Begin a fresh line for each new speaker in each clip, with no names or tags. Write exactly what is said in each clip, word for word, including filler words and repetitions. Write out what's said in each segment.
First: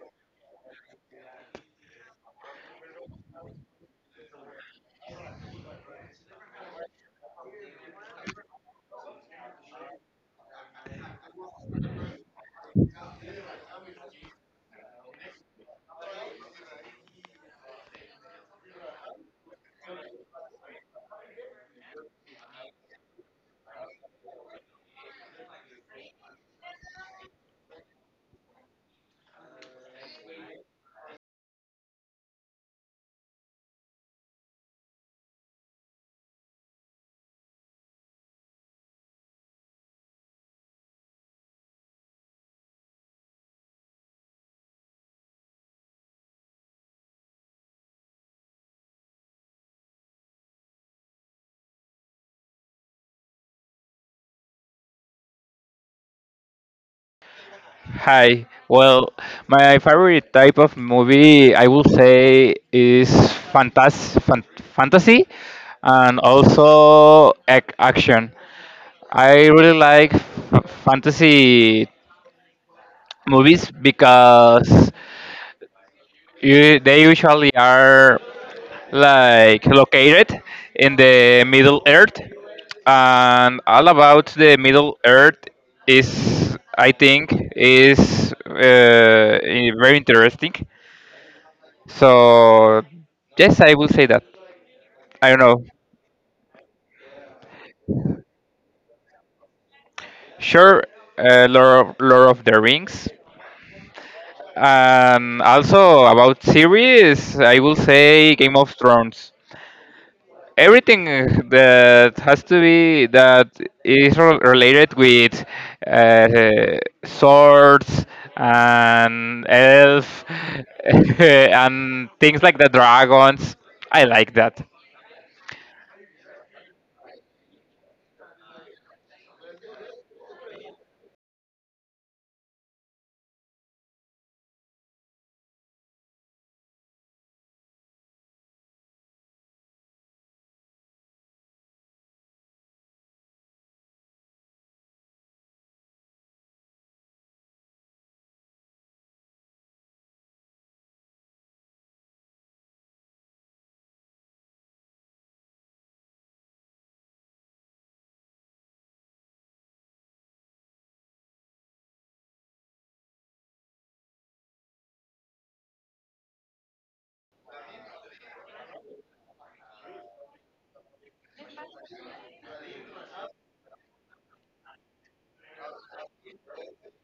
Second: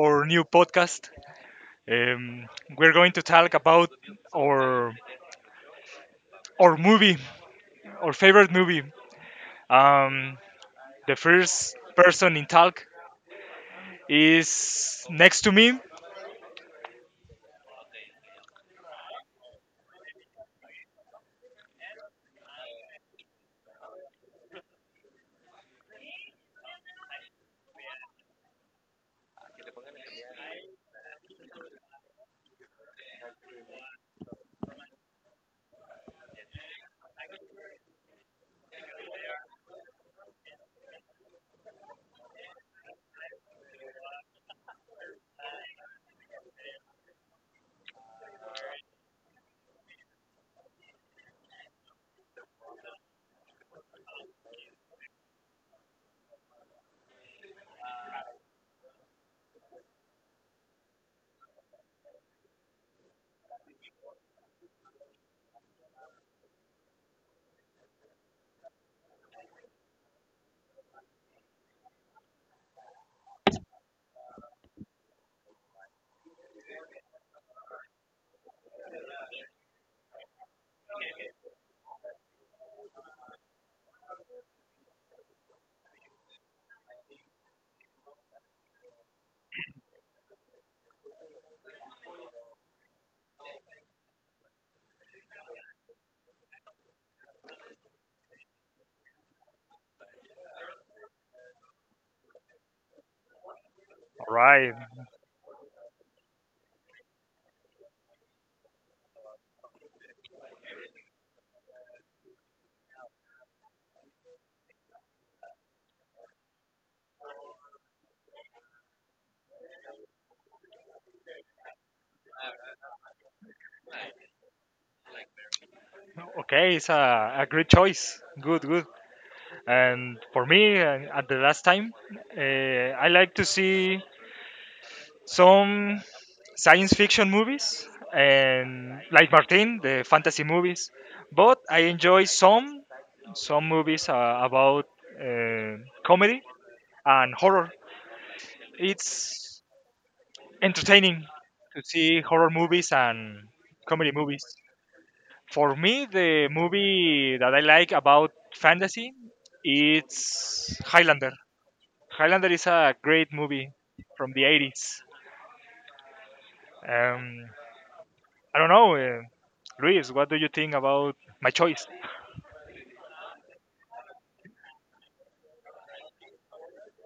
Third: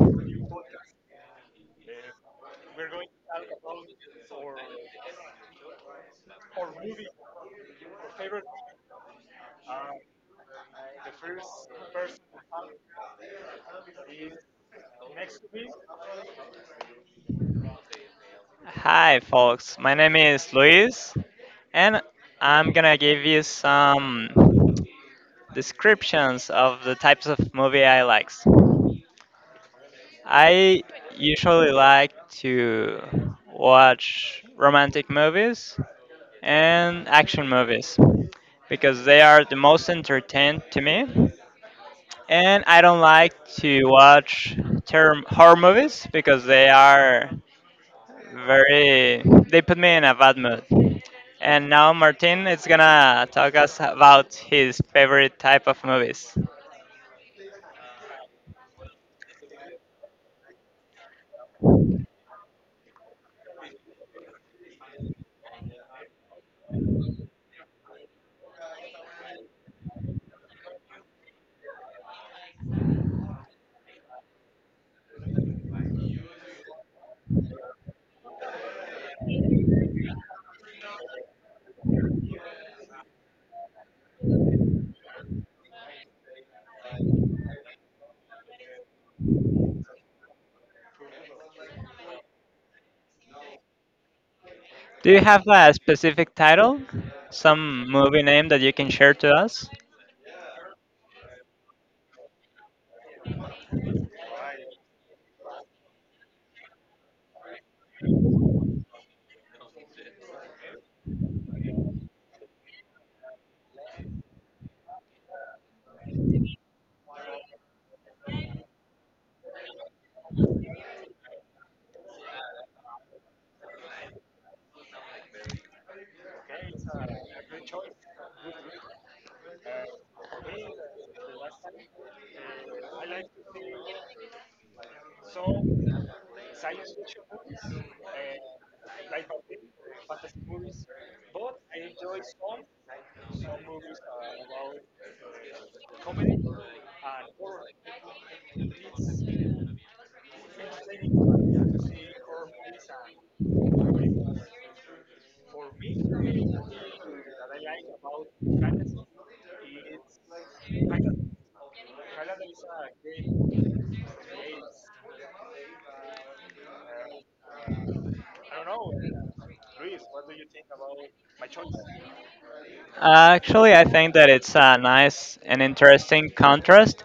our new podcast. Um, we're going to talk about our our movie, our favorite movie. Um, the first person in talk is next to me. All
Hi, folks. My name is Luis, and I'm gonna give you some descriptions of the types of movie I like. I usually like to watch romantic movies and action movies because they are the most entertained to me. And I don't like to watch term horror movies because they are very they put me in a bad mood. And now Martin is gonna talk us about his favorite type of movies.
Hi. Well, my favorite type of movie, I will say, is fantas- fan- fantasy and also ac- action. I really like f- fantasy movies because you, they usually are like located in the Middle Earth, and all about the Middle Earth is, I think, is uh, i- very interesting. So yes, I will say that.
Do you
I don't
have
know.
a specific title? Some movie name that you can share to us?
Sure, uh, Lord, of, Lord of the Rings.
right.
And also about series, I will say Game of Thrones. Everything that has to be that is re- related with uh, swords and elf and things like the dragons. I like that.
Okay, it's a, a great choice. Good, good. And for me, uh, at the last time, uh, I like to see some science fiction movies and, like Martin, the fantasy movies. But I enjoy some some movies uh, about uh, comedy and horror. It's entertaining to see horror movies and comedy movies. For me, the movie that I like about fantasy, it's Highlander. Highlander is a great movie from the eighties. Um, I don't know, uh, Luis. What do you think about my choice?
Actually, I think that it's a nice and interesting contrast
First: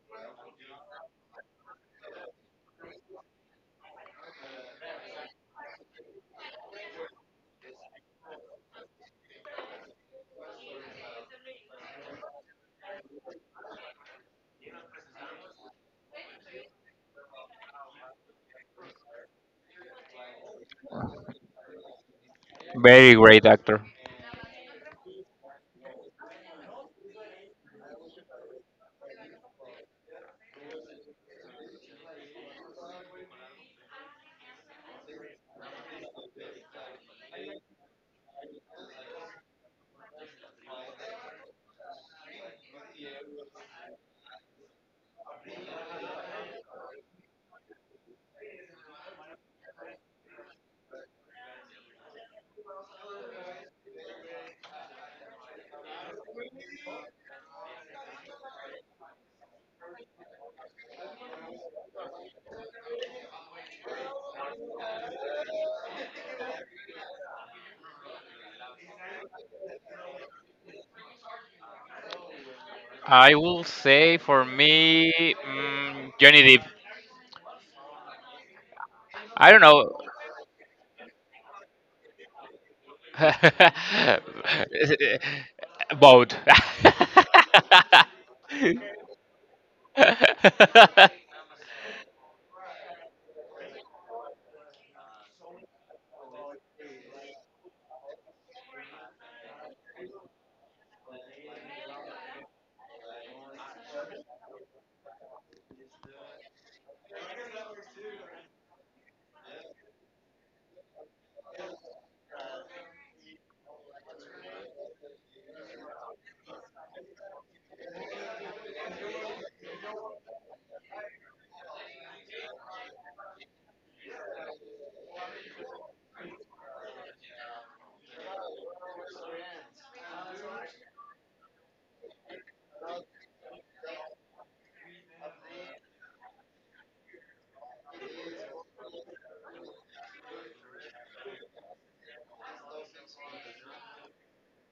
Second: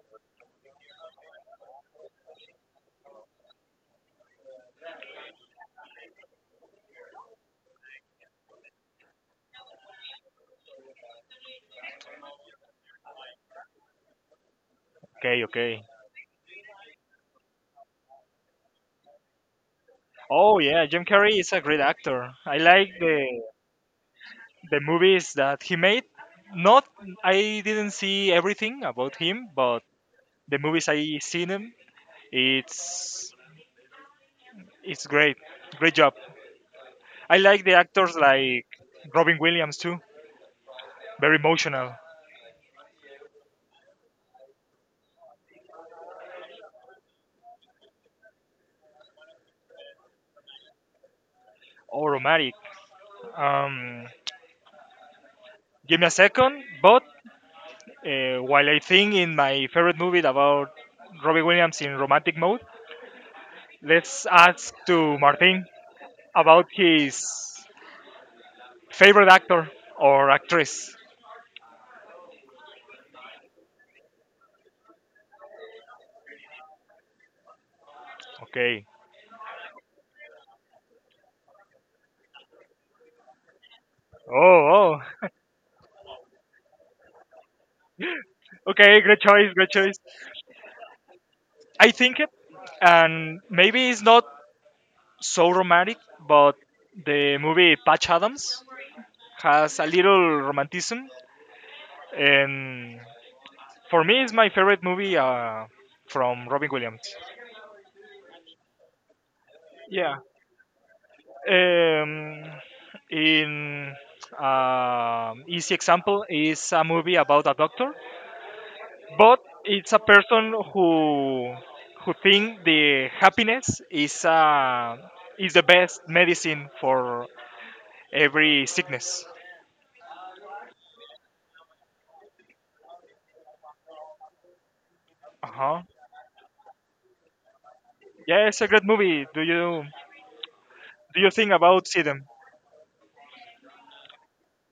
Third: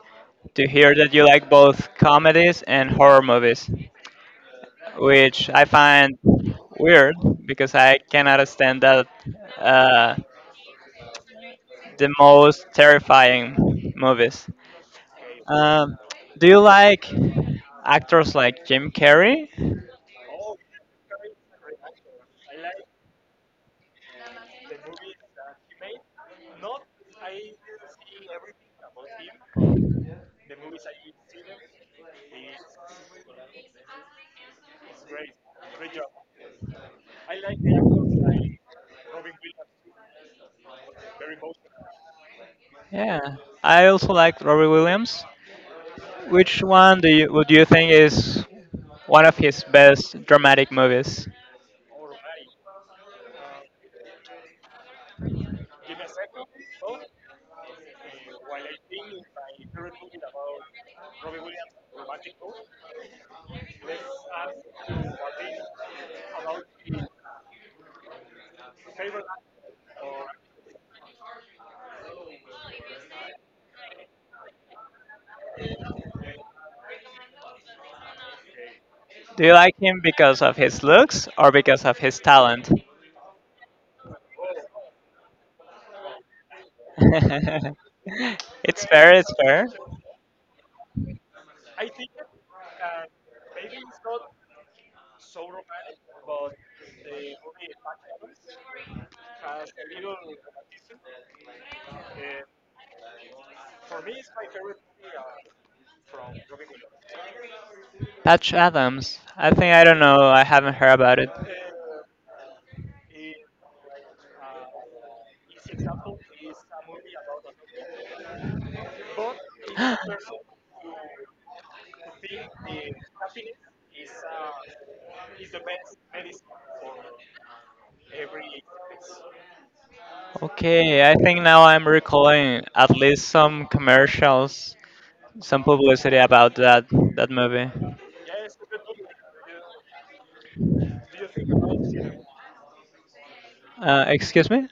to hear that you like both comedies and horror movies, which I find weird because I cannot stand that, uh, the most terrifying movies.
Okay, okay.
Um, do you like actors like Jim Carrey?
Oh yeah, Jim Carrey is a great actor. I like
Very
the
great actor.
the movies that he made. Not I didn't see everything about him, but the movies I seen him, it's it's great. Great job. I like the actors like Robin Williams too. Very emotional
Yeah, I also like Robbie Williams. Which one do you would you think is one of his best dramatic movies?
or romantic. Um, Give me a second, but Uh, while I think in my favorite movie about Robbie Williams in romantic mode, let's ask to Martin about his favorite actor or actress.
I will say for me, mm, Johnny Depp.
Okay.
Do
I
you
don't
like
know.
him because of his looks or because of his talent?
Oh, oh.
Both.
It's
Okay,
fair,
great
it's
choice,
fair.
great choice. I think it, and maybe it's not so romantic, but the movie Patch Adams has a little romanticism, and for me, it's my favorite movie uh, from Robin Williams.
Patch Adams. I think I don't
Yeah.
know. I haven't heard about it.
Um, in um easy example is a movie about a doctor, but it's a person who who think the happiness is uh, is the best medicine for every sickness.
Okay, I think now I'm recalling at least some commercials,
Uh
some
huh.
publicity about that that movie.
Yeah, it's a great movie. Do you do you think about see them?
Uh, excuse me?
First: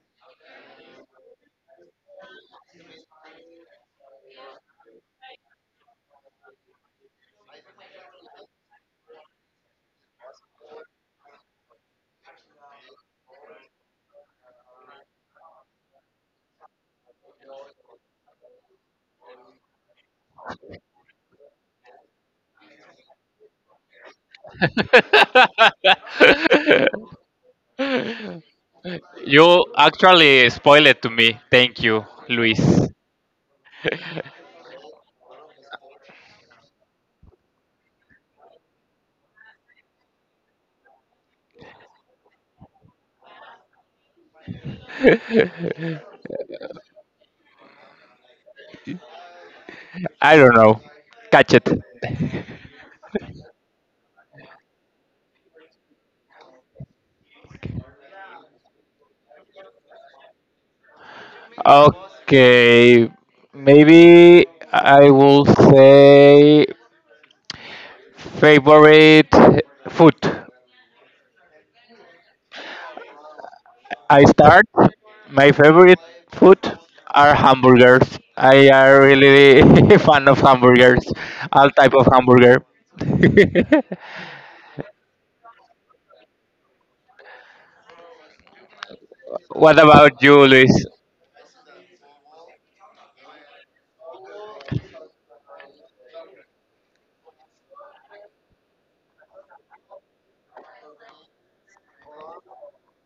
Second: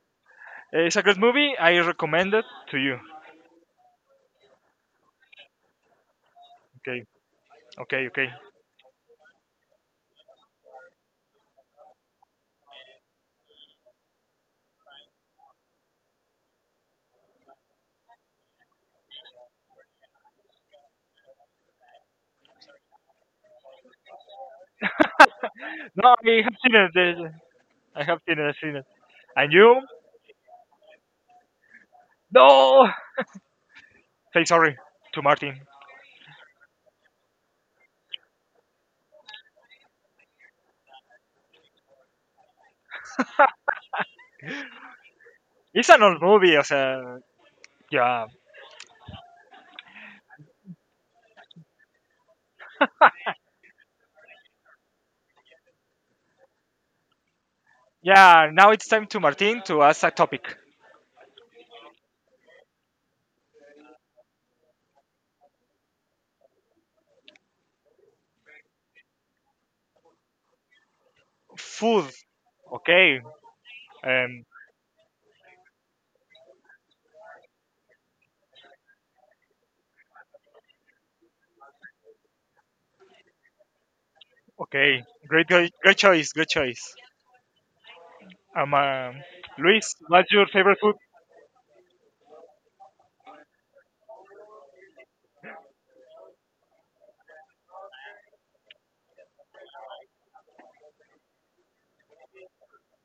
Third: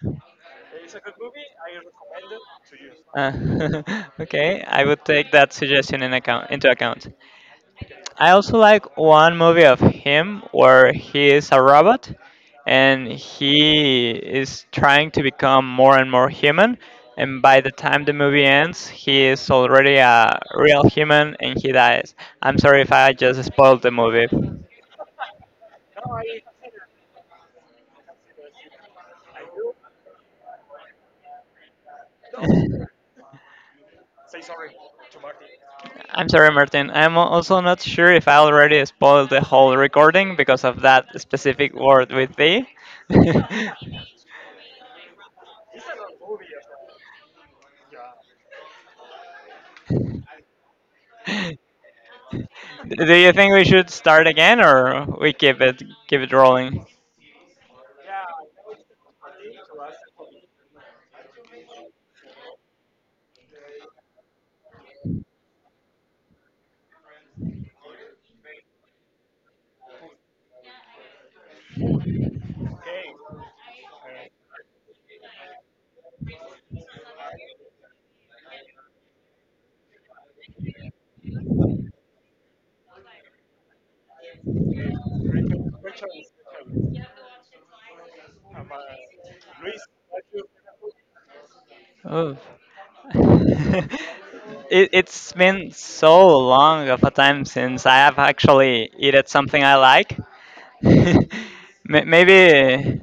Uh, It's a great movie. I recommend it to you.
Uh, okay, I would take that suggestion in account into
Okay,
account.
okay, okay.
I also like one movie of him where he is a robot and he is trying to become more and more human. And by the time the movie ends, he is already a real human and he dies. I'm sorry if I just spoiled the movie.
No, I have seen it. uh, I have seen it. I've seen it. And
you
you?
actually spoil it to me. Thank you, Luis.
No.
I'm
Say
sorry,
sorry to Martin.
Martin. I'm al- also not sure if I already spoiled the whole recording because of that specific word with thee.
It's an old movie, as a yeah,
I don't know. Catch
Do
it.
you think we should start again or we keep it keep it rolling?
yeah. Now it's time to Martin to ask a topic.
Okay, maybe I will say. Favorite food.
Food. Okay.
I
Um.
start. My favorite food are hamburgers. I are really fan of hamburgers. All type of hamburger.
Okay. Great, great, great choice. Great choice. Um. uh,
what
Luis,
about
what's
you,
your
Luis?
favorite food?
Oh. it, it's been so long of a time since I have actually eaten something I like. May- Maybe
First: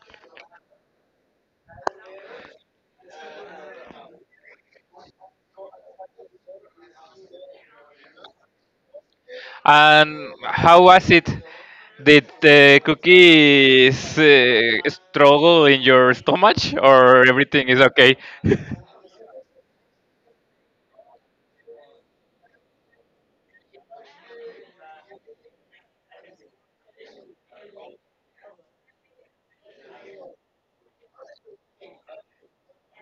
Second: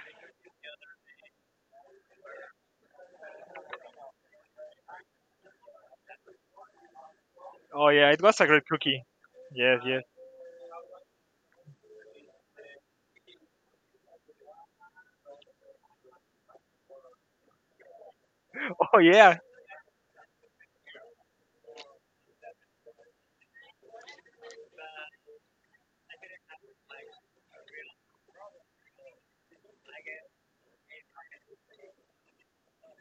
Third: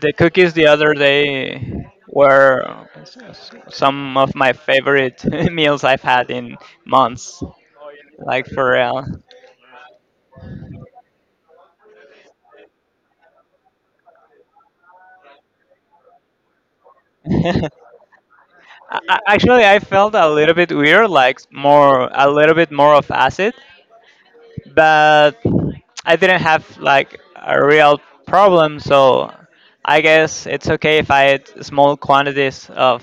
the cookies the other day were s- s- some of my favorite meals I've had in months,
Oh yeah, it was a
like
great
for
cookie.
real.
Yes. Yes.
And how was it? Did the cookies uh, struggle in your stomach, or everything is okay?
Oh
A- a-
yeah.
Actually, I felt a little bit weird, like more a little bit more of acid, but I didn't have like a real problem, so I guess it's okay if I eat small quantities of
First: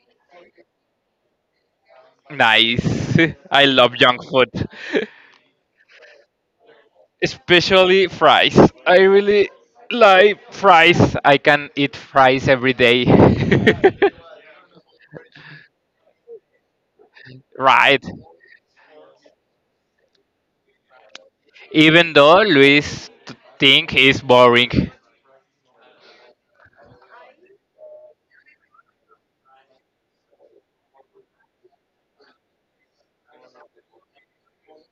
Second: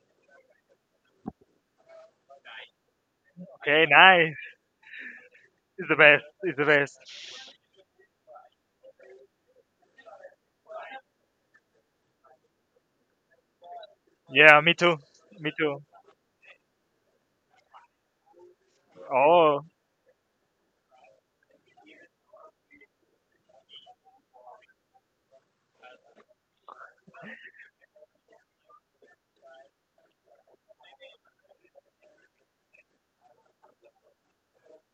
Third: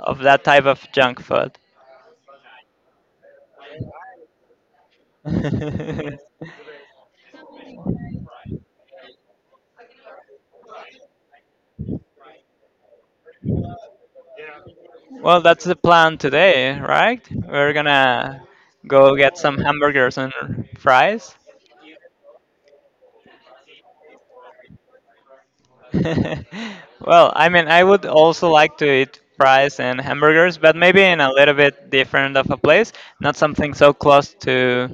of that type of junk food.
nice. I
Okay.
love junk
Nice.
food.
It's the best. It's the best.
especially fries. I really like fries. I can eat fries every day.
Yeah. Me too.
Well,
Me
that's the
too.
plan today, right? We're
right.
gonna go get some
Oh.
hamburgers and fries.
Even though Luis t- think is boring.
Well, I mean, I would also like to eat fries and hamburgers, but maybe in a little bit different of a place, not something so close to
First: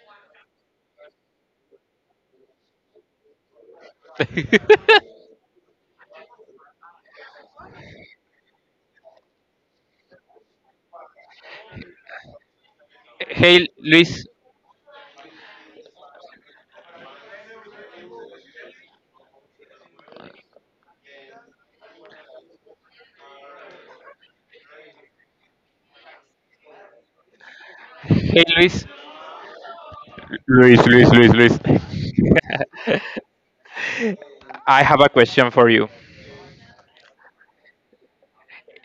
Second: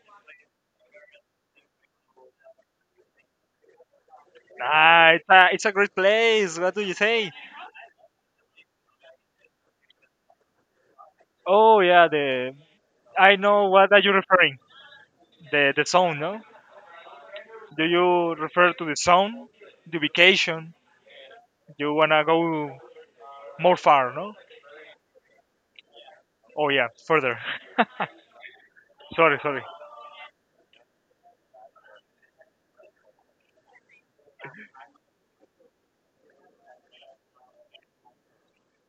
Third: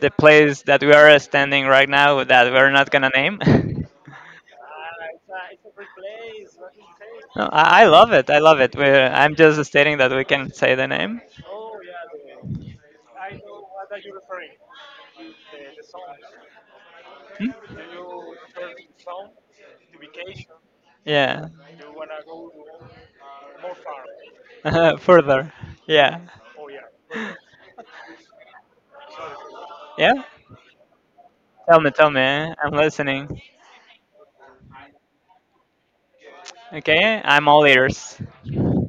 the place that we are standing right now that we're not gonna name.
Nah, it's a, it's a great place. What do you say?
No, I, I love it. I love it. We're, I'm just stating that we can say the name.
Oh yeah, the I
hey
know what are you
Luis.
referring. the the zone, no? Do
Hmm?
you refer to the zone, the vacation?
Yeah.
You wanna go more far, no?
Further. Yeah.
Oh yeah, further.
Hey Luis.
Sorry, sorry.
Yeah.
Luis, Luis, Luis, Luis.
Tell me, tell me. I'm listening.
I have a question for you.
Okay, I'm all ears.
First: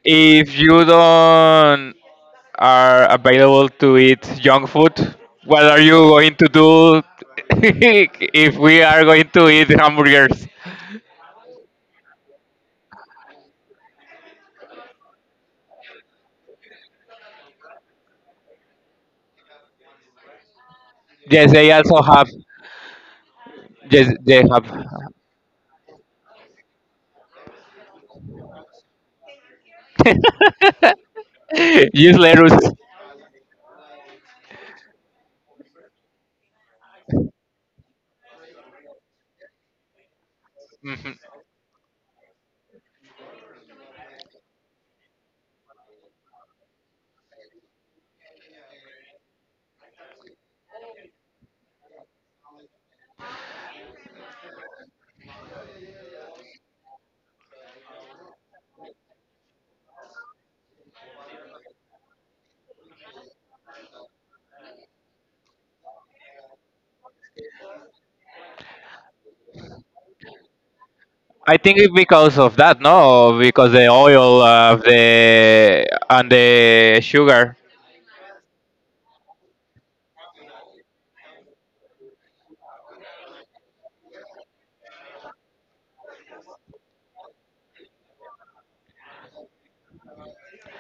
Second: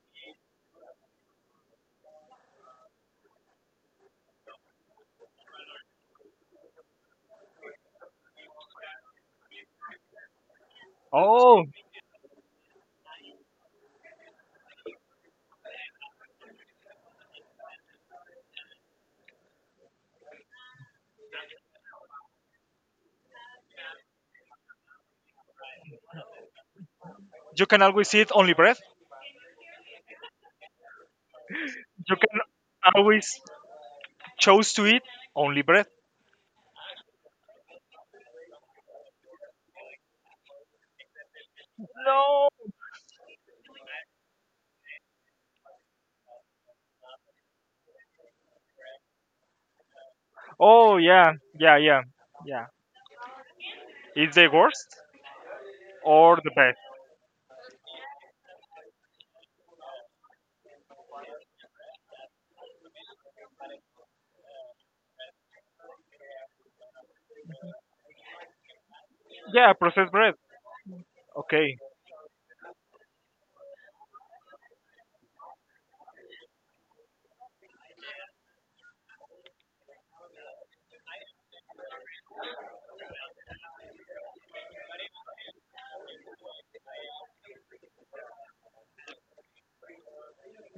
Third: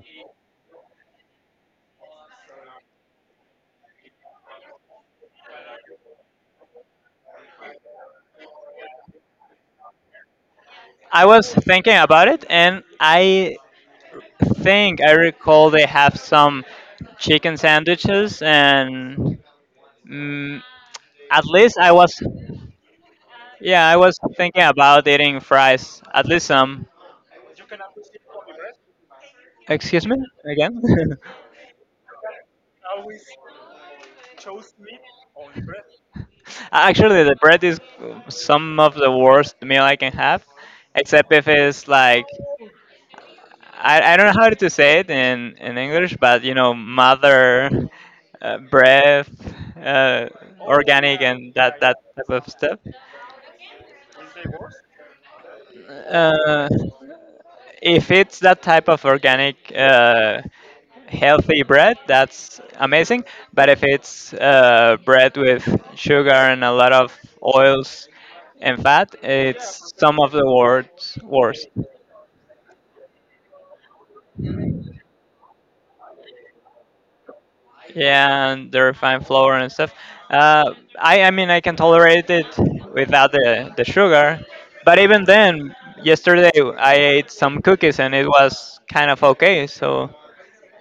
If you don't are available to eat junk food, what are you going to do if we are going to eat hamburgers?
I was
Oh,
thinking about it, and I think I recall they have some chicken sandwiches, and mm, at
Yes, they
least I
also
was,
have.
yeah, I
Yes,
was
they
thinking
have.
about eating fries, at least some.
you can always eat only bread.
Excuse me again.
You
yes,
can
lettuce.
always choose to eat only bread.
Actually, the bread is uh, some of the worst meal I can have,
Mhm.
except if it's like
No.
I, I don't know how to say it in, in English, but you know, mother uh, breath, uh,
Oh
organic,
yeah,
and
yeah,
that that
yeah,
type of
yeah.
stuff.
Is the worst or the
Uh,
best?
if it's that type of organic uh, healthy bread, that's amazing. But if it's uh, bread with sugar and a lot of oils and fat,
Yeah,
it's
processed
some of
bread.
the worst.
I
Worst.
think
Okay.
it's because of that, no, because the oil of the and the sugar.
Yeah, and the refined flour and stuff. Uh, I, I mean, I can tolerate it without the, the sugar. But even then, yesterday I ate some cookies and it was kind of okay. So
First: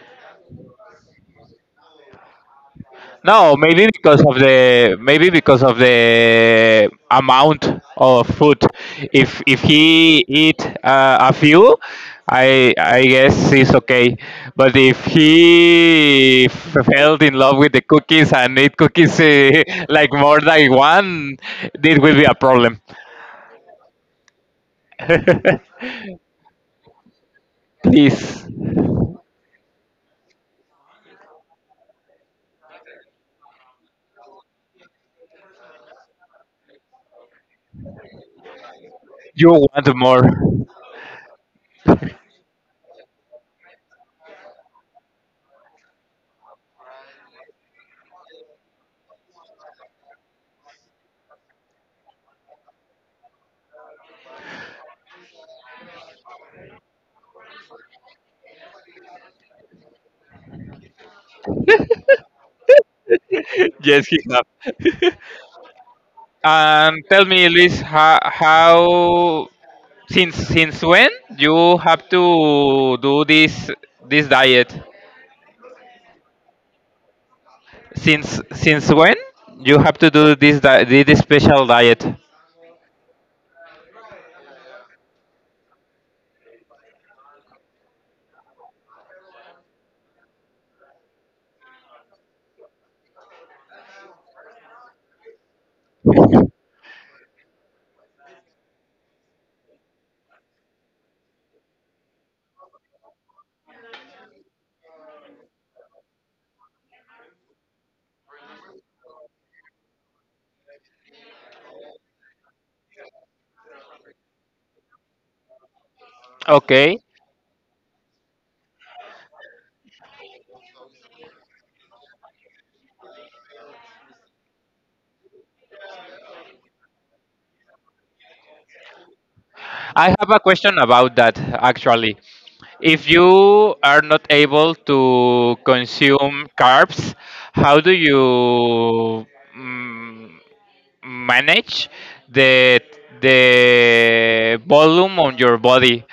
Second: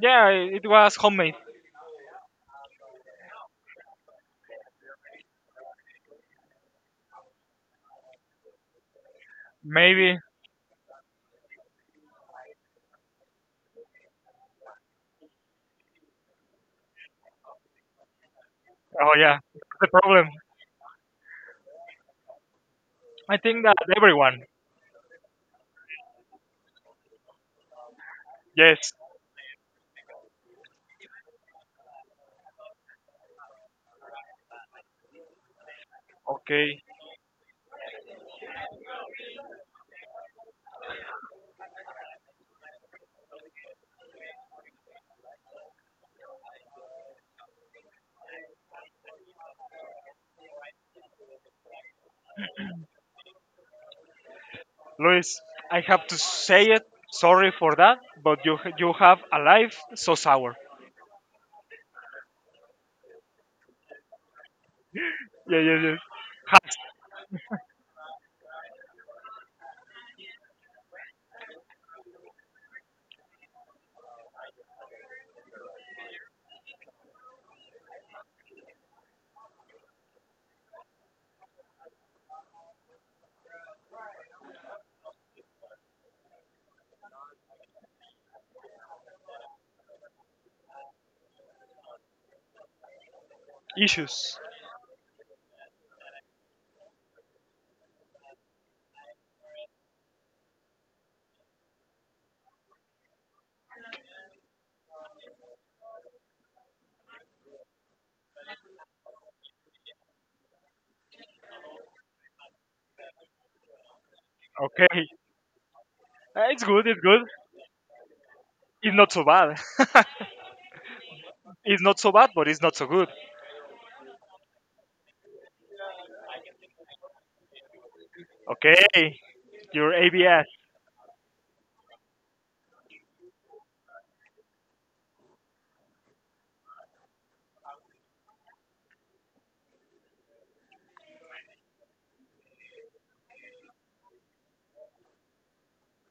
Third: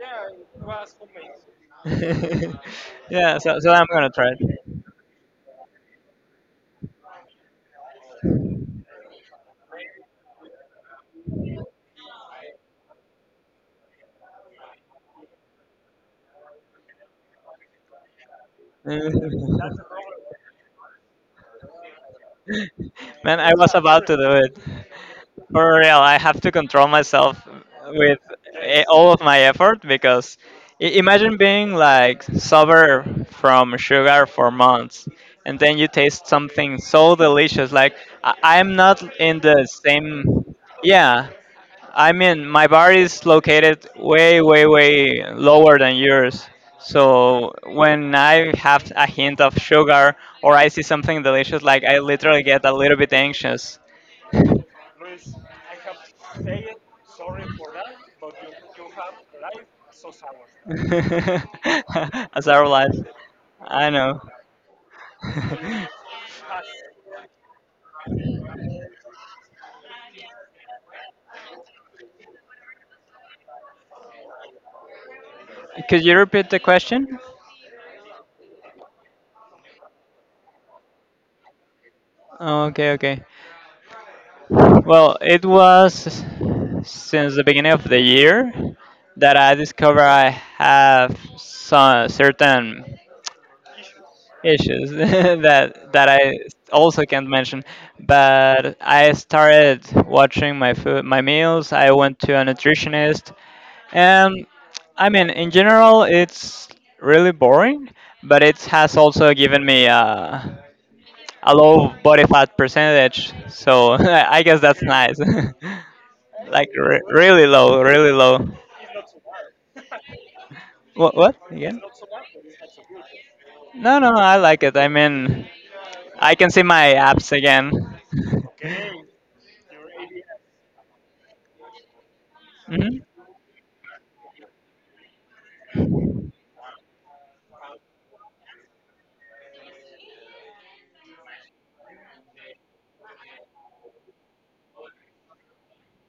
Yeah, it was homemade.
yeah,
No,
so, so I'm
maybe
gonna
because
try
of
it.
the maybe because of the amount of food. If if
Maybe.
he eat uh, a few, I I guess it's okay. But if he f- fell in love with the cookies and eat
Oh
cookies
yeah,
uh,
that's the
like
problem.
more than one, this will be a problem.
I
Man, I
think that
was about to do
everyone.
it. For real, I have to control myself with
Please,
eh,
Yes.
all of my effort because i- imagine being like sober from sugar for months and then you taste something
Okay.
so delicious. Like, I- I'm not in
you
the
want more.
same. Yeah, I mean, my bar is located way, way, way lower than yours. So when I have a hint of sugar or I see something delicious, like I literally get a little bit anxious.
Luis, I have to say it. Sorry for that, but you you have a life so sour.
As our life, I
yes, he
know.
have.
Yeah, yeah, yeah. Has
And tell me, Liz, how, how Since since when you have to do this this diet?
Could you repeat the question?
Since since when you have to do this di- this special diet?
Okay, okay. Well, it was since the beginning of the year that I discovered I have some certain
issues.
issues that that I also can't mention. But I started watching my food, my meals. I went to a nutritionist, and I mean, in general, it's really boring. But it has also given me a, a low body fat percentage. So I guess that's
Okay,
nice.
uh, it's
Like
good.
Okay.
It's
re-
good.
really low, really low.
It's not so bad.
What? What
It's
again?
not so bad, but it's not so good.
No, no, no, I like it. I mean, I can see my apps again.
Okay, your
I have a
A B S.
question about that actually.
Mhm.
If you are not able to consume carbs, how do you manage the the volume on your body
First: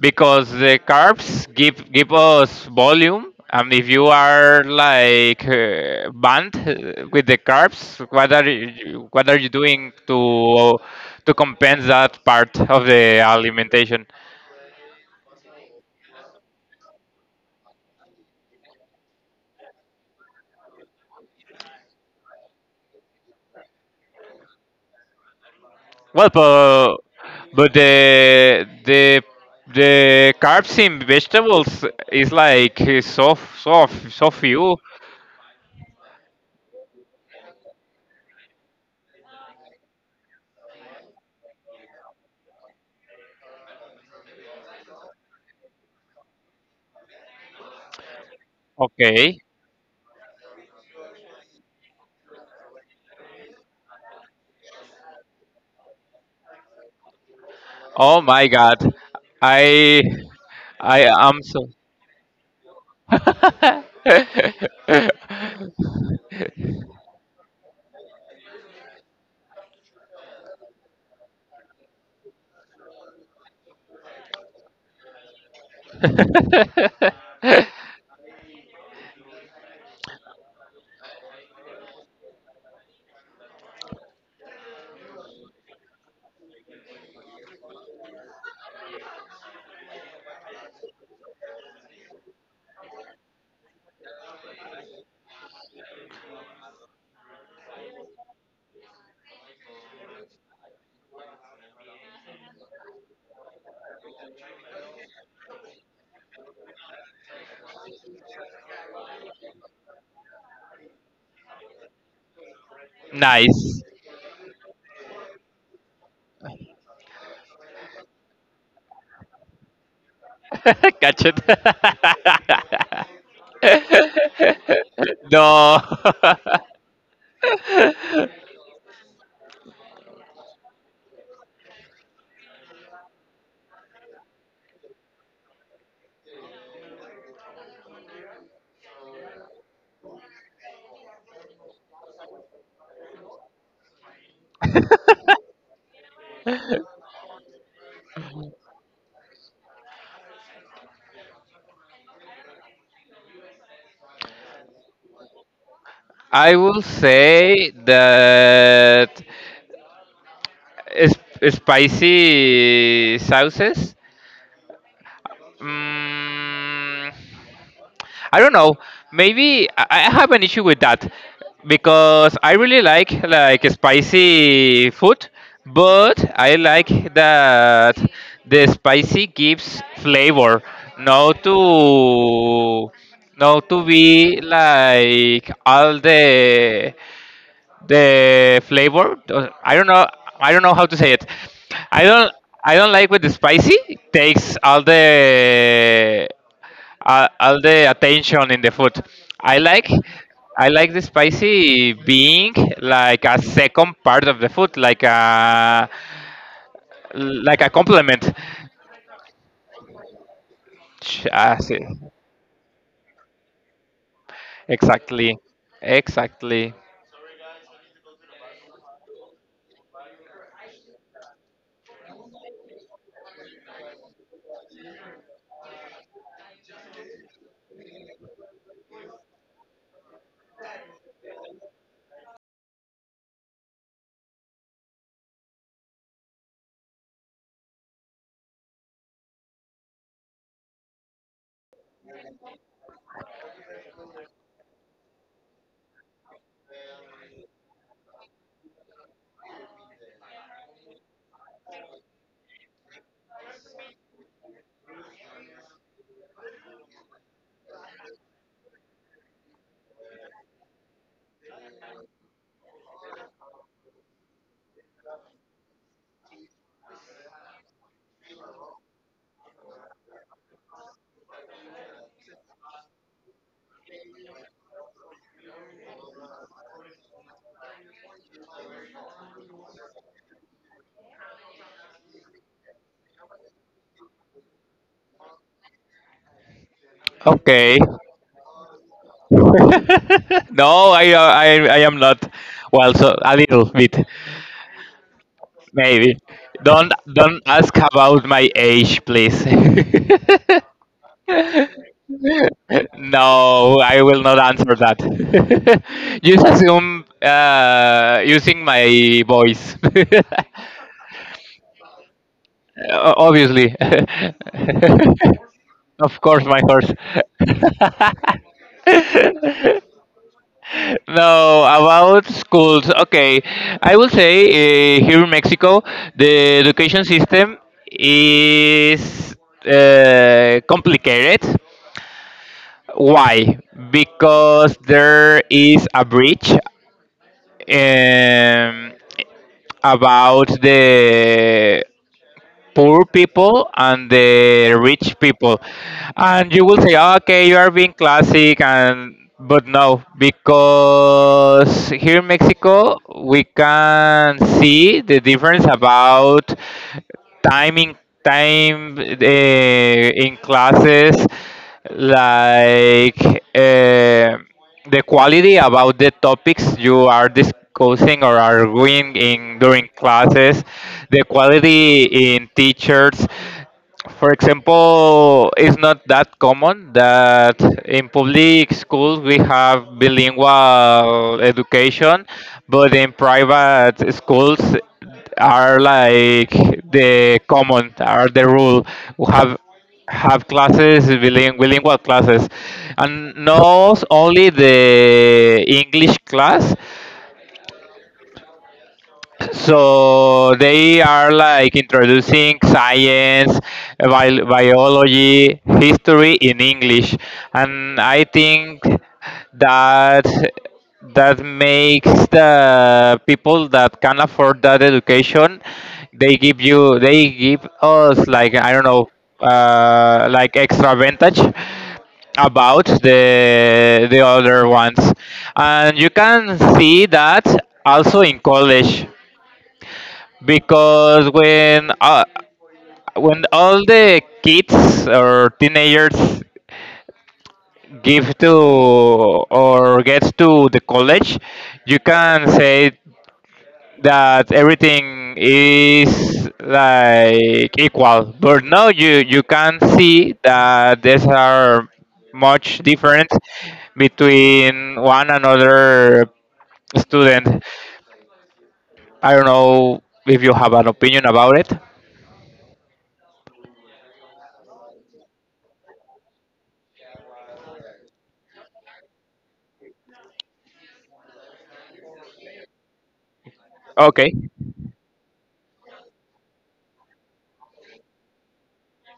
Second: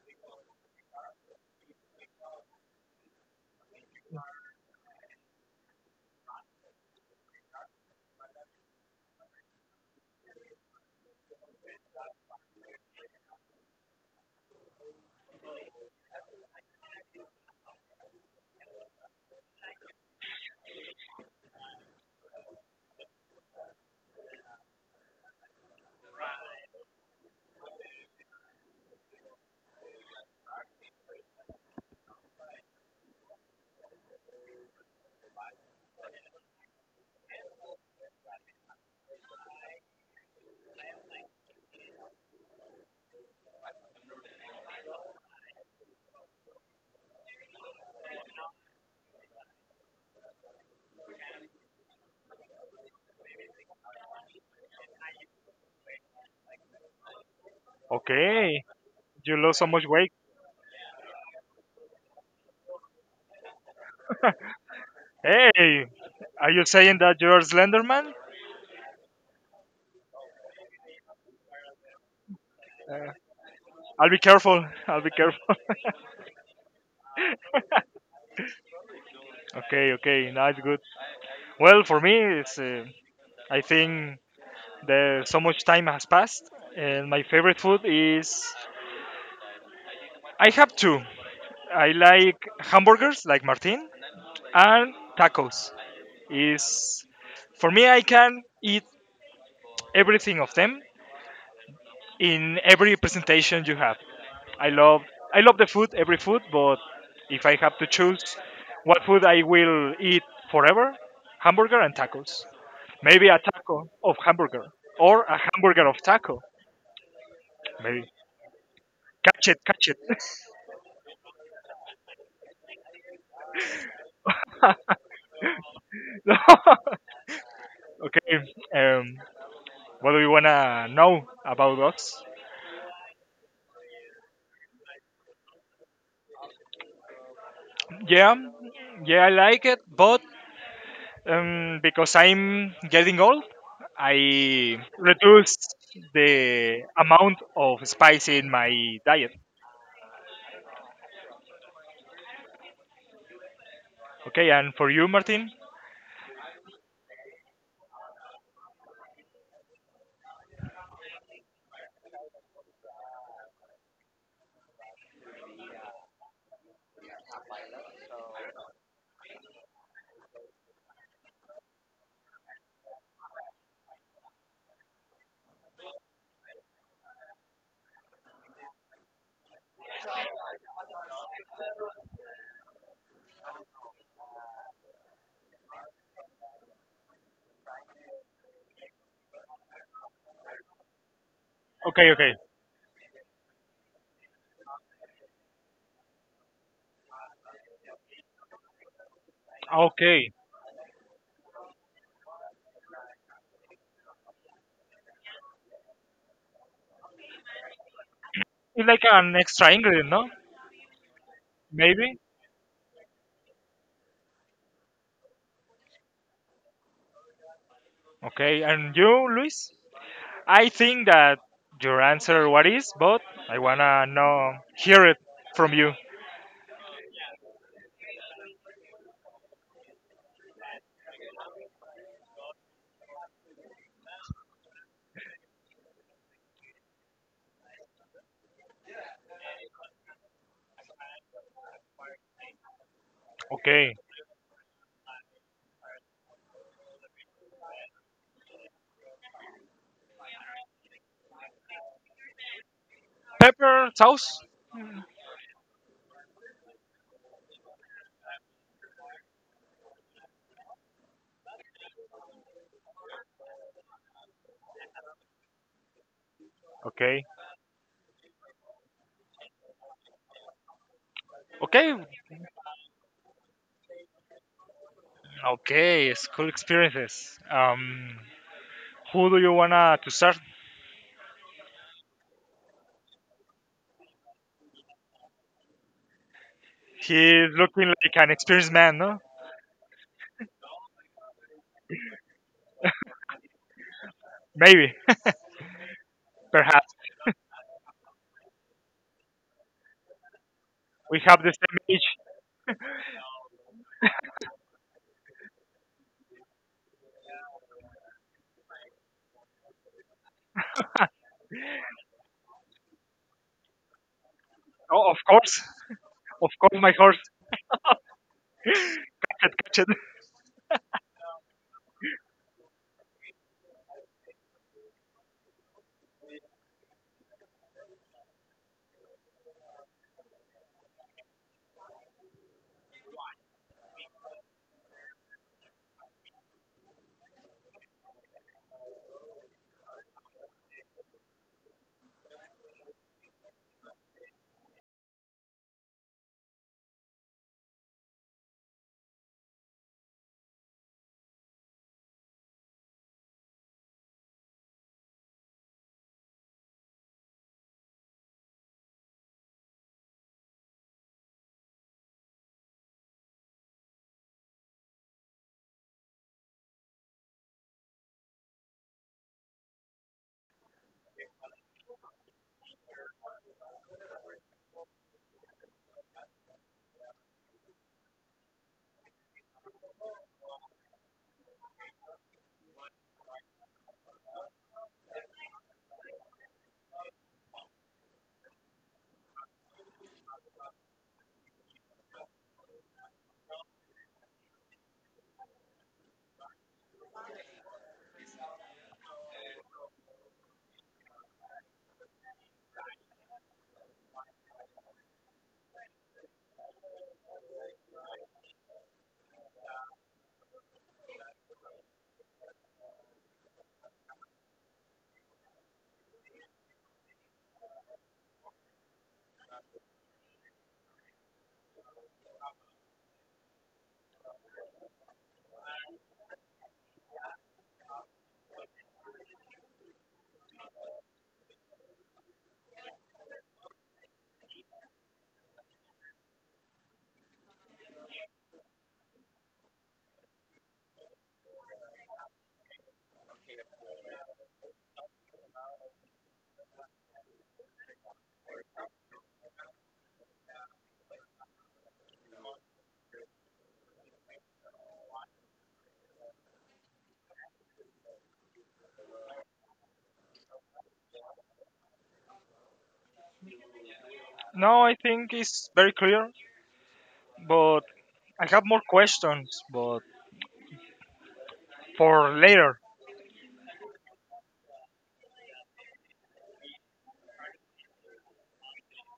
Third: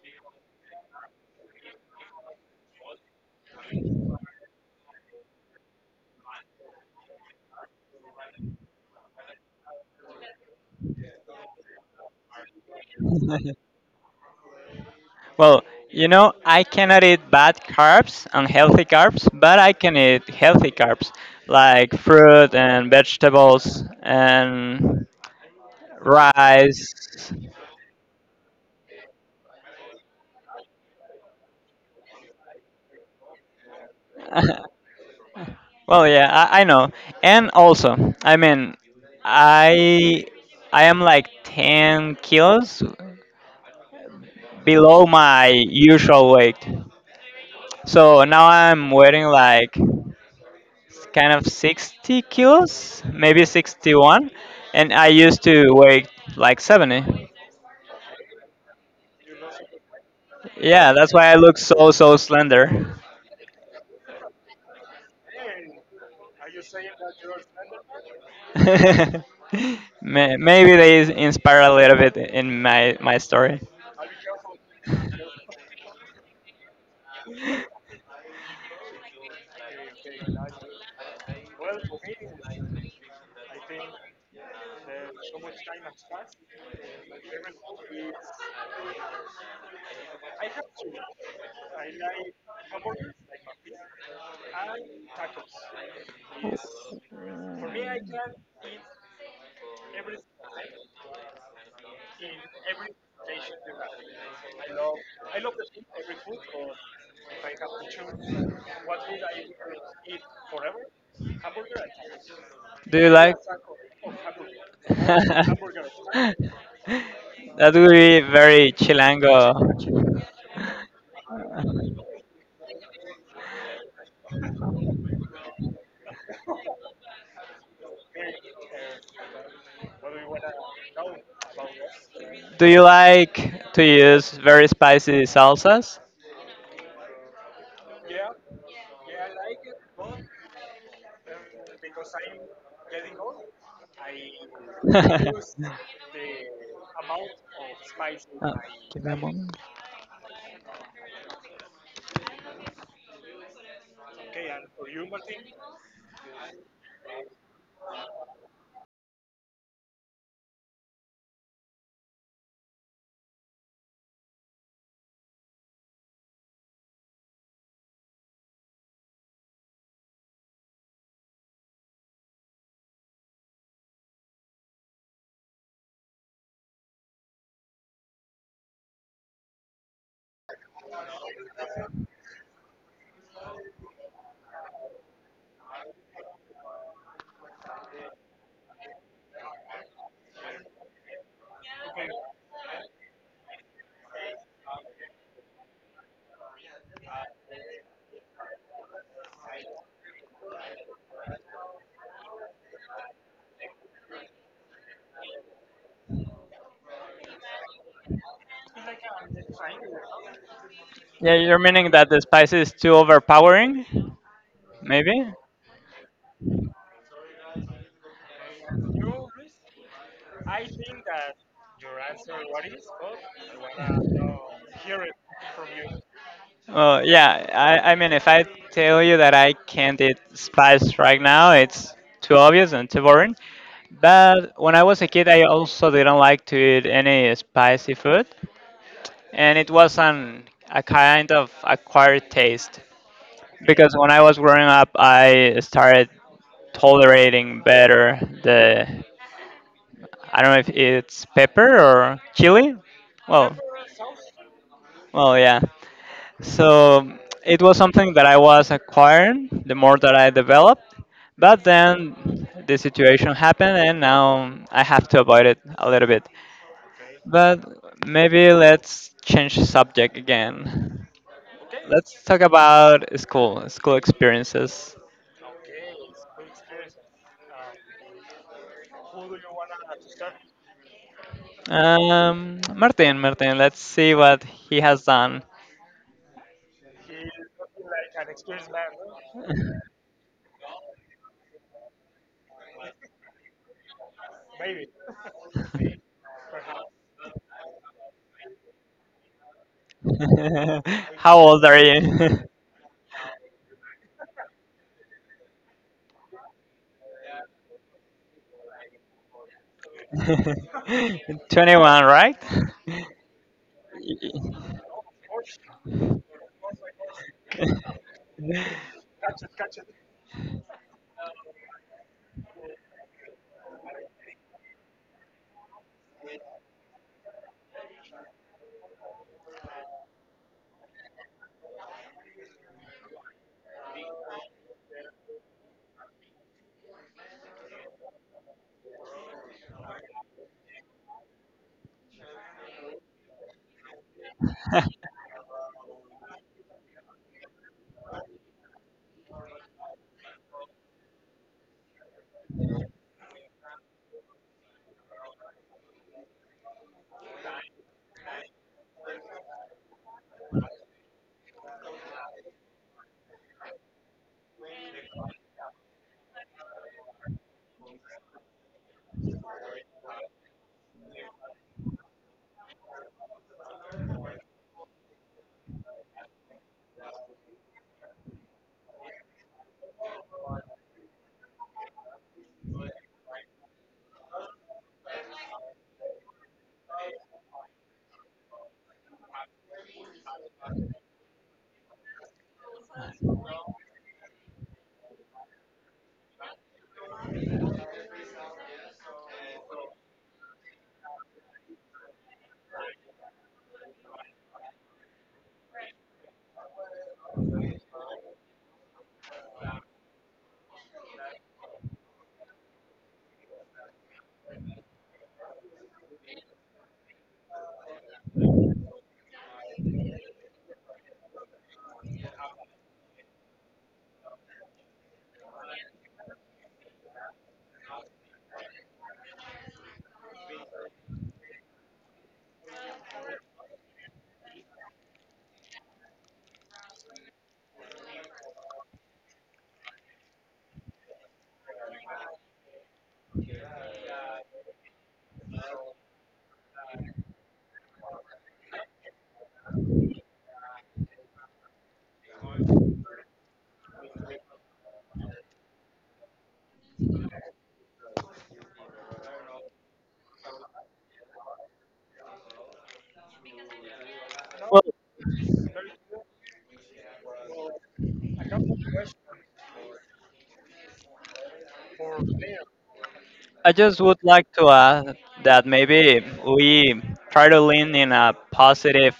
because the carbs give give us volume, and if you are like uh, banned uh, with the carbs, what are you, what are you, doing to to compensate that part of the alimentation?
Well, you know, I cannot eat bad carbs, unhealthy carbs, but I can eat healthy carbs like fruit and vegetables and
Well
rice.
but, but the the the carbs in vegetables is like uh, so so so few.
Well, yeah, I, I know. And also, I mean, I I am like ten kilos below my usual weight. So now I'm weighing
Okay.
like kind of sixty kilos, maybe sixty-one, and I used to weigh like seventy.
Oh my
Okay,
god.
you lost so much
I
weight.
Yeah,
I
that's why I
am
look
so
so so slender.
Hey, are you saying that you're Slenderman?
May- maybe they is- inspire a little bit in my my story.
I'll be careful. I'll be careful. Okay, okay, now it's good. Well, for me, it's. Uh, I think there, so much time has passed, and my favorite food is. I have two. I like hamburgers, like Martin, and tacos. Is for me, I can eat everything of them in every presentation you have. I love, I love the food, every food, but if I have to choose what food I will eat forever, hamburger and tacos.
Do you
Maybe
like?
a
Nice.
taco of hamburger or a
That
hamburger of taco.
would
Maybe
be very
catch it, catch it.
chilango.
Catch it. no.
Okay, um, what do you wanna know about dogs?
Do you like to use very spicy salsas?
Yeah, yeah, I like it, but um, because I'm getting old, I reduce the amount of spice in
Uh,
my
Give me a
diet.
moment.
Okay, and for you, Martin?
I will say that is spicy sauces. Mm, I don't know. Maybe I I have an issue with that because I really like like spicy food, but I like that the spicy gives flavor, not to not to be like all the the flavor. uh, I don't know. I don't know how to say it. I
Okay,
don't.
okay,
I don't like with the spicy. Takes all the uh, all the attention in the food. I like.
okay.
I like the spicy being like a second part of the food, like a like a complement.
It's like an extra ingredient, no?
Ch-
Yeah,
ah,
you're
sí.
meaning that the
Maybe.
spice is too overpowering, maybe?
Exactly. Exactly.
Okay, and you, Luis? I think that your answer what is, but I wanna know hear it from you.
Well, yeah, I, I mean, if I tell you that I can't eat spice right now, it's too obvious and too boring. But when I was a kid, I also didn't like to eat any spicy food, and it was an, a kind of acquired taste. Because
Okay.
when I was growing up, I started tolerating better the, I don't know if it's pepper or chili. Well,
Pepper sauce.
well, yeah. So it was something that I was acquiring the more that I developed. But then the situation happened, and now I have to avoid it a little bit.
Okay.
But maybe let's change the subject again.
Okay,
Let's talk about school, school experiences.
okay, school experiences. Um, who do you wanna to start?
Um, Martin, Martin, let's see what he has done.
He's
Okay.
looking like an experienced man, no?
no, I, uh, I, I am not. Well, so a little bit,
Maybe,
maybe. Don't,
perhaps.
don't ask about my age, please.
We
How
have the
old are
same age.
you?
no, I will not answer that. Just assume uh, using my voice.
twenty-one, right?
O- Obviously.
Oh, of course,
of course,
of
my
course,
horse.
my horse. Catch catch it.
No, about schools. Okay, I will say uh, here in Mexico, the education system is uh, complicated. Why? Because there is a breach um, about the poor people and the rich people, and you will say, okay, you are being classic and, but no, because here in mexico we can see the difference about time in time uh, in classes, like uh, the quality about the topics you are discussing or arguing in during classes, the quality in teachers. For example, it's not that common that in public schools we have bilingual education, but in private schools are like the common, are the rule. We have have classes, biling- bilingual classes, and not only the English class, so they are like introducing science, bi- biology, history in English, and I think that that makes the people that can afford that education, they give you they give us, like, I don't know, uh, like, extra advantage about the the other ones. And you can see that also in college because when uh, when all the kids or teenagers give to or gets to the college, you can say that everything is like equal. But now you you can see that there's are much difference between one another student. I don't know if you have an opinion about it.
Well,
No, I think it's very clear, but I have more questions, but for later.
I just would
Okay.
like to add that maybe we try to lean in a positive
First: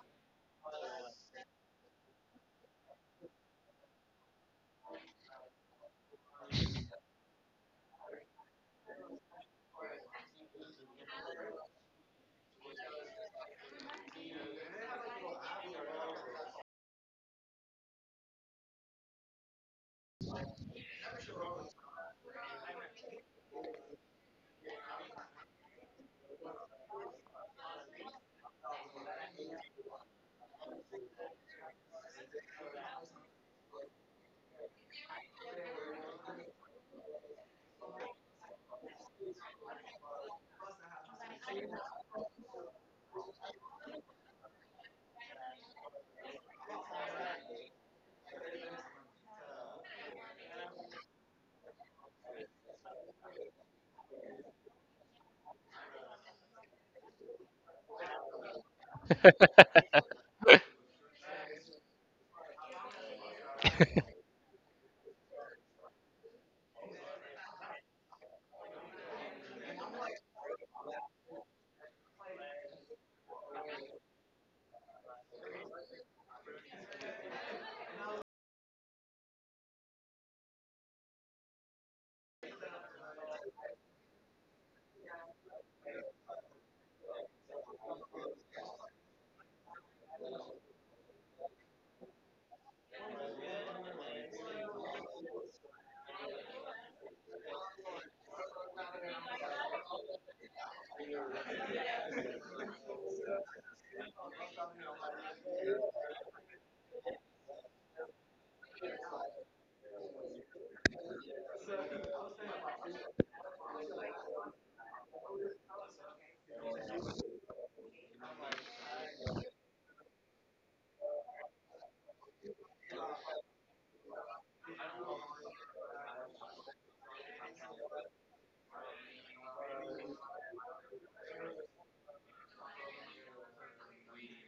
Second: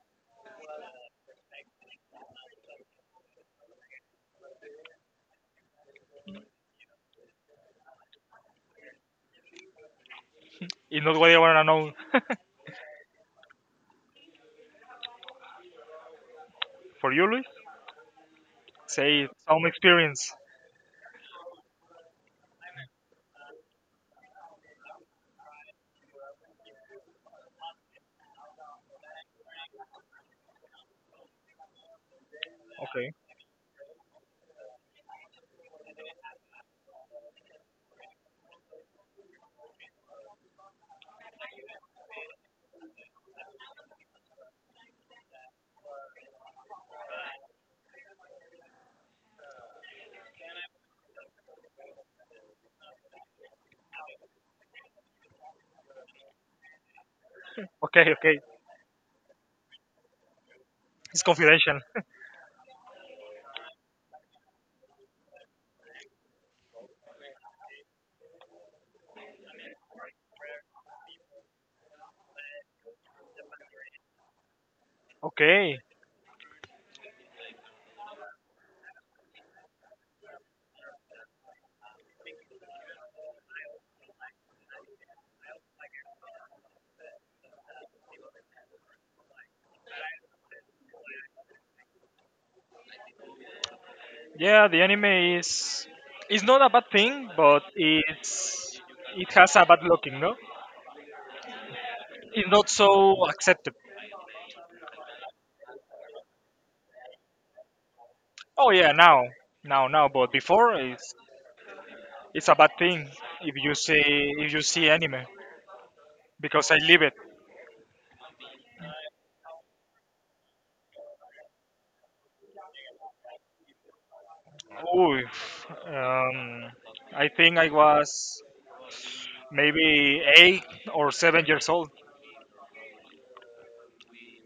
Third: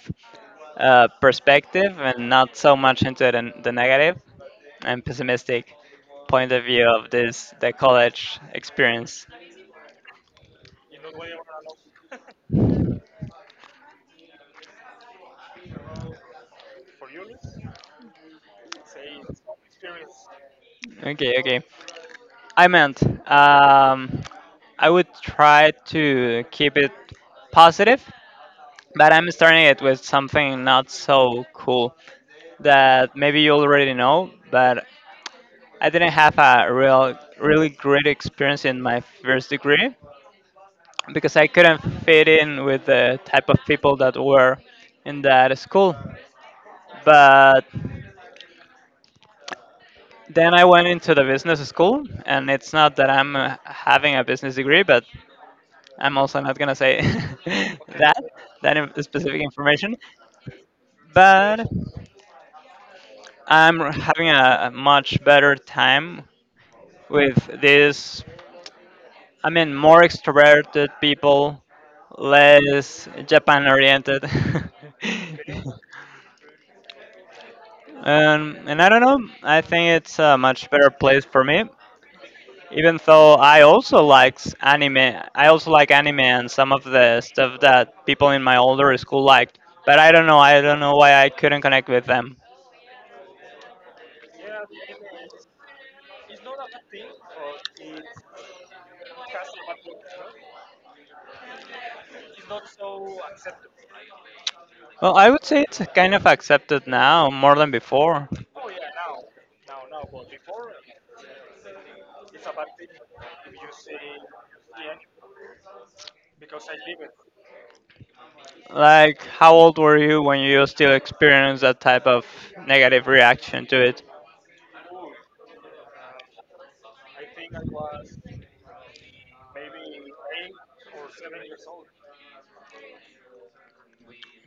uh, perspective and not so much into the, the negative and pessimistic point of view of this the college experience.
It's not what I wanna know for you, Luis. Say some experience.
Okay, okay. I meant, um, I would try to keep it positive, but I'm starting it with something not so cool
Okay,
that maybe you already know, but I didn't have a real, really great experience in my first degree because I couldn't fit in with the type of people that were in that school. But then I went into the business school, and it's not that I'm uh, having a business degree, but I'm also not gonna say
okay,
that
okay.
that in- specific information,
It's
but
confidential.
I'm having a, a much better time with this. I mean, more extroverted people, less Japan oriented.
Okay,
Um, and I don't know. I think it's a much better place for me. Even though I also likes anime, I also like anime and some of the stuff that people in my older school liked. But I don't know. I don't know why I couldn't connect with them.
yeah, the anime is it's not a bad thing, but it's it has a bad looking, no? It's not so accepted.
Well, I would say it's kind of accepted now more than before.
Oh yeah, now, now, now. But before, it's it's a bad thing if you see if you see anime because I live it.
Like, how old were you when you still experienced that type of negative reaction to it?
Ooh, um, I think I was maybe eight or seven years old.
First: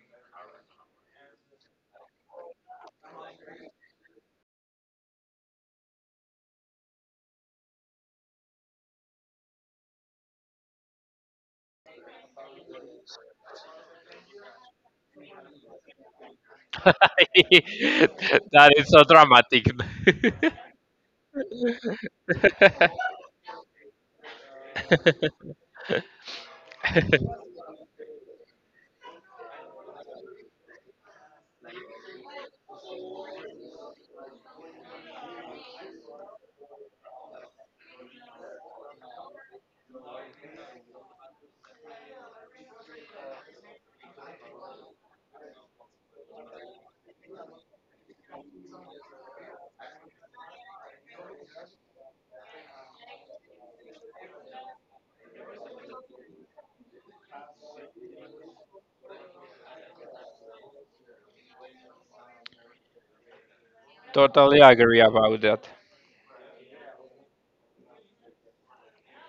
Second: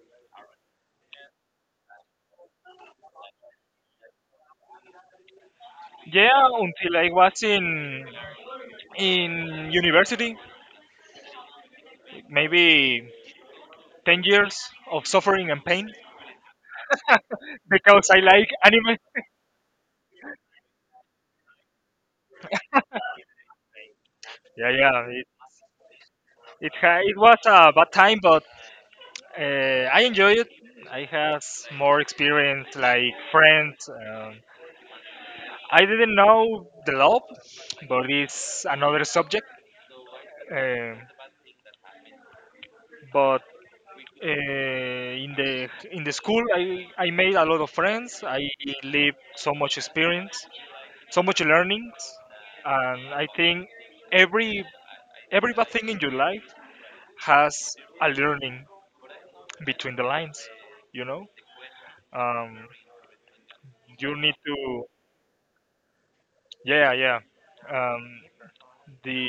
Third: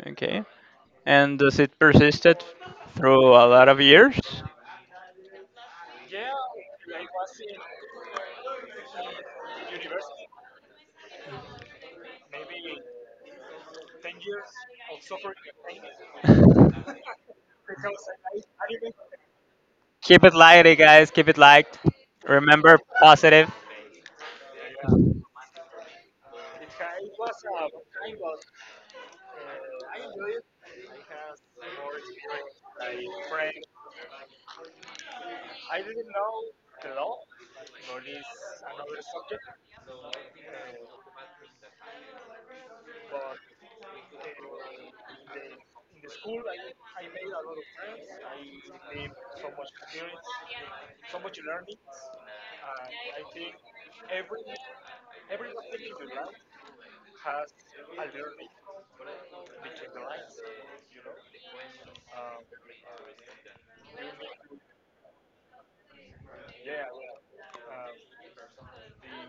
Okay. And does it persisted through a lot of years?
Yeah, until I was in in university, maybe ten years of suffering and pain. Because I like
that is
anime.
so dramatic.
Keep it light, eh, guys. Keep it light. Remember, positive.
Yeah, yeah. It it, ha- it was a bad time, but uh, I enjoy it. I have more experience, like friends. Um, I didn't know the love, but it's another subject. Um but uh, in the in the school, I, I made a lot of friends. I lived so much experience, so much learnings, and I think every every bad thing in your life has a learning between the lines, you know, um, you need
Totally
to
agree about that.
yeah yeah um, the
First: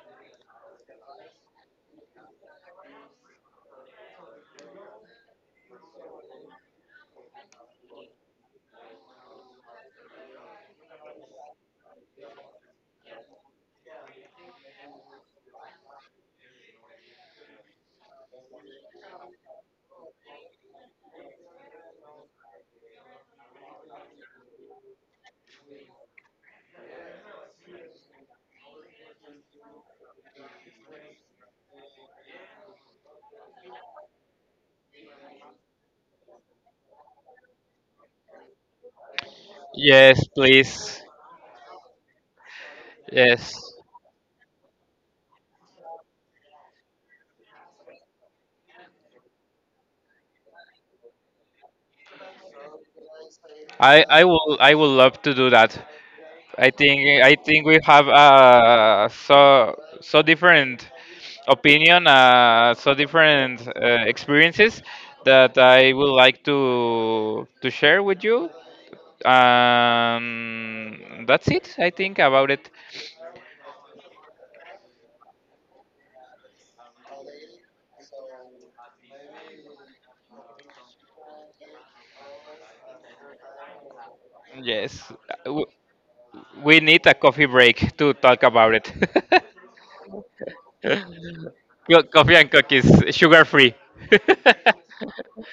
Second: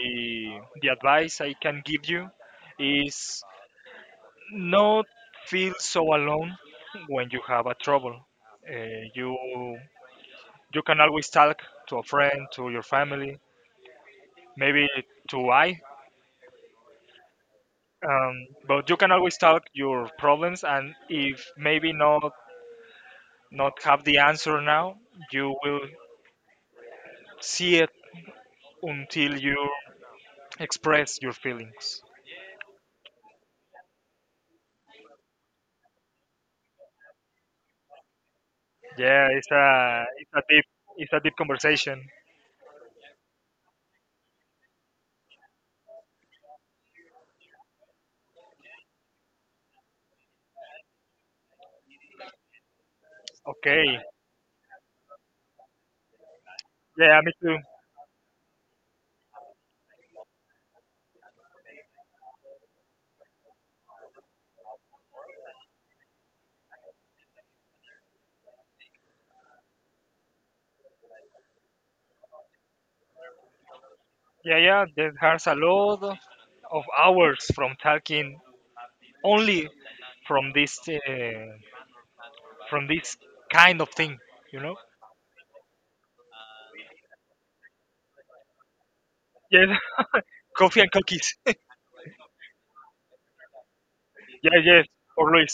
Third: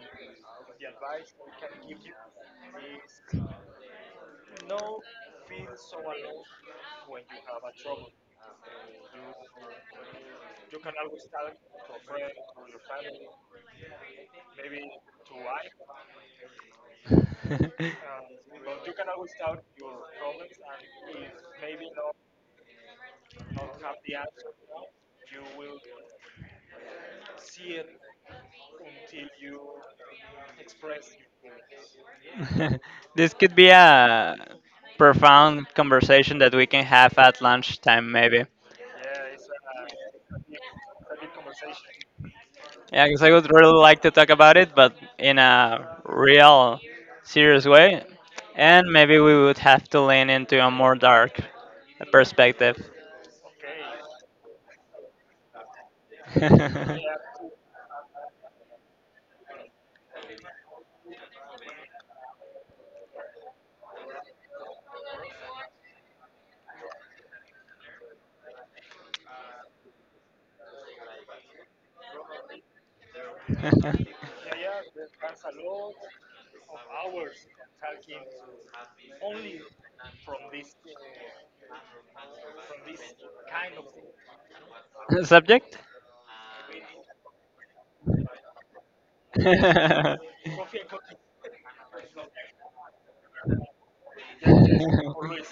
the advice I can give you is not feel so alone when you have a trouble, uh, you you can always talk to a friend, to your family, maybe to I um, but you can always talk your problems, and if maybe not not have the answer now, you will see it until you express your feelings.
This could be a profound conversation that we can have at lunchtime, maybe.
Yeah, it's a
yes,
it's a deep
please.
it's a deep conversation.
Yeah, because I would
Yes.
really like to talk about it, but in a real, serious way. And maybe we would have to lean into a more dark perspective.
I
Okay.
I will I will love to do that. I
Yeah,
think
me
I
too.
think we have uh so so different opinion, uh, so different uh, experiences that I would like to to share with you. Um, that's it, I think, about it.
Yeah, yeah. There has a lot of hours from talking only from this uh, from this kind of thing. You know.
Yes,
Subject?
We need a coffee break to talk about it.
Yes.
Well,
Coffee and cookies.
Co- coffee and cookies, sugar free.
Yes, yes. For Luis.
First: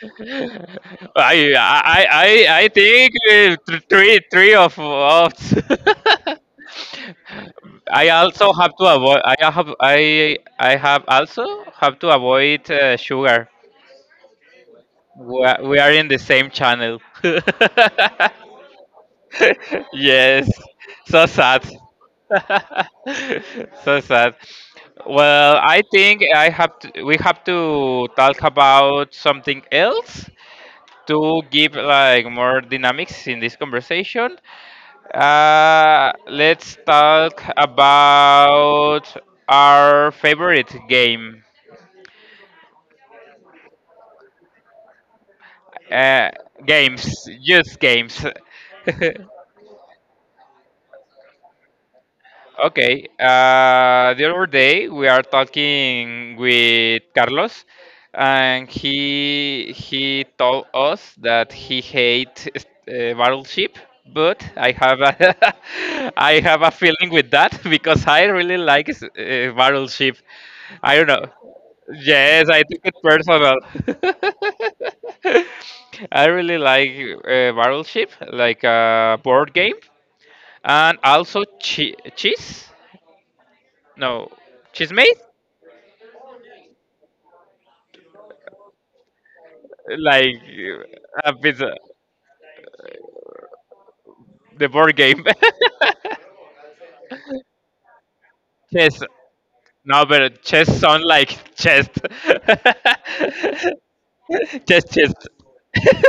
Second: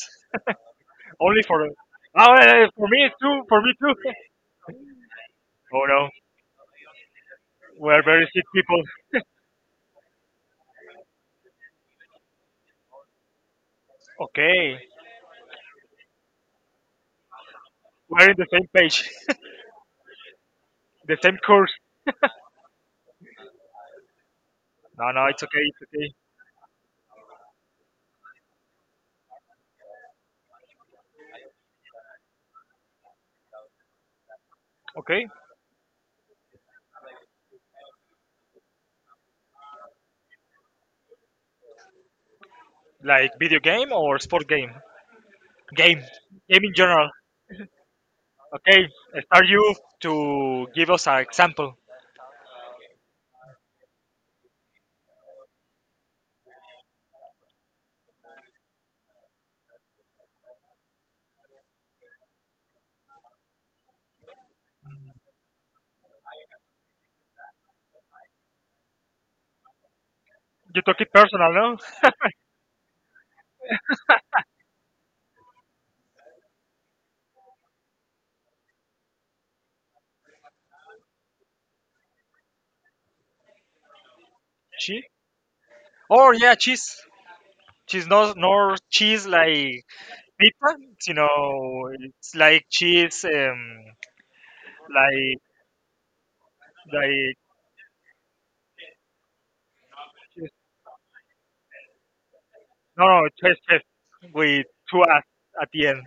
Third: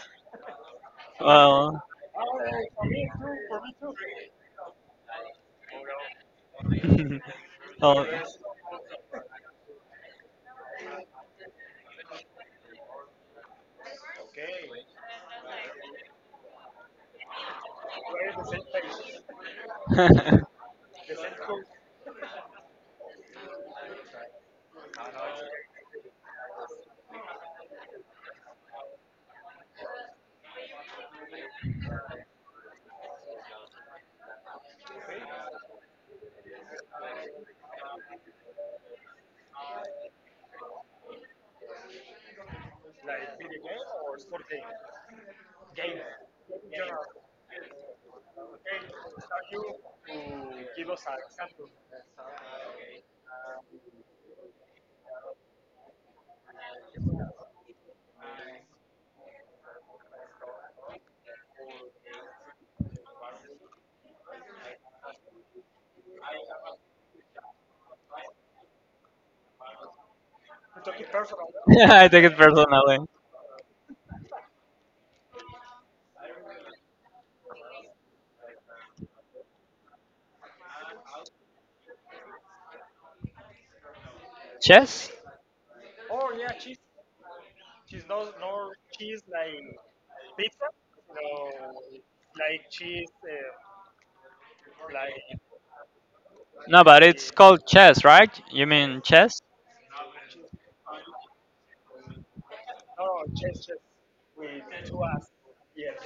Only
I,
for. Oh,
well
I I
uh,
I
for me
think
too.
uh,
For me
th-
too.
three three of us.
Oh no, we're
I
very sick
also have
people.
to avoid. I have I I have also have to avoid uh, sugar.
Okay,
We are, we are in the same channel.
we're in the same page,
yes,
the
so
same
sad.
course.
so sad.
No, no, it's
Well,
okay, it's
I
okay.
think I have to, we have to talk about something else to give like more dynamics in this conversation.
Okay,
Uh, let's talk about our favorite game.
like video game or sport game? Game,
Uh,
game in general.
games, just games.
Okay, start you to give us an example.
Okay. Uh, the other day we are talking with Carlos, and he he told us that he hates uh, Battleship, but I have a I have a feeling with that because I really like uh, Battleship.
You
I
took
don't
it
know.
personal, no?
yeah, I take it
Yes, I took it
personally.
personal. I really like uh, Battleship, like a board game, and also che- cheese. No,
Cheese?
Chess?
Chismes?
Oh yeah, cheese. Cheese, no, nor cheese like
Like
pizza. You
uh, a bit, uh,
know, it's like cheese, um,
the board game.
like
No, but it's
like
called chess, right? You
chess.
mean chess?
No, but
cheese.
chess sound like chest.
No, no, cheese, cheese with
chest,
two at
chest.
at the end.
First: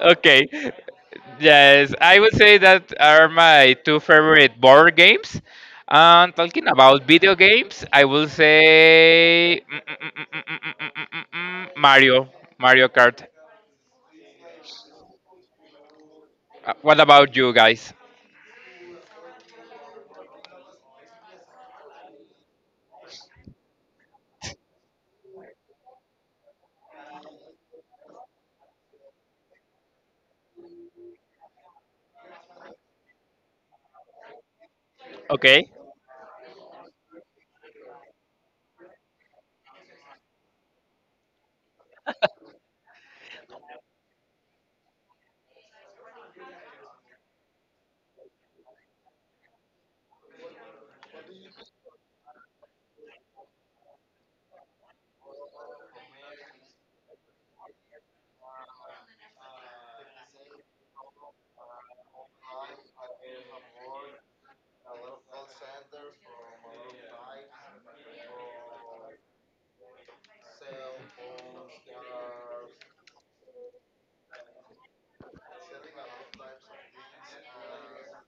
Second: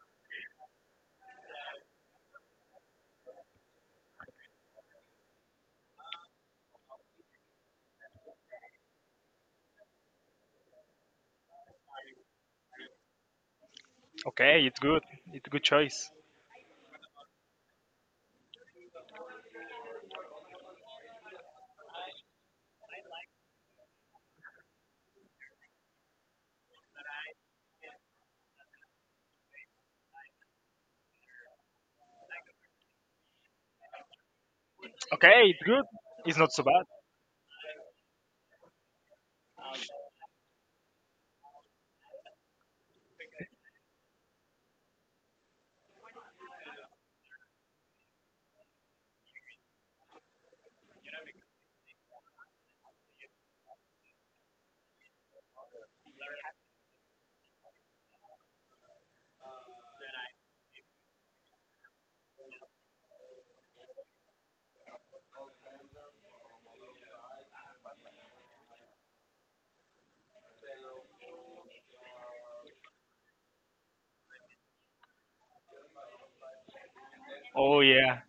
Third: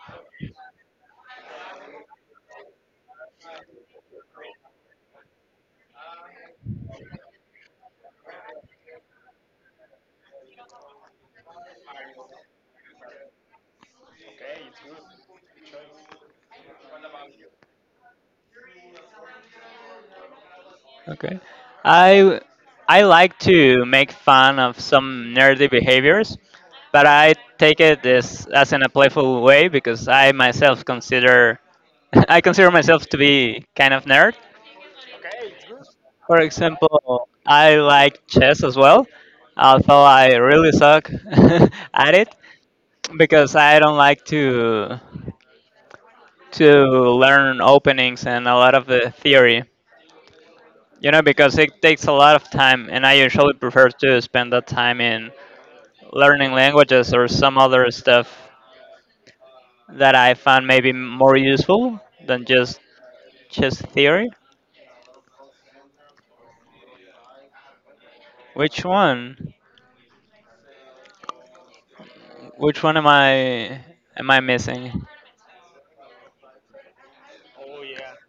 okay. Yes, I would say that are my two favorite board games. And talking about video games, I will say mm, mm, mm, mm, mm, mm, mm, mm, mm, mm, mm, mm, Mario, Mario Kart.
Okay, it's good. It's a good choice.
Uh, What about you guys?
Okay. I I like to make fun of some nerdy behaviors, but I take it as as in a playful way because I myself consider I consider myself to be kind of nerd.
Okay, it's
Okay.
good. It's
For
not so bad.
example, I like chess as well, although I really suck at it because I don't like to to learn openings and a lot of the theory. You know, because it takes a lot of time, and I usually prefer to spend that time in learning languages or some other stuff that I find maybe more useful than just just theory. Which one? Which one am I am I missing?
Oh yeah.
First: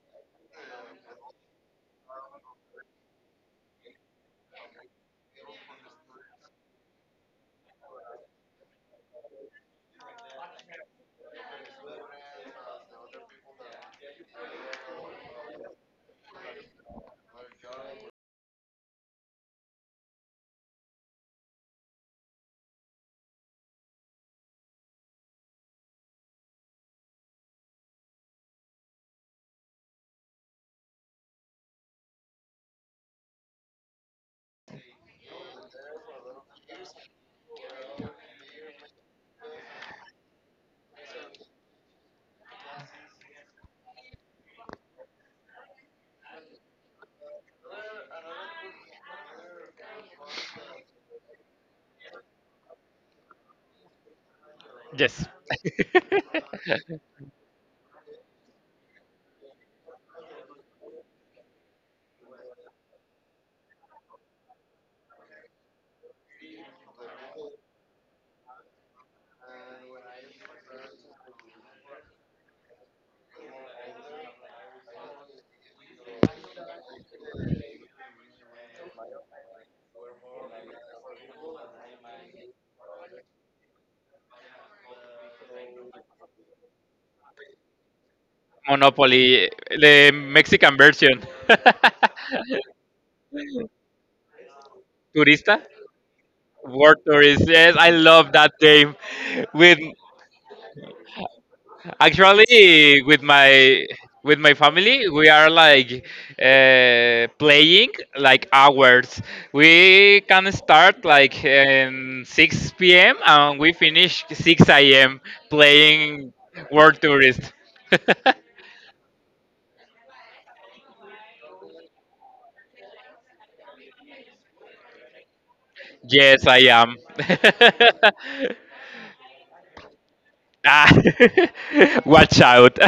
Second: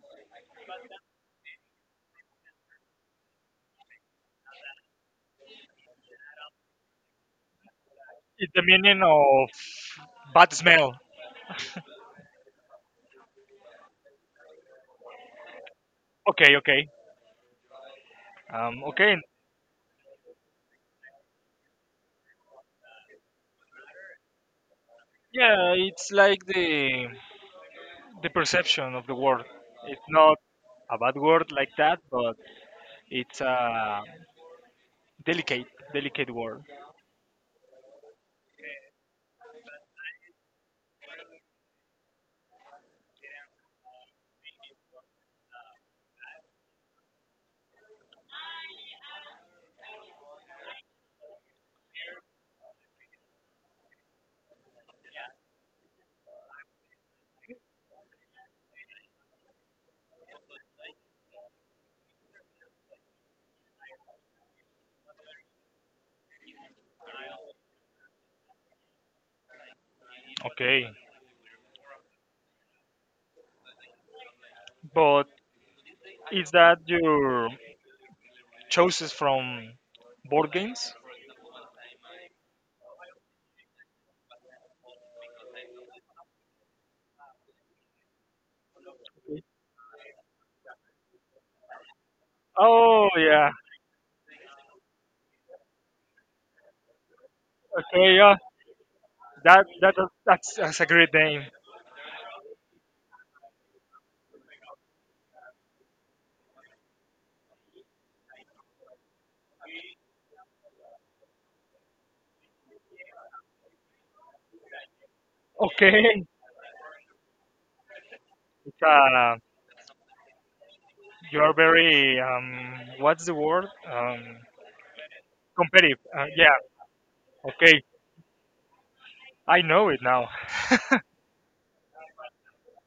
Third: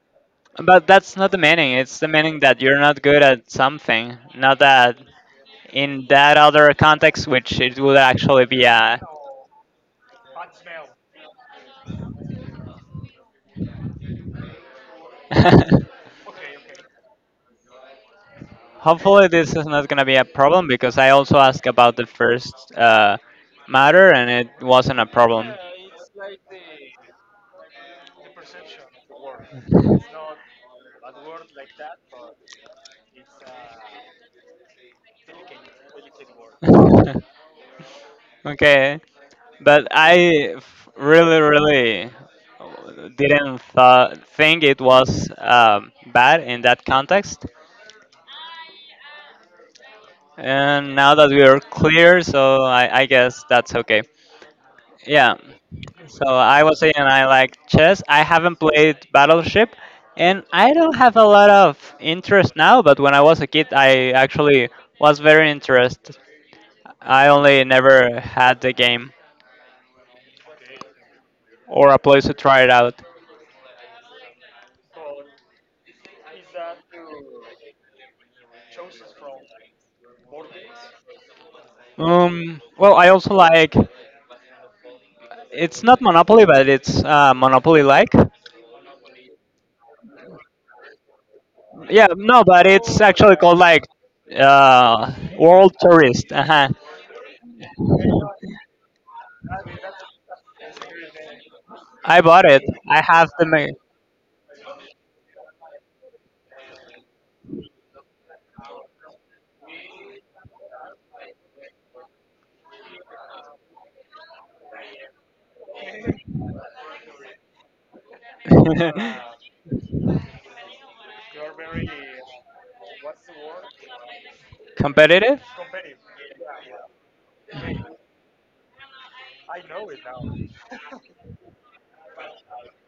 But that's not the meaning. It's the meaning that you're not good at something, not that in that other context, which it would actually
It's the
be a
meaning of bad smell. Okay, okay. Um, okay.
Hopefully, this is not going to be a problem because I also asked about the first uh, matter and it wasn't a problem.
Yeah, it's like the the perception of the word. It's not a bad word like that, but it's a delicate, delicate word.
Okay, but I f- really, really didn't th- think it was um, bad in that context. And now that we are clear, so I, I guess that's okay.
Yes.
Yeah. So I was saying I like chess. I haven't played Battleship, and I don't have a lot of interest now. But when I was a kid, I actually was very interested. I only never had the game
Okay.
or a place to try it out.
But is that your choices from board games?
Um. Well, I also like. It's not Monopoly, but it's uh, Monopoly-like.
Monopoly, the Mexican version.
Yeah. No, but it's
Oh
actually
yeah.
called like uh,
Turista?
World Tourist. Uh huh.
World Tourist. Yes, I
Okay,
love
yeah.
that game.
That
With
that that's, that's a great name.
I bought it. I
Actually, with
have the.
my with my family, we are like uh, playing like hours. We can start like in six p m and we finish six a m
Okay.
playing World Tourist.
It's,
ma-
uh, you are very um, what's the word? Um,
Competitive?
competitive. Uh,
yes,
yeah.
I am.
Okay. I know it now.
ah, watch out.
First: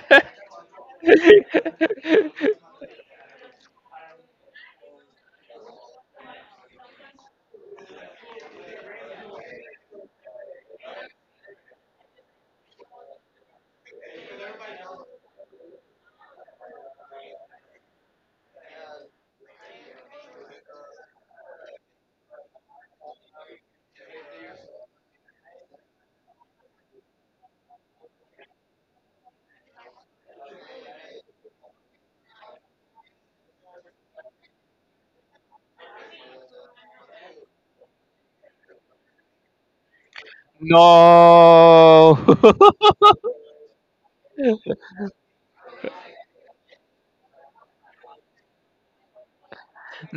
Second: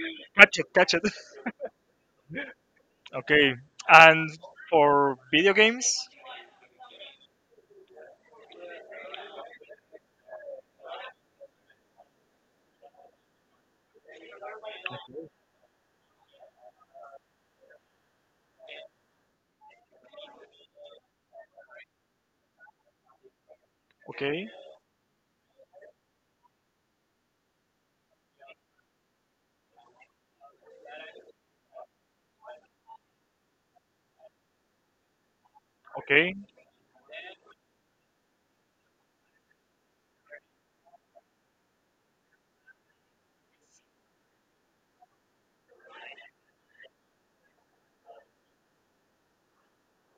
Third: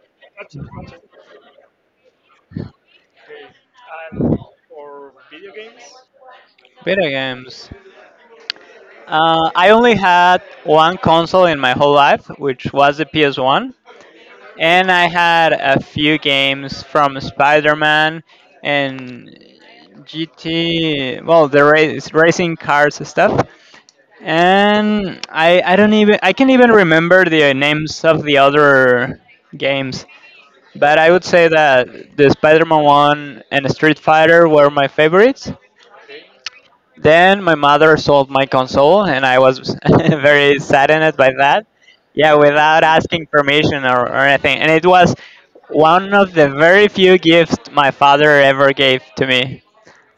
Catch it, catch it. Okay. And for video games.
Video games. Uh, I only had one console in my whole life, which was the P S one, and I had a few games from Spider-Man and G T, well, the race, racing cars stuff.
Okay.
And I, I don't even I can't even remember the names of the other games, but I would say that the Spider-Man one and Street Fighter were my favorites.
Okay.
Then my mother sold my console, and I was very saddened by
no.
that. Yeah, without asking permission or, or anything. And it was one of the very few gifts my father ever gave to me.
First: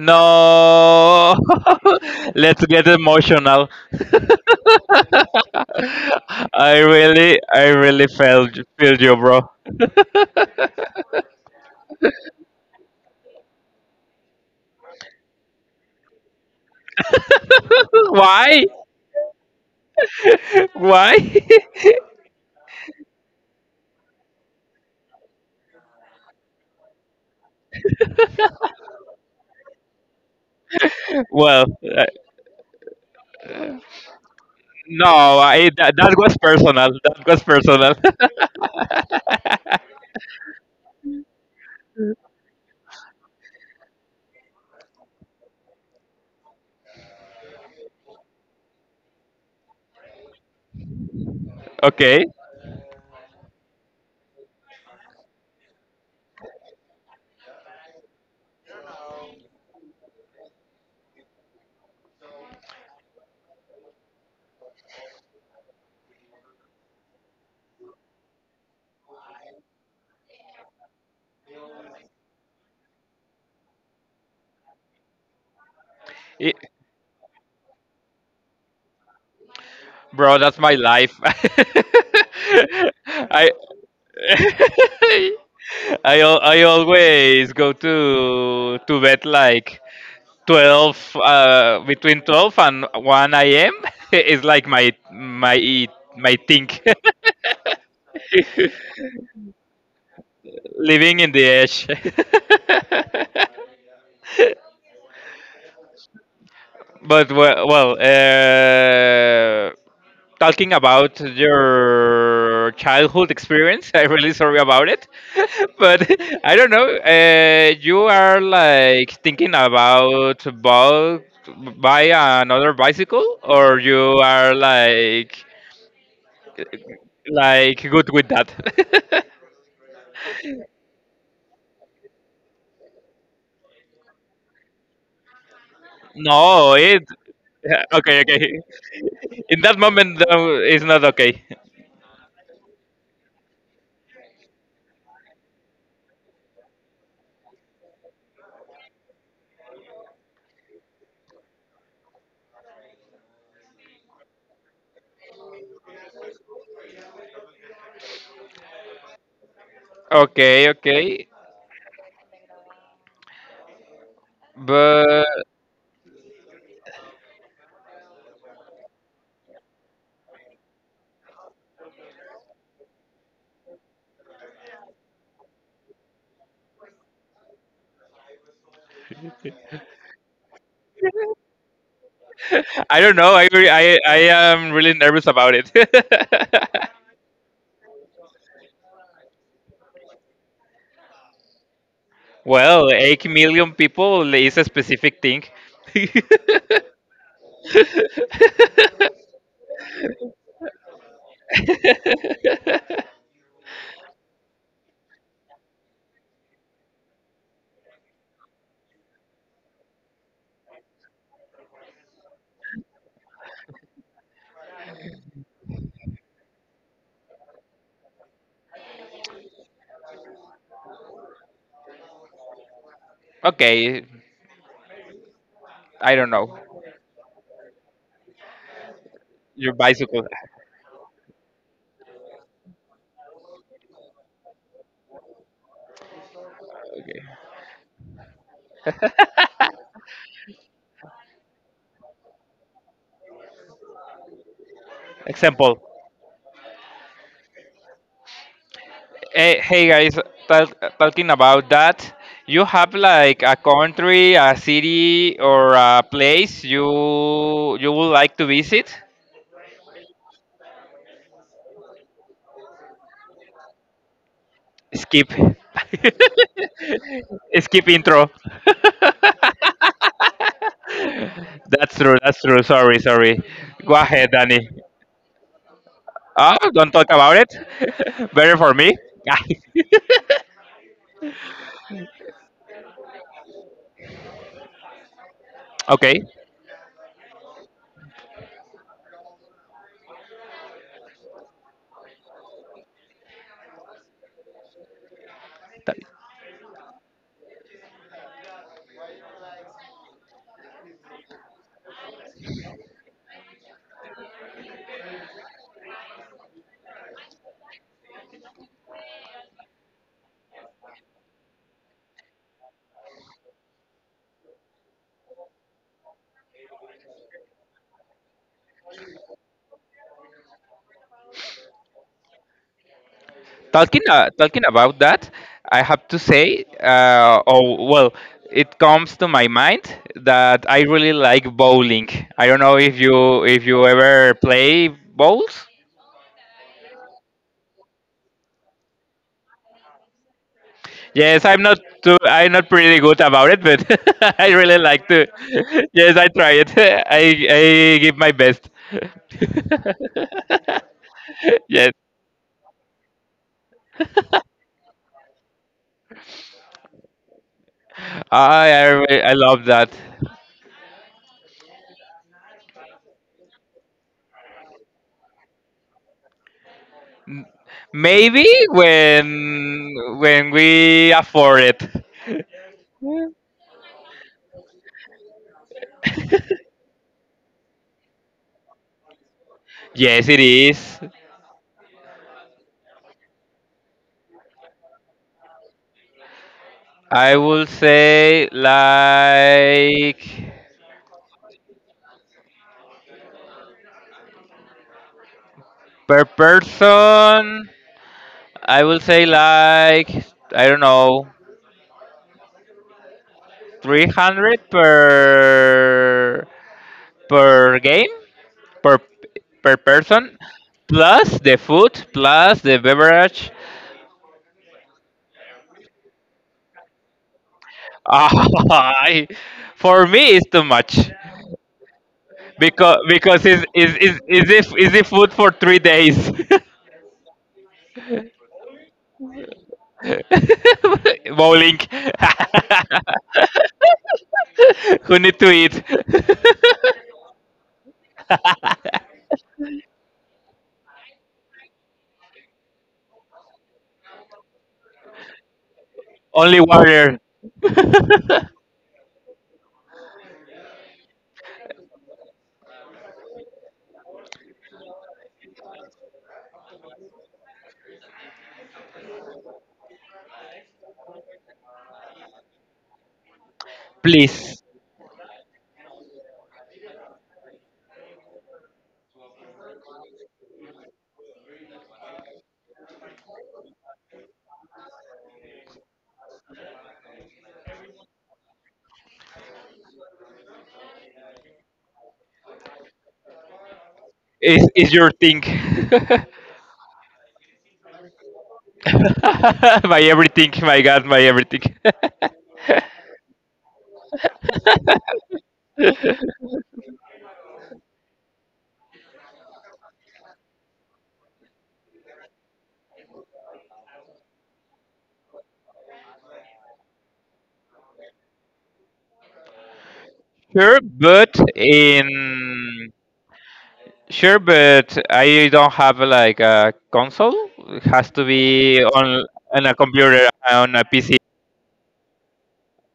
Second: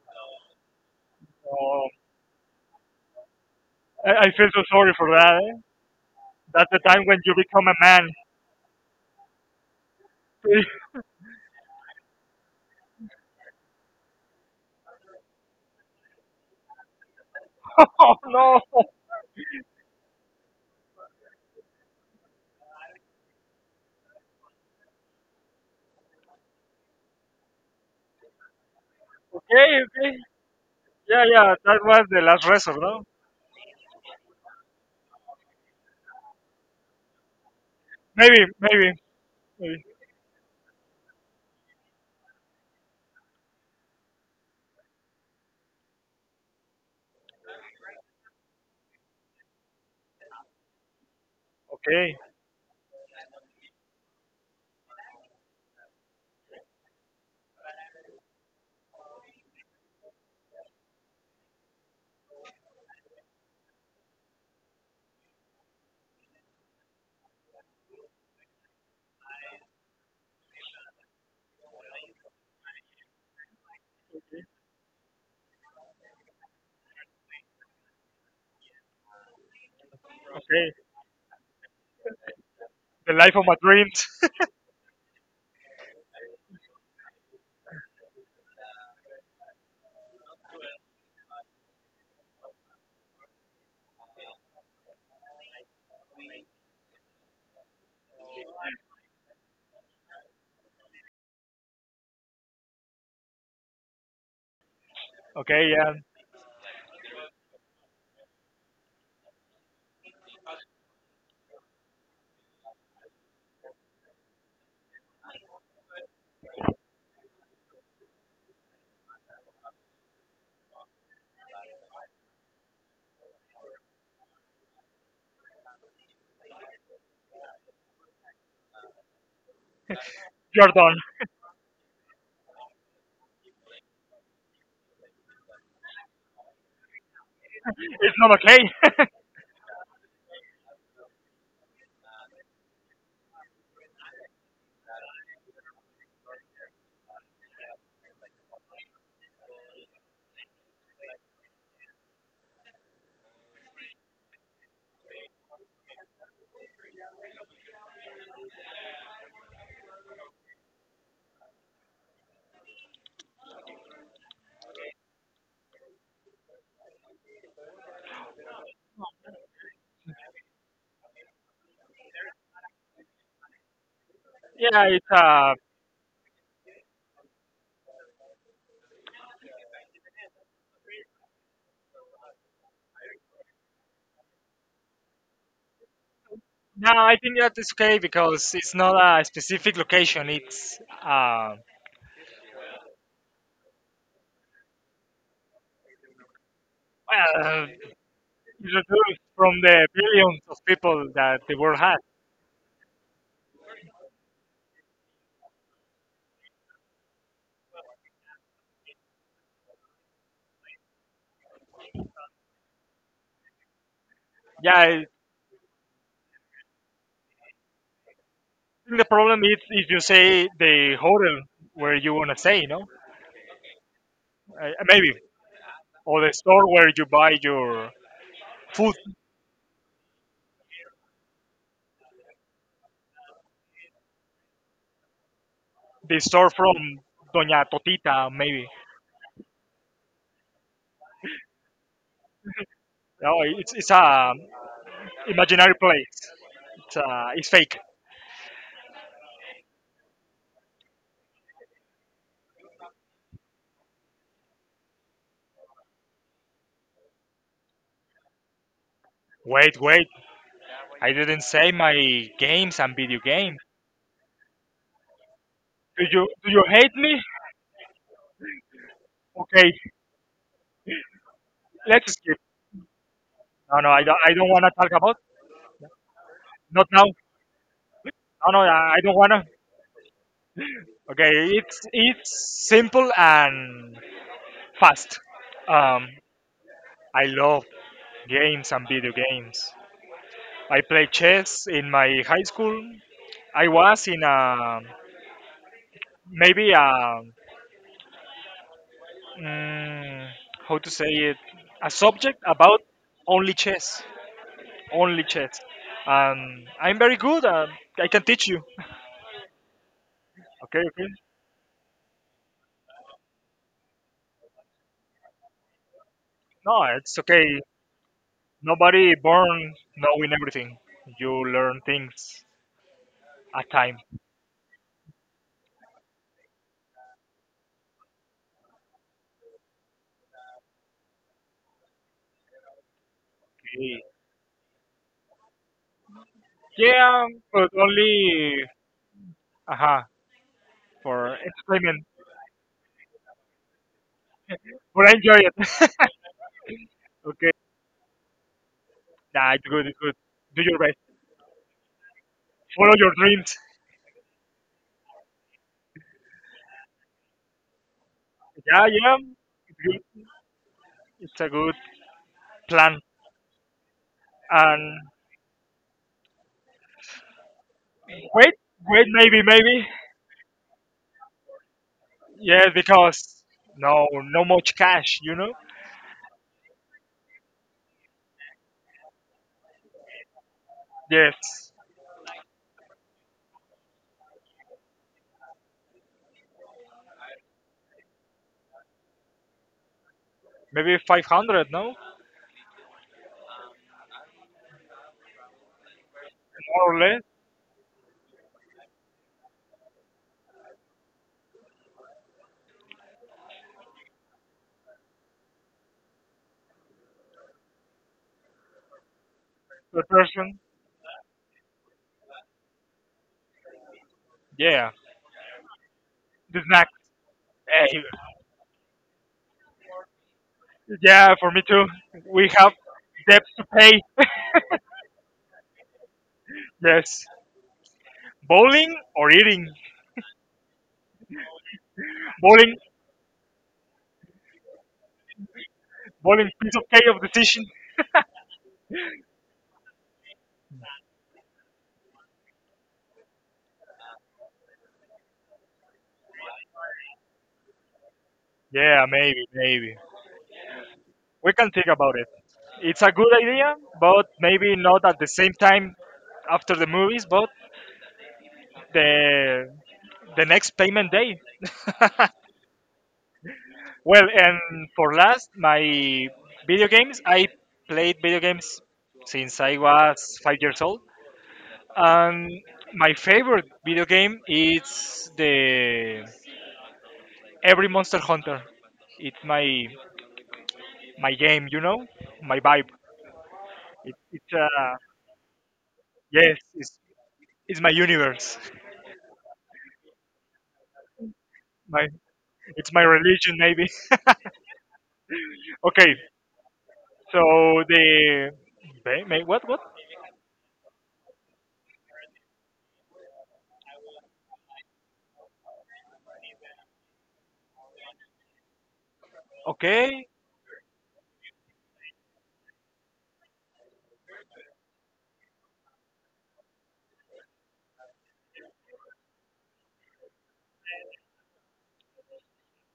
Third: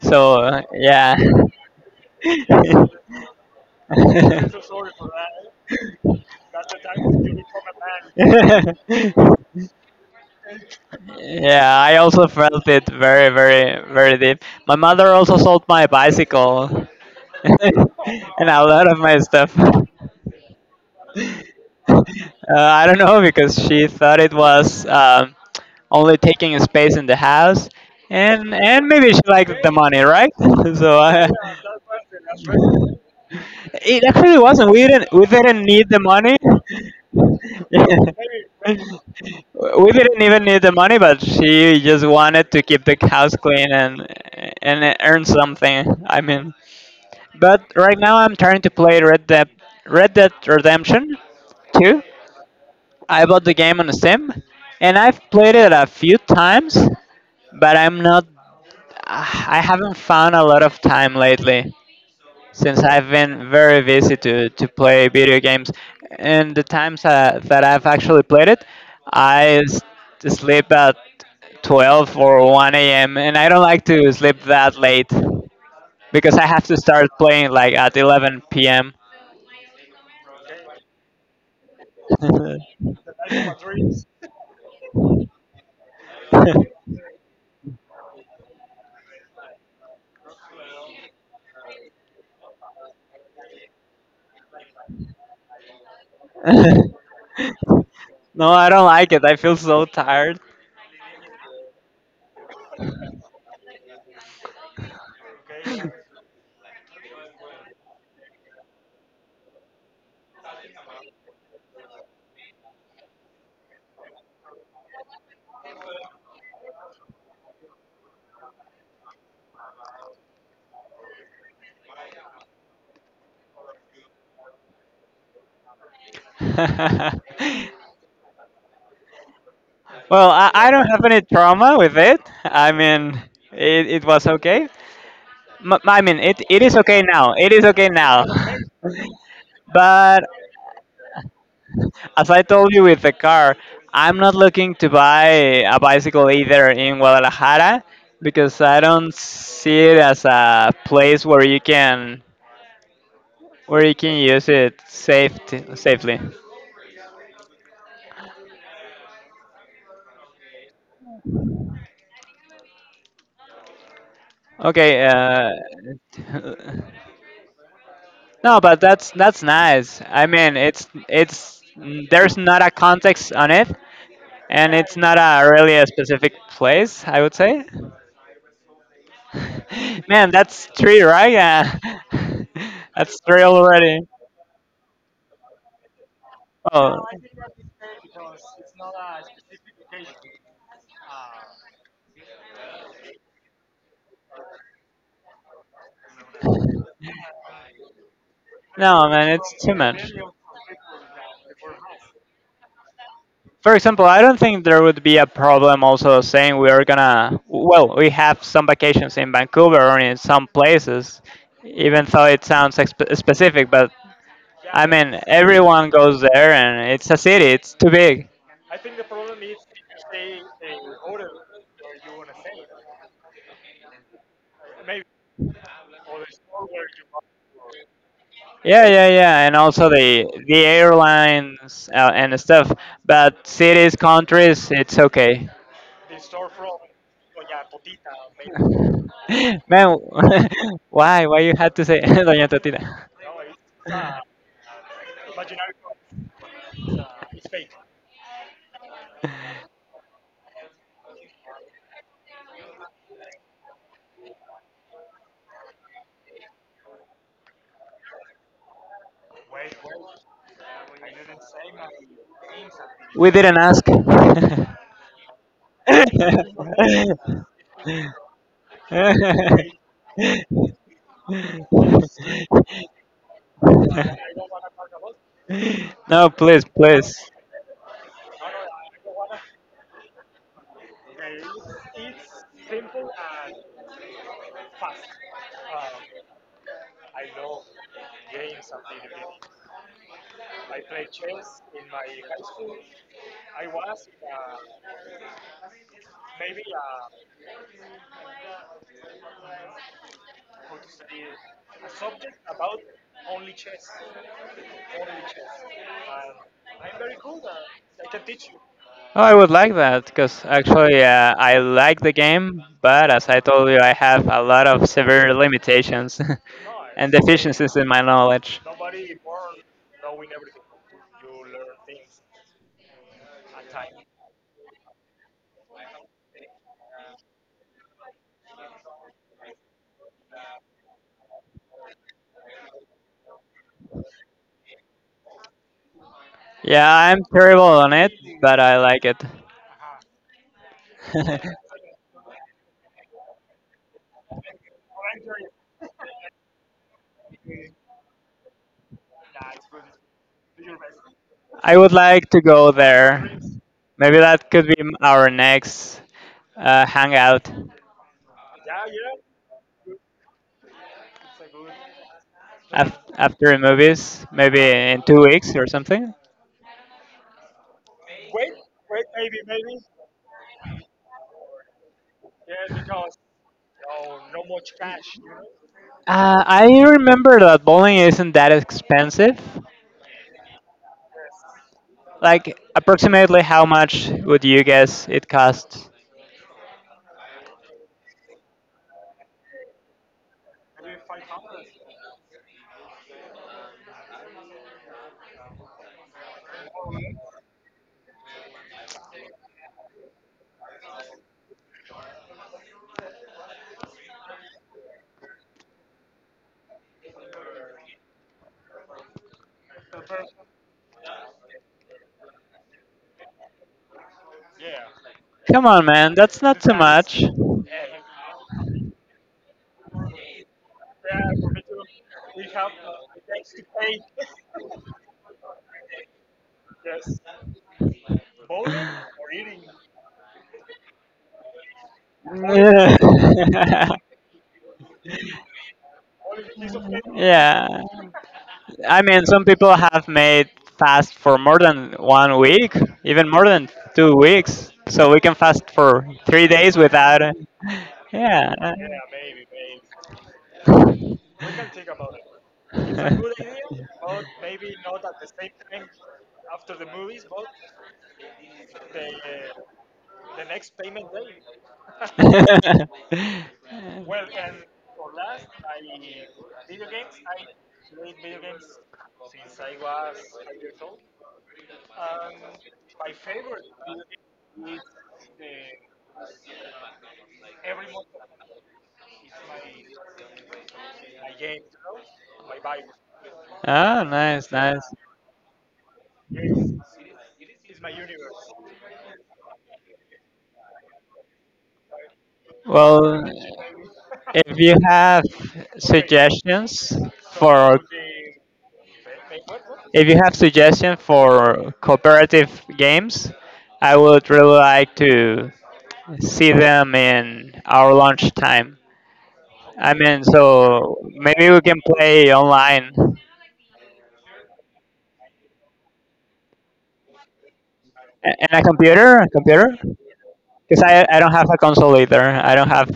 So, uh, yeah.
Uh,
let's
Yeah,
get emotional.
I, I feel so sorry for that. Eh. That's
I
the time when you
really,
become
I
a
really
man.
felt feel you, bro.
I also felt it very, very, very deep. My mother also sold my bicycle
Oh
and
no.
a
Why?
lot of my stuff.
Why?
Uh, I don't know because she thought it was um, only taking a space in the house, and and maybe she liked the
Okay.
money,
Okay.
right? So
Yeah.
I,
Yeah.
well,
That was
uh,
the last resort. No.
it actually wasn't. We
no,
didn't we didn't
I
need
that,
the
that,
money.
was personal. That was personal.
We
Maybe. Maybe. Maybe.
didn't even need the money, but she just wanted to keep the house clean and and earn something. I mean, but right now I'm trying to play Red Dead Red Dead Redemption two.
Okay.
okay.
I bought the game on Steam, and I've played it a few times, but I'm not. I haven't found a lot of time lately since I've been very busy to, to play video games. And the times uh, that I've actually played it, I s- sleep at twelve or one a m and I don't like to sleep that late because I have to start playing like at eleven p m
Bro, that's
Okay.
my life.
The life of
I
my dreams.
I al- I always go to to bed like twelve uh, between twelve and one a m is like my my my thing.
No, I don't like it. I feel so tired.
living in the edge.
Okay. Yeah.
but well, well uh, talking about your childhood experience. I'm really sorry about it, but I don't know. Uh, you are like thinking about bu- buy another bicycle, or you are like like good with that.
Well, I,
You're
I don't
done.
have any trauma with it. I mean, it, it was okay. M- I mean, it, it
no,
is okay
it.
now. It is
Yeah,
okay
It's
okay,
now.
not
okay.
okay.
In that moment,
But
though, it's not okay.
as I told you with the car, I'm not looking to buy a bicycle either in Guadalajara because I don't see it as a place where you can where you can use it safety, safely.
Okay, okay.
Okay,
But
uh, no, but that's that's nice. I mean, it's it's mm, there's not a context on it, and
Yeah.
it's
It's
not a
a
really a specific place, I would say. Man, that's three, right? Yeah,
I don't
that's
know.
three
I re- I
already.
I am really nervous about it.
no,
Oh
I think that is okay because it's not a specific location. It's uh,
well, eight million people is a specific thing.
well, it's
no,
removed
man,
from
it's too
the
much.
billions of people that the world has.
For example, I don't think there would be a problem also saying we are gonna, well, we have some vacations in Vancouver or in some places, even though it sounds exp- specific, but
Yeah, I
I
think
mean, everyone goes there and it's a city, it's too big.
the problem is if you say the hotel where you want to stay, you know,
okay,
uh, maybe,
I
or
don't
the
know.
store where you buy your
Yeah,
food,
yeah, yeah, and
Your
also the
bicycle.
the airlines uh, and stuff, but cities, countries, it's okay.
the store from
Okay.
Doña Totita, maybe.
Man, why? Why you had to say Doña Totita?
No, it's it's a imaginary
Example.
place. It's uh, it's fake.
Hey, hey guys, tal- talking about that, you have like a country, a city, or a place you you would like to visit?
Wait, wait! I didn't say my games and video
We
games.
didn't ask.
Skip.
Do you do you hate me?
Skip intro.
Okay,
that's
let's
true.
skip.
That's true. Sorry. Sorry.
No, no,
Go
I don't.
ahead,
I don't want
Danny.
to talk about.
No,
Ah,
please,
Not
don't
now.
talk
please.
about it.
No,
Better
no,
for
I
me.
I don't wanna. Okay, it's it's simple and fast. Um,
okay.
I love games and video games. I play chess in my high school. I was in a maybe a mm, how to say it a subject about only chess, only chess. Um, I'm very good. Uh, I can teach you.
Oh, I would like that because
Okay,
actually
okay.
uh, I like the game, but as I told you, I have a lot of severe limitations
No,
and
it's okay.
deficiencies in my knowledge.
Nobody born knowing everything. You learn things at time.
Talking uh, talking about that, I have to say, uh, oh well, it comes to my mind that I really like bowling. I don't know if you if you
Okay.
ever play bowls.
Yeah, I'm
Yeah,
terrible
but
on it, but
only
I like it.
uh for
Yes, I'm not
entertainment.
too, I'm not pretty good about it, but I really
But
like
I
to.
enjoy it.
Yes, I try it. I
Okay.
I give my best.
Nah, it's good. It's good. Do your best.
I
yes,
would like to go
Follow your
there.
dreams.
Maybe that could be m- our next uh, hangout
I
Yeah,
I,
yeah.
re- I love
It's
that.
good. It's a good
af-
plan.
after the movies, maybe in
And
two weeks or something.
Maybe
wait, wait, maybe, maybe.
when when we afford it.
Yeah, because no, no much cash. You know.
Uh, I remember that bowling isn't that expensive.
Yes, it is.
Yes,
Like, approximately how much would you guess it costs?
I will say like
maybe five hundred. No,
per
more or less
person. I will say like I don't know three hundred per per game per per
per
person,
person.
plus the food, plus the beverage.
Yeah.
Come on, man, that's not
The
too
snacks.
much.
Eh,
I- for me, it's too much
yeah, for me too. We have
because because
debts to
it's
pay.
is is is it is it food for three days.
Yes. Bowling or eating?
Bowling.
Bowling,
Yeah.
Who need to eat?
bowling piece of cake of decision.
Yeah. I mean, some people have made fast for more than one week, even more than two weeks. So we can fast for three
Only
days without.
water.
Yeah.
Yeah, maybe, maybe. We can think about it. It's a good idea, but maybe not at the same time after the movies, but the the next payment day. Well,
Please.
and for last, my video games. I played video games since I was five years old. And my favorite video game is the every Monster Hunter. It's my my game, you know, my vibe.
Oh,
It,
nice,
it's
Is is
nice.
uh
your thing?
yes, it's it's my universe.
my everything, my God, my everything.
My it's my
Well,
religion maybe.
if you have
Okay,
suggestions
so
for
the ba- ma- what what?
If you have suggestions for cooperative games, I would really like to see them in our lunch time. I mean,
Okay,
sure,
so
but
maybe we can play
in
online
sure, but I don't have like a console. It has to
A- and a
be
computer,
on
a
on a
computer,
computer on
because
a
I,
P C.
I don't have a console either. I don't have.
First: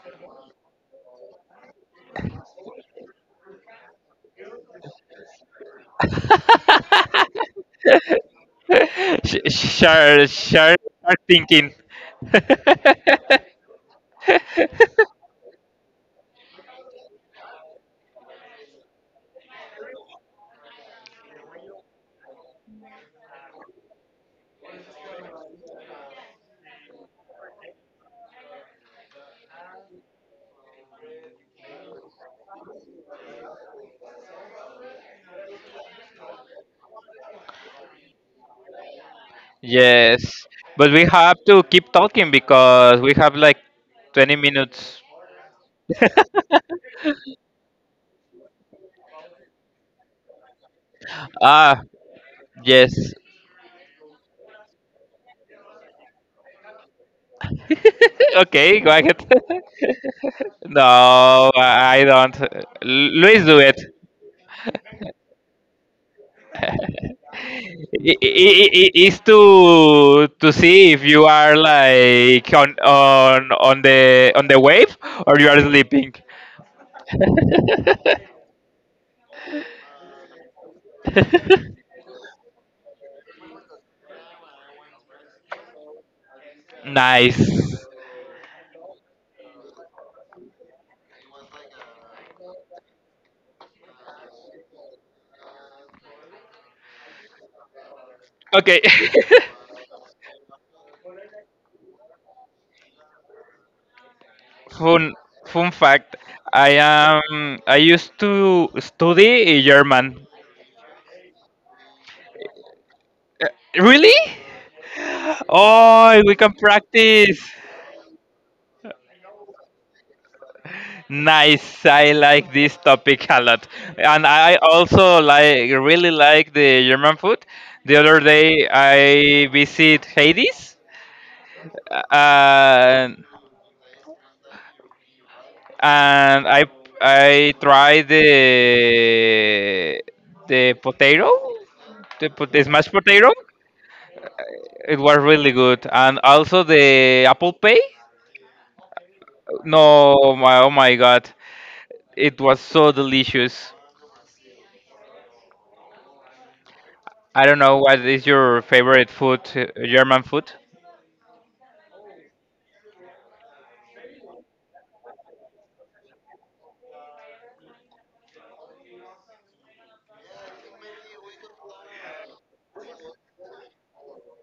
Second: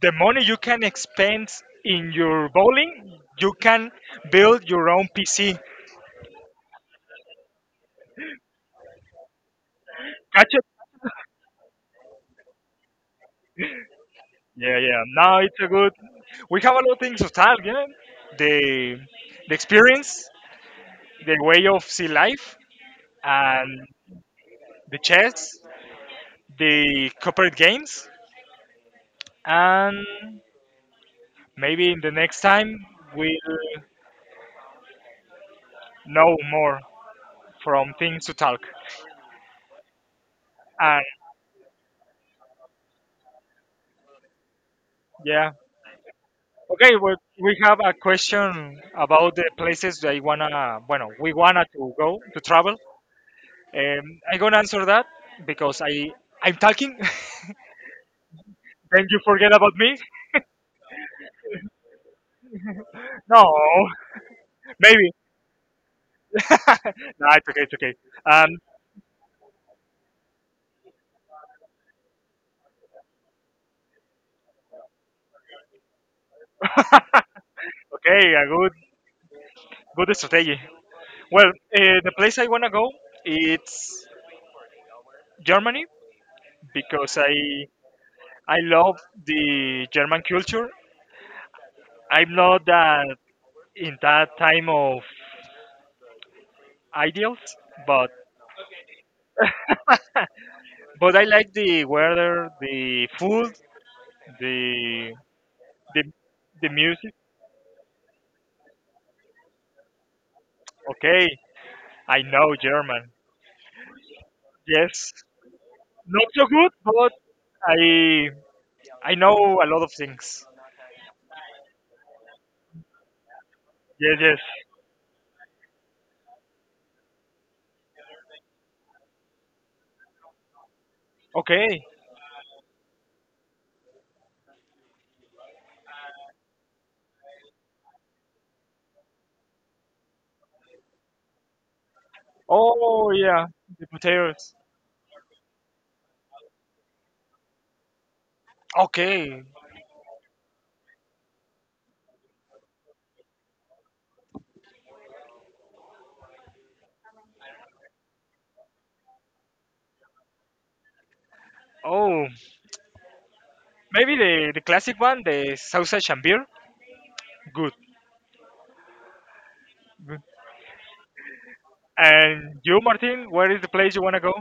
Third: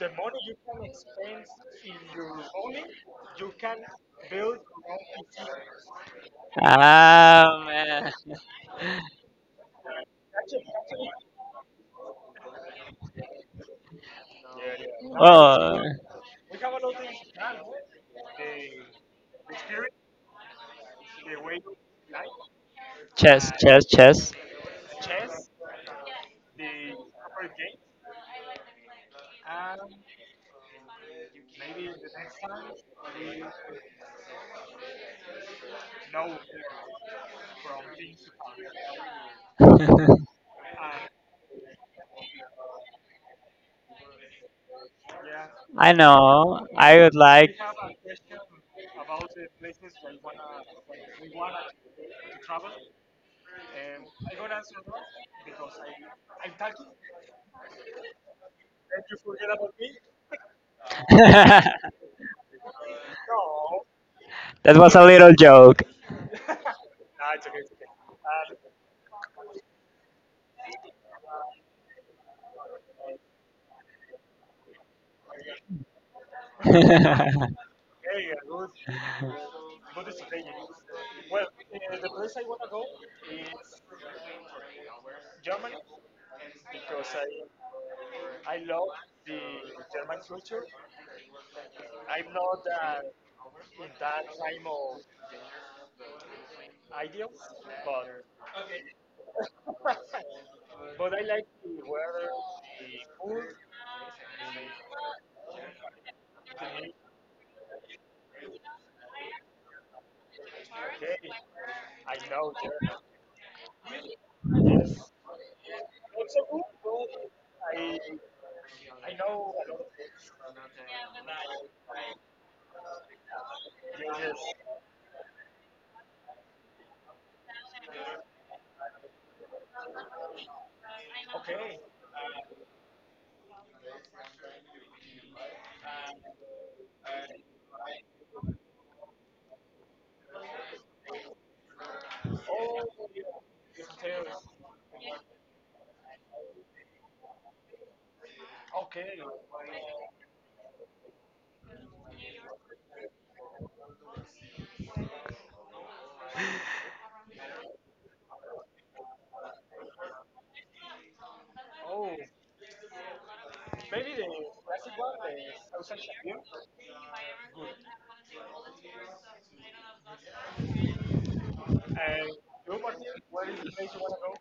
the money you can expend in your bowling, you can build your own P C.
Ah man.
Sh- sure, sure, start thinking.
Yeah, yeah. Now it's a
Oh,
good. We have a lot of things to talk. Yeah, the the experience, the way of see life,
chess,
and
chess, chess.
the chess, the corporate games, and maybe in the next time we'll know more from things to talk.
I
Yes, but we
And
have to keep talking because we have like twenty minutes.
yeah,
know.
okay.
I would
Well,
like
we have a question about the places that I wanna. Bueno, we wanna
Ah,
to go to travel.
yes.
Um, I'm gonna answer that because I I'm talking.
Okay, go
Then
ahead.
you forget about me?
No,
that
I don't.
No,
Luis, do it.
was a
maybe.
little joke.
No, it's okay, it's okay.
I-
Um,
I- I- It's to to see if you are like on on on the on the wave or you are sleeping.
okay, a good, good strategy. Well, uh, the place I wanna go it's Germany because I
Nice.
I love the German culture. I'm not that in that time of ideals, but
Okay.
but I like the weather, the food,
fun
the
fun
the
fact. I
the music.
am. I used to study German.
Okay, I know German.
Really?
Yes.
Oh,
Not
we
so
can
good, but
practice.
I I know a lot of things.
Nice. I like this topic a lot.
Yes,
And
yes.
I also like really like the German food. The other day I visit Hades
Okay.
and and I I tried the the potato, the, pot- the smashed
Oh
potato.
yeah, the potatoes.
It was really good. And also the apple pie.
Okay.
No, my oh my God. It was so delicious. I don't know what is your favorite food, uh, German food.
Oh, maybe the the classic one, the sausage and beer. Good. Good. And you, Martin, where is the place you wanna go?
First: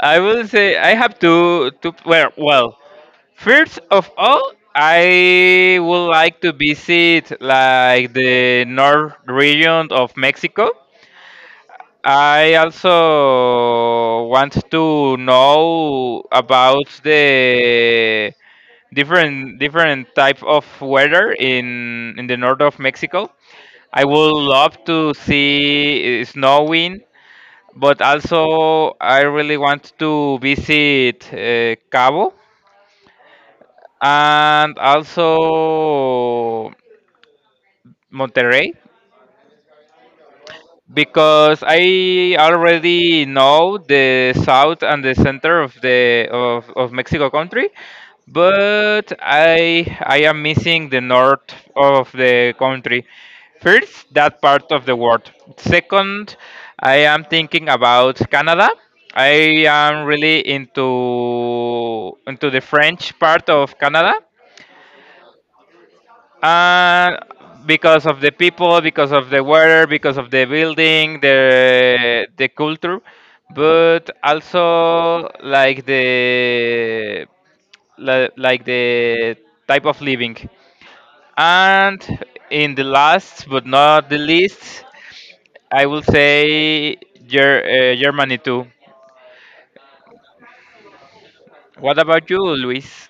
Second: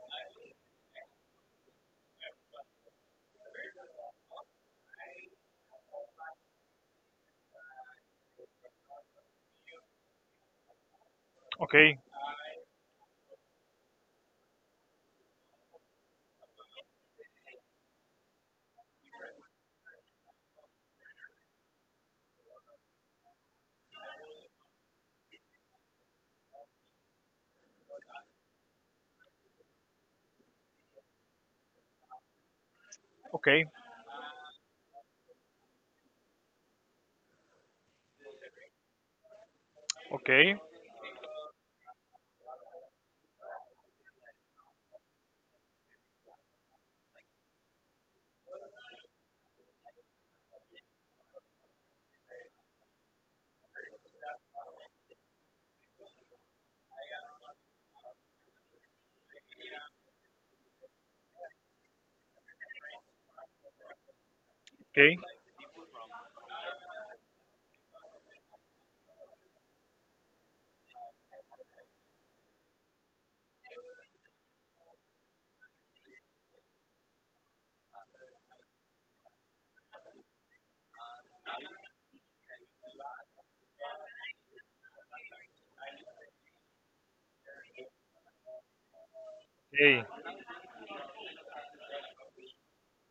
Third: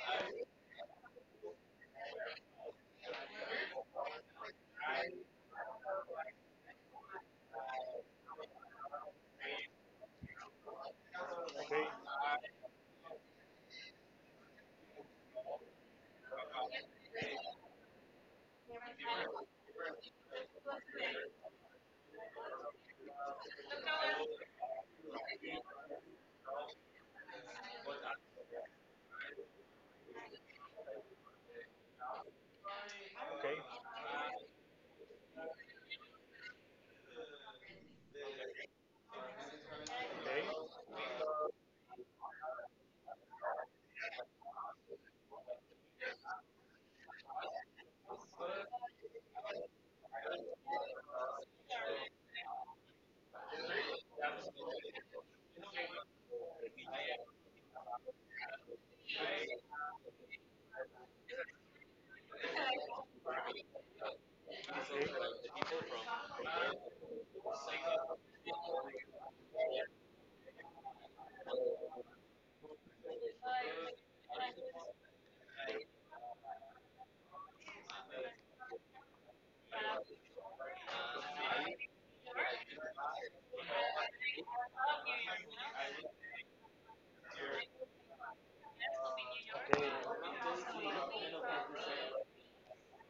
I will say I have two, two. Well, well, first of all, I would like to visit like the north region of Mexico.
Okay.
I also want to know about the different different type of weather in in the north of Mexico. I would love to see uh, snowing. But also, I really want to visit uh, Cabo
Okay.
and also Monterrey
Okay.
because I already know the south and the center of the of, of Mexico country, but I I am missing the north of the country. First, that part of the world. Second, I am thinking about Canada. I am really into into the French part of Canada
Okay.
and because of the people, because of the weather, because of the building, the the culture, but also like the li- like the type of living. And in the last but not the least, I will say Ger- uh, Germany too.
Okay.
What about you, Luis?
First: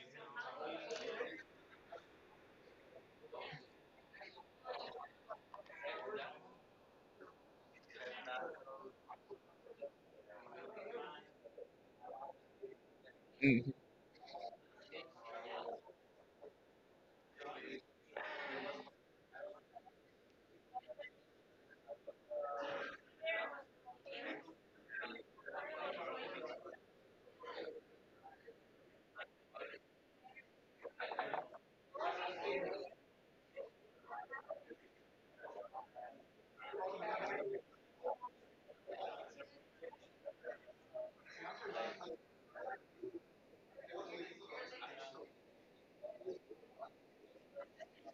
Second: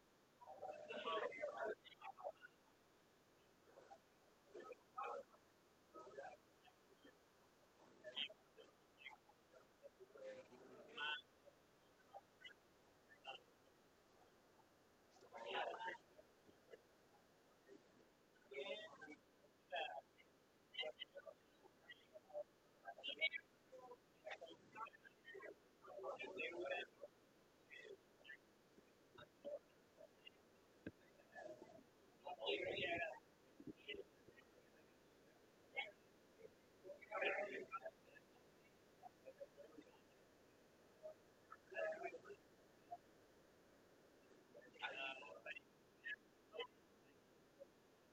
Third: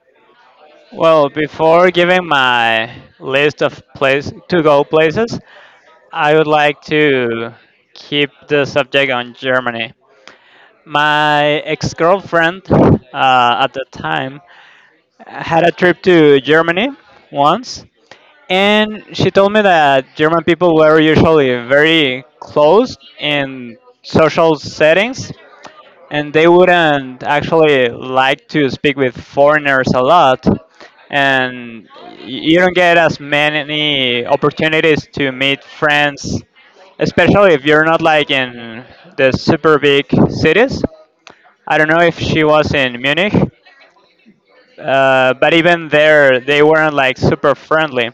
Well, before giving my list of place to go places, I would like to keep the subject on Germany. My ex-girlfriend uh, at the time had a trip to Germany once, and she told me that German people were usually very closed in social settings, and they wouldn't actually like to speak with foreigners a lot, and you don't get as many opportunities to meet friends, especially if you're not like in the super big cities. I don't know if she was in Munich, uh, but even there, they weren't like super friendly.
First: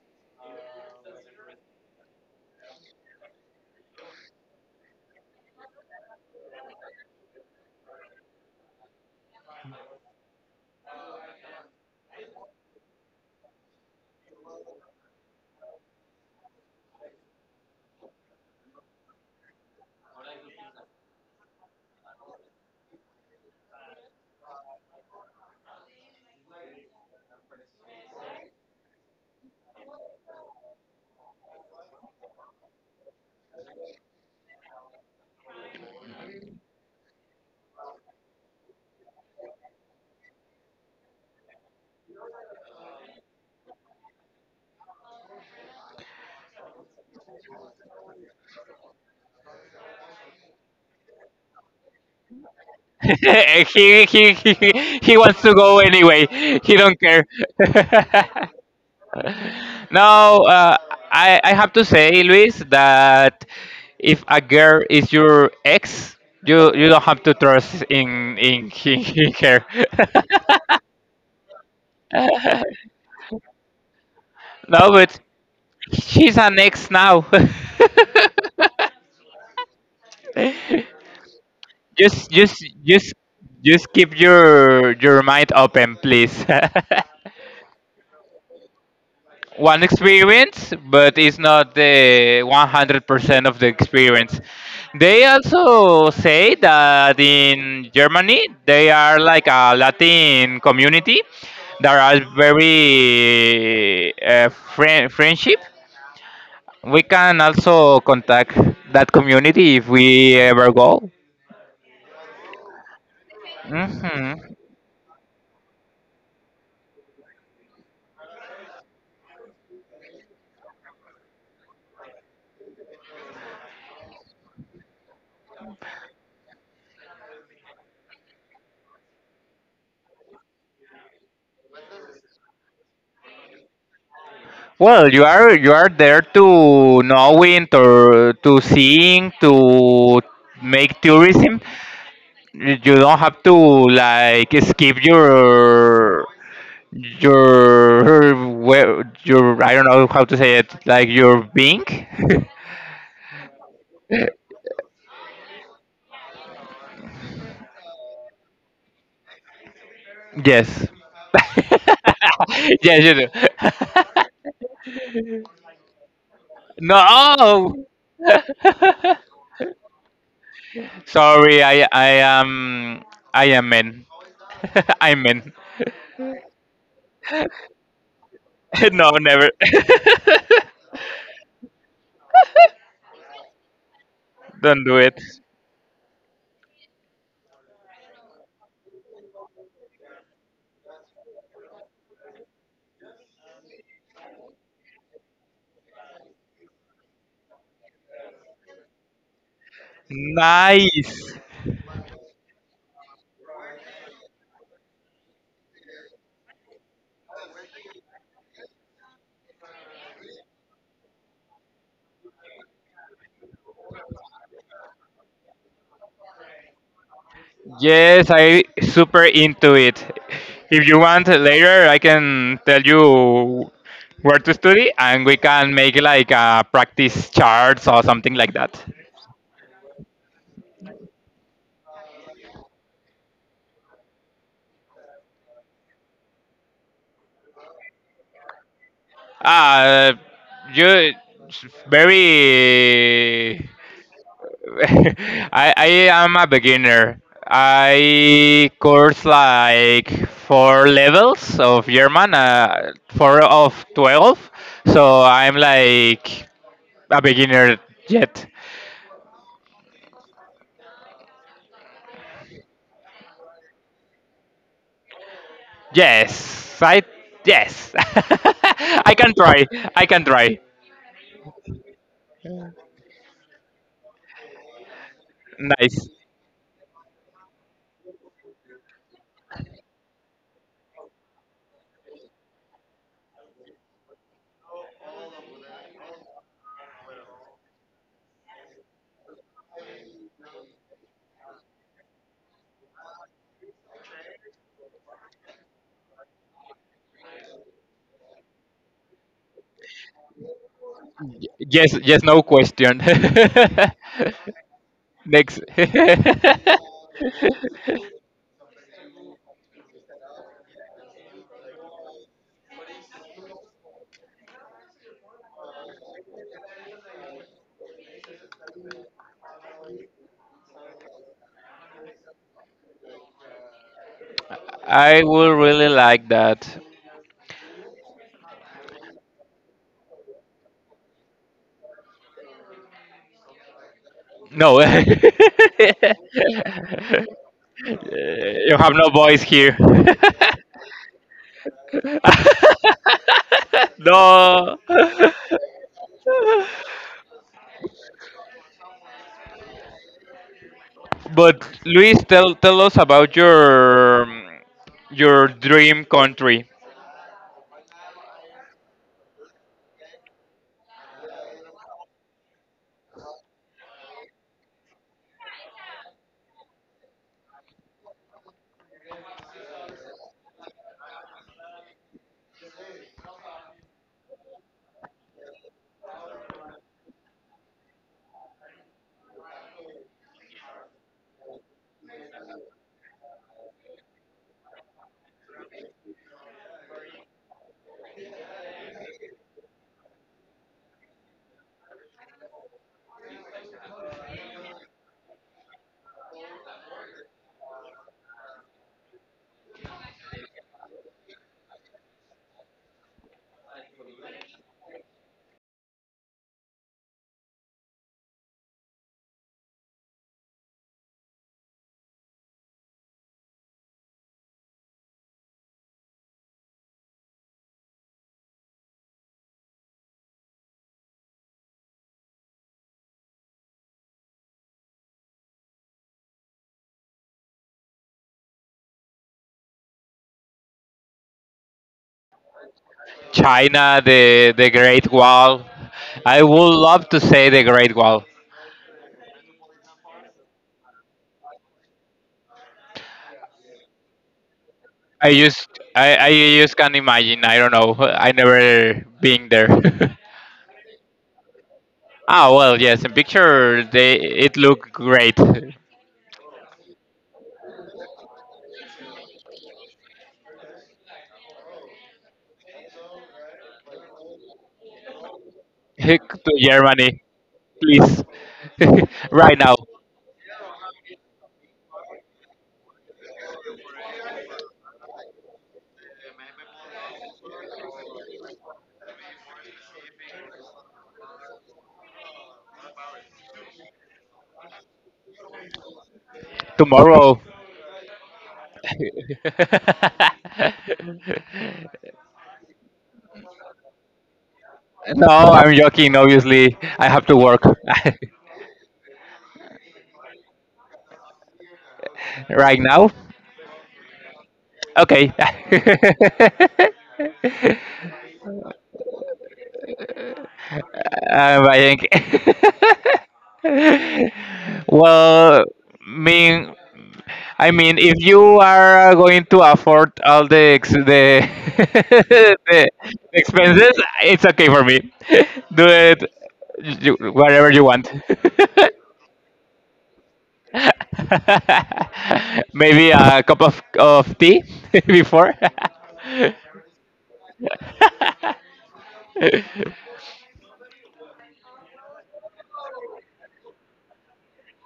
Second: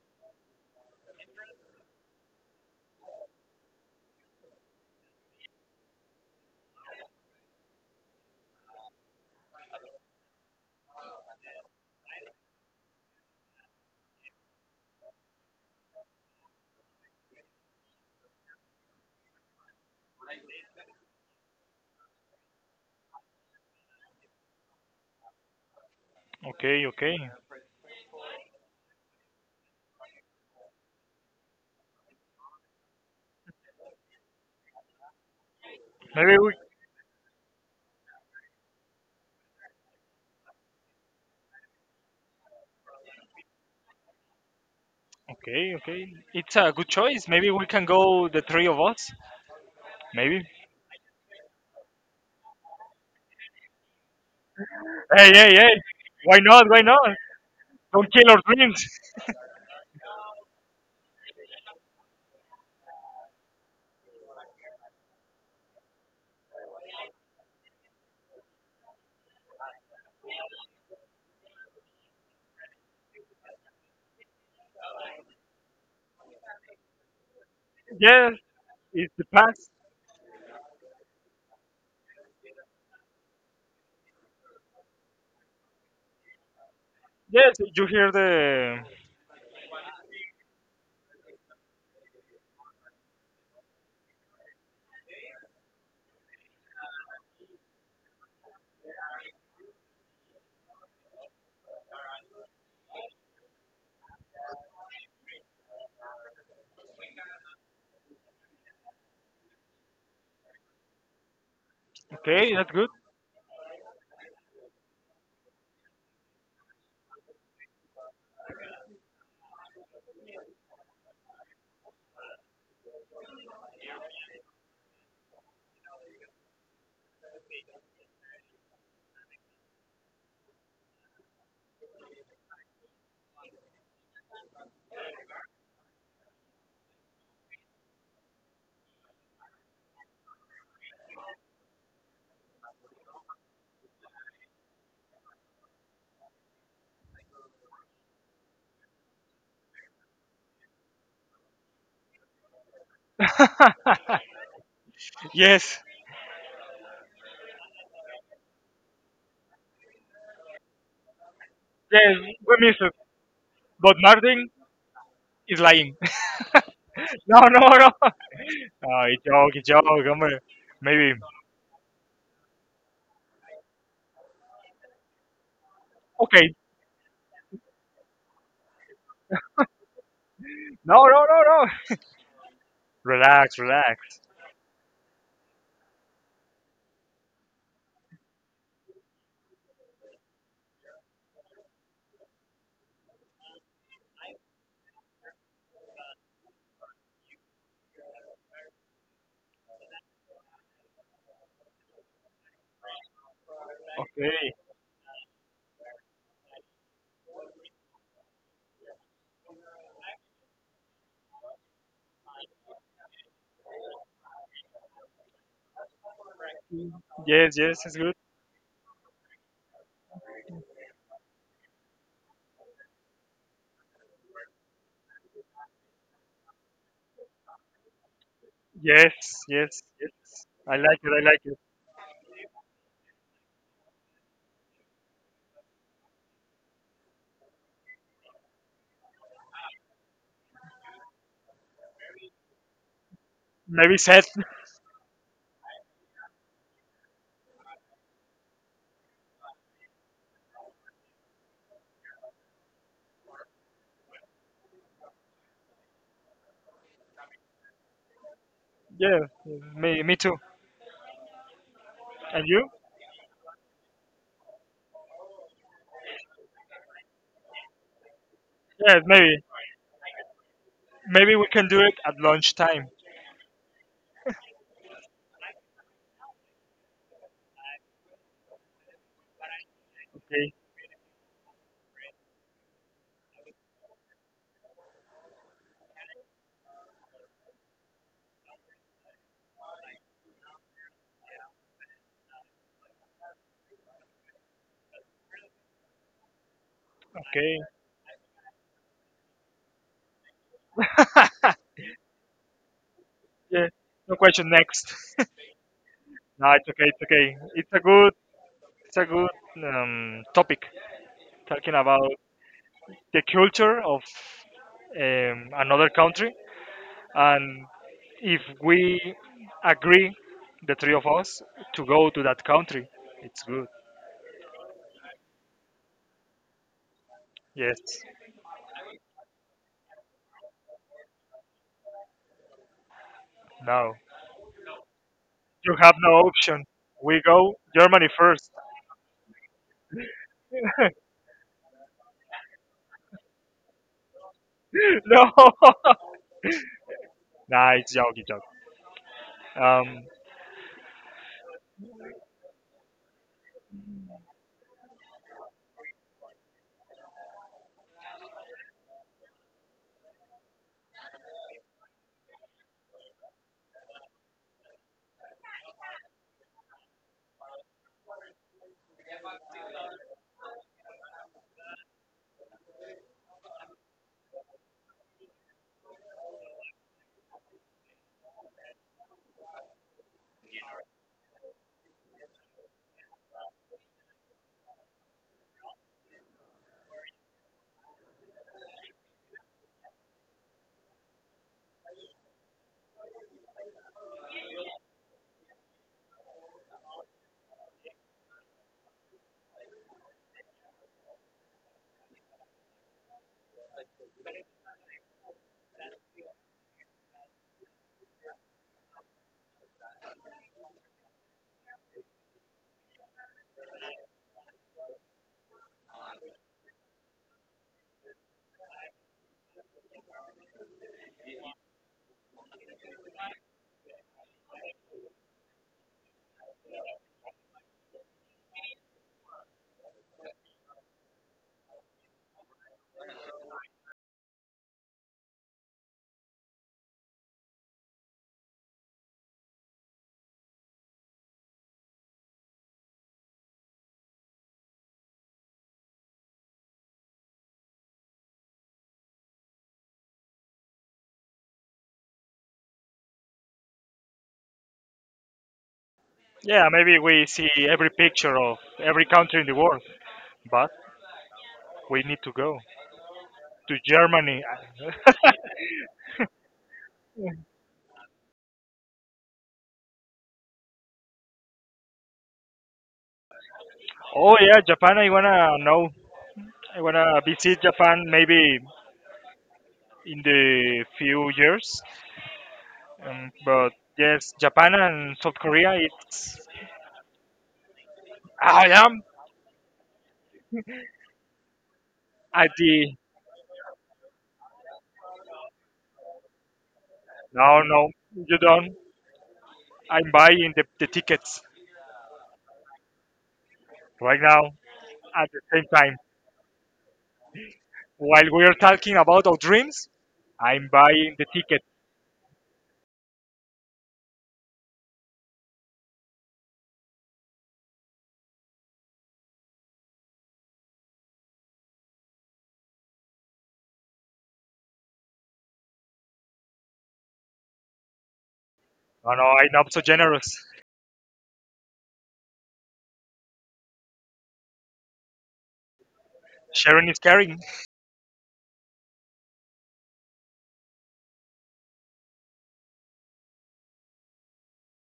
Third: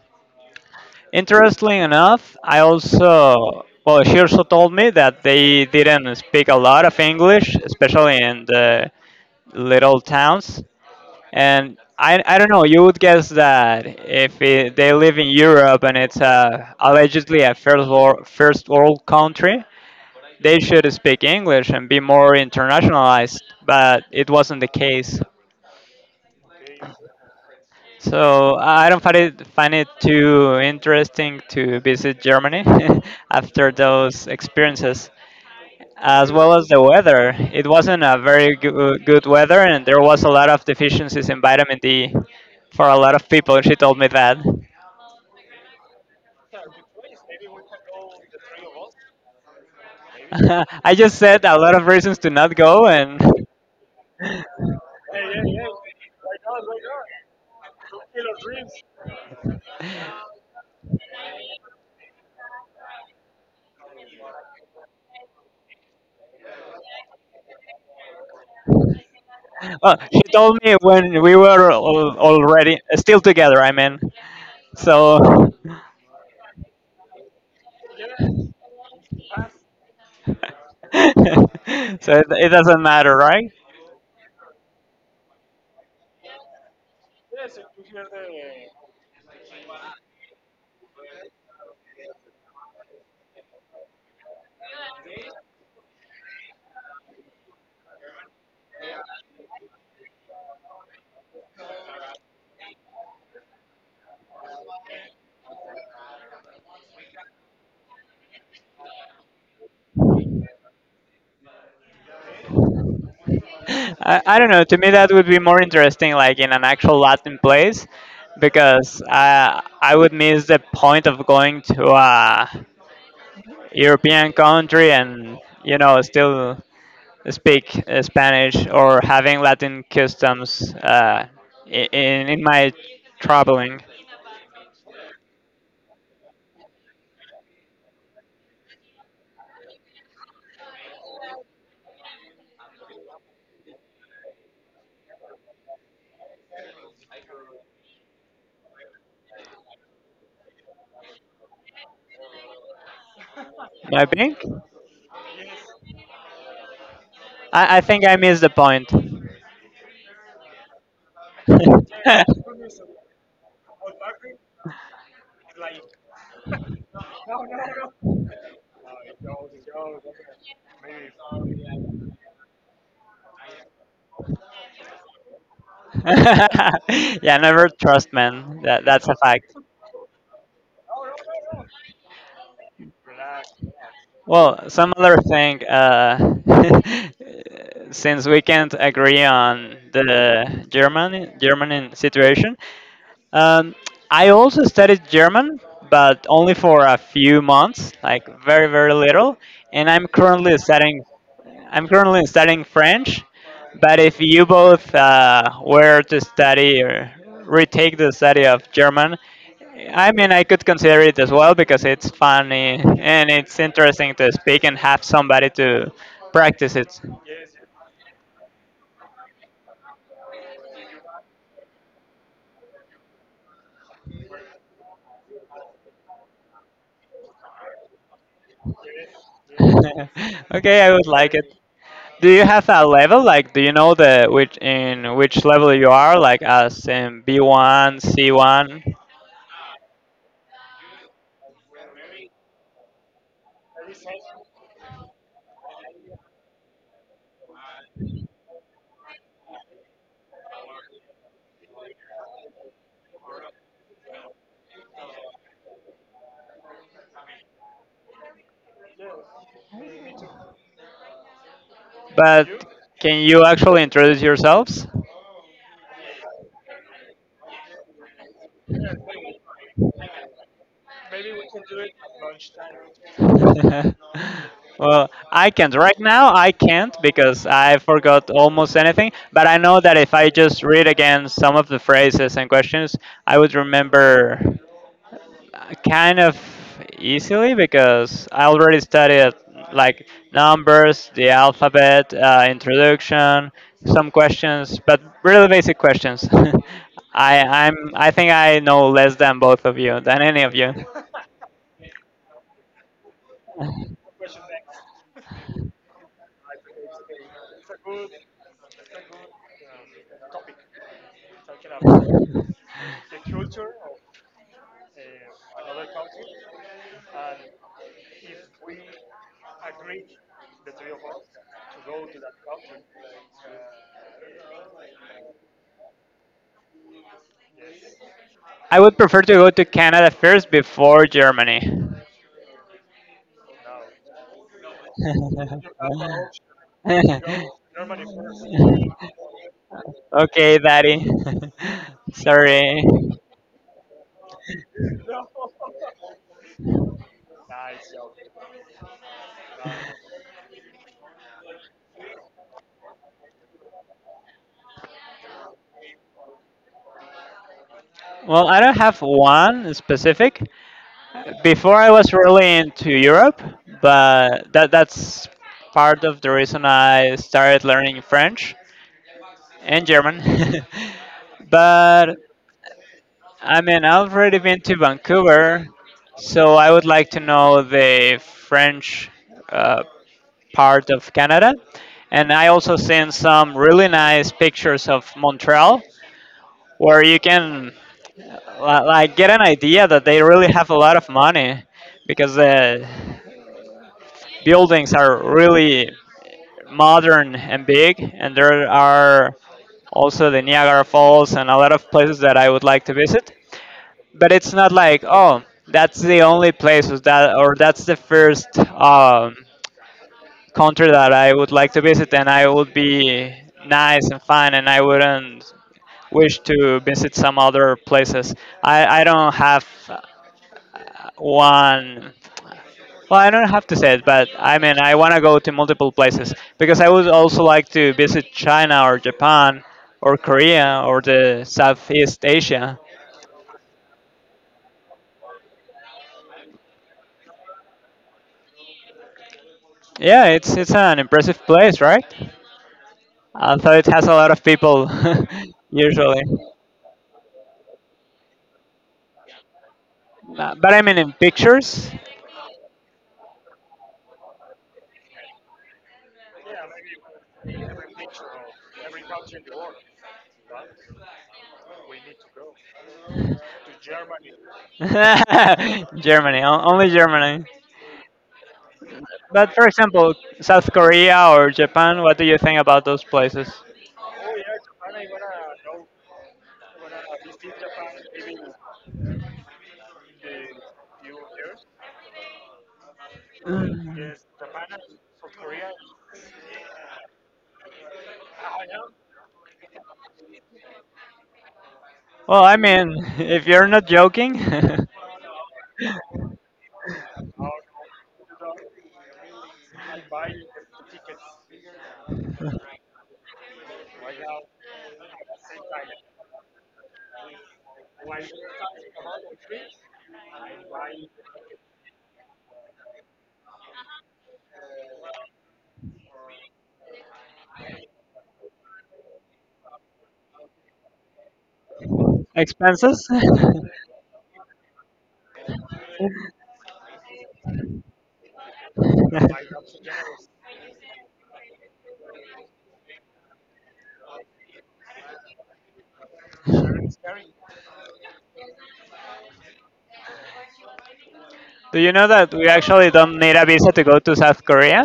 Interestingly enough, I also well, she also told me that they didn't speak a lot of English, especially in the little towns. And I, I don't know, you would guess that if it, they live in Europe and it's uh, allegedly a first world, first world country, they should speak English and be more internationalized, but it wasn't the case.
Okay. Okay.
So I don't find it find it too interesting to visit Germany after those experiences, as
Maybe we.
well as the weather. It wasn't a very goo- good weather, and there was a lot of deficiencies in vitamin D for a lot of people. She told me that.
Okay. Okay. It's a good choice. Maybe we can go the three of us. Maybe.
I just said a lot of reasons to not go, and
he, he, he, he
Hey.
wants
Hey.
to go
Hey.
anyway.
Why not?
He
Why
don't
not?
care.
Don't kill our dreams.
No, uh, I, I have to say, Luis, that if a girl is your ex, you you don't have to trust in in, in, in her.
Well, she told me when we were al- already still together. I mean,
No, but
so so
she's an ex now.
Yes, it's the past.
it,
just
it
just
doesn't
just
matter, right?
just keep your your mind open, please.
Yes, you hear the.
One experience, but it's not the one hundred percent of the experience. They also say that in Germany they are like a Latin community that are very uh, friend, friendship. We can also contact that community if we ever go.
Okay, that's good.
I,
Hmm.
I don't know. To me, that would be more interesting, like in an actual Latin place, because I I would miss the point of going to a European country and you know still speak uh, Spanish or having Latin customs uh, i- in in my traveling.
Well, you are you are there to knowing, to to seeing, to make tourism, you don't have to like skip your your web your I don't know how to say it like your Bing.
I think
Yes,
I, I think I missed the point.
Yes.
yes, we miss it.
Yes, you
But
do.
Martin is lying. No, no,
No.
no. Oh, it's joke, it's joke. Hombre. Maybe.
Sorry, I I am I am men. I'm men.
Okay.
Yeah, never trust men. That that's
No,
a
never.
fact.
No, no, no, no. Relax, relax.
Well,
Don't
some
do
other
it.
thing. Uh, since we can't agree on the German German situation, um, I also studied German, but only for a few months, like very very little. And I'm currently studying.
Nice.
I'm currently studying French, but if you
Okay.
both uh, were to study or retake the study of German, I mean I could consider it as well because it's funny and it's interesting to speak and have somebody to practice it.
Yes, yes, it's good.
Yes, I super into it. If you want later, I can tell you where to study, and we can make like a practice charts or something like that.
Yes, yes, yes. I
Okay, I
like
would
it. I
like
like
it.
it.
Do you have a level? Like, do you know the which in which level you are? Like, as in B one, C one.
Uh, you very.
Maybe sad.
I I am a beginner. I course like four levels of German, uh, four of twelve, so I'm like a beginner yet.
Yeah, me, me too. And
But
you?
can you actually introduce yourselves?
Yes, I yes.
Yes,
I can
maybe.
try. I can try.
Maybe we can do it at lunchtime.
Well, I can't right
Nice.
now. I can't because I forgot almost anything. But I know that if I
Okay.
just read again some of the phrases and questions, I would remember uh, kind of easily because I already studied like numbers, the alphabet, uh, introduction, some questions, but really basic questions. I I'm I think I know less than both of you than any of you.
Y-
Okay.
Yes, yes, no question.
Yeah. No question. Next.
Next.
No, it's okay. It's okay. It's a good. It's a good um, topic. Talking about the culture of um, another country, and if we agree, the three of us, to go to that country, it's good.
I would really like that.
Yes.
I would prefer to go to Canada first before Germany.
No.
No. You
You have no option. We go Germany first.
have no voice here.
Okay, Daddy. Sorry.
No.
No. Nah, it's joke. It's joke. Um,
But Luis, tell tell us about your um, your dream country,
Well, I don't have one specific. Before I was really into Europe, but that that's part of the reason I started learning French and German. But I mean, I've already been to Vancouver, so I would like to know the French uh, part of Canada. And I also seen some really nice pictures of Montreal where you can li- like get an idea that they really have a lot of money because the buildings are really modern and big and there are also the Niagara Falls and a lot of places that I would like to visit. But it's not like oh that's the only place was that or that's the first um, country that I would like to visit, and I would be nice and fine, and I wouldn't wish to visit some other places. I, I don't have uh, one. Well, I don't have to say it, but I mean, I want to go to multiple places because I would also like to visit China or Japan or Korea or the Southeast Asia.
China, the the Great Wall. I would love to say the Great Wall.
Yeah, it's it's an impressive place, right? Although it has a lot of people
I just I,
usually.
I just can't imagine. I don't know. I never been there.
Uh, But I mean, in pictures.
Ah well, yes. In picture, they it look great.
Yeah, maybe we see every picture of every country in the world, but we need to go to Germany.
Germany,
To
o- only
Germany,
Germany.
please,
But
right
for
now,
example, South Korea or Japan, what do you think about those places?
Oh yeah, Japan. I wanna know. I wanna visit Japan maybe in the few years. Um, but
Mm.
yes, Japan and South Korea. It's
tomorrow.
I am
Well,
at
I
the
mean, if you're not joking,
No, I'm joking. Obviously, I have to
no
work
no you don't. I'm buying the, the tickets
right now.
right now at
Okay.
the same time while we are talking about our dreams. I'm buying the tickets.
um, I think. Well, mean, I mean, if you are uh, going to afford all the ex- the, the
expenses.
expenses, it's okay for me. Do it you, whatever you want.
No, no, I'm not so generous.
Maybe a cup of, of tea before.
Sharing is caring.
Do you know that we actually don't need a visa to go to South Korea?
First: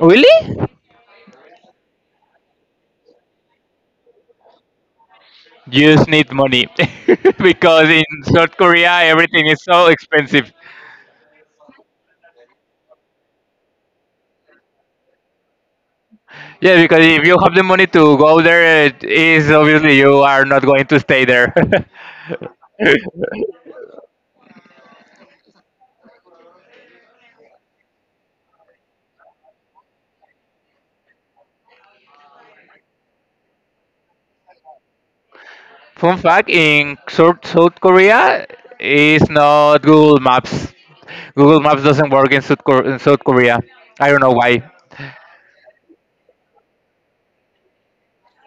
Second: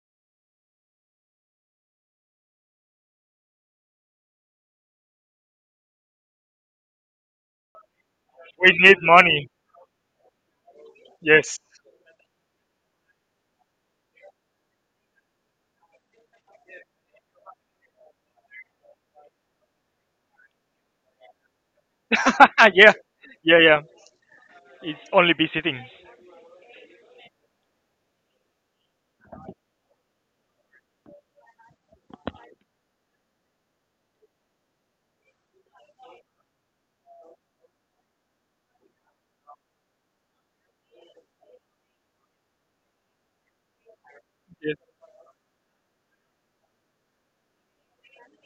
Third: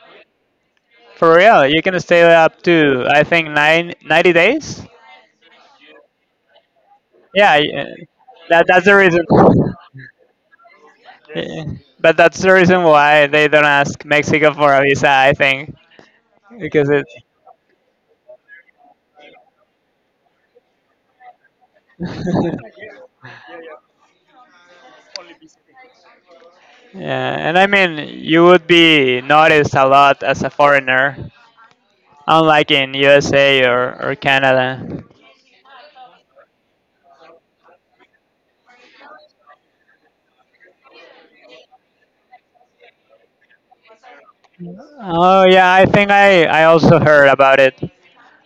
Really?
For real, you can stay up to I think nine ninety days.
You just need money
Yeah,
because in
y-
South
that
We
that's
Korea
need
the reason.
everything
money.
is so expensive.
Yes.
Yeah. But that's the reason why they don't ask Mexico for a visa, I think,
Yeah,
because
because
it.
if you have the money to go there, it is obviously you are not going to stay there.
Yeah, yeah, yeah. It's only visiting.
Yeah, and I mean, you would be noticed a lot as a foreigner, unlike in U S A or, or Canada.
Fun fact: In South South Korea, is not Google Maps. Google Maps doesn't work in South, Kor- in South Korea. I don't know why.
Yes.
Oh yeah, I think I, I also heard about it,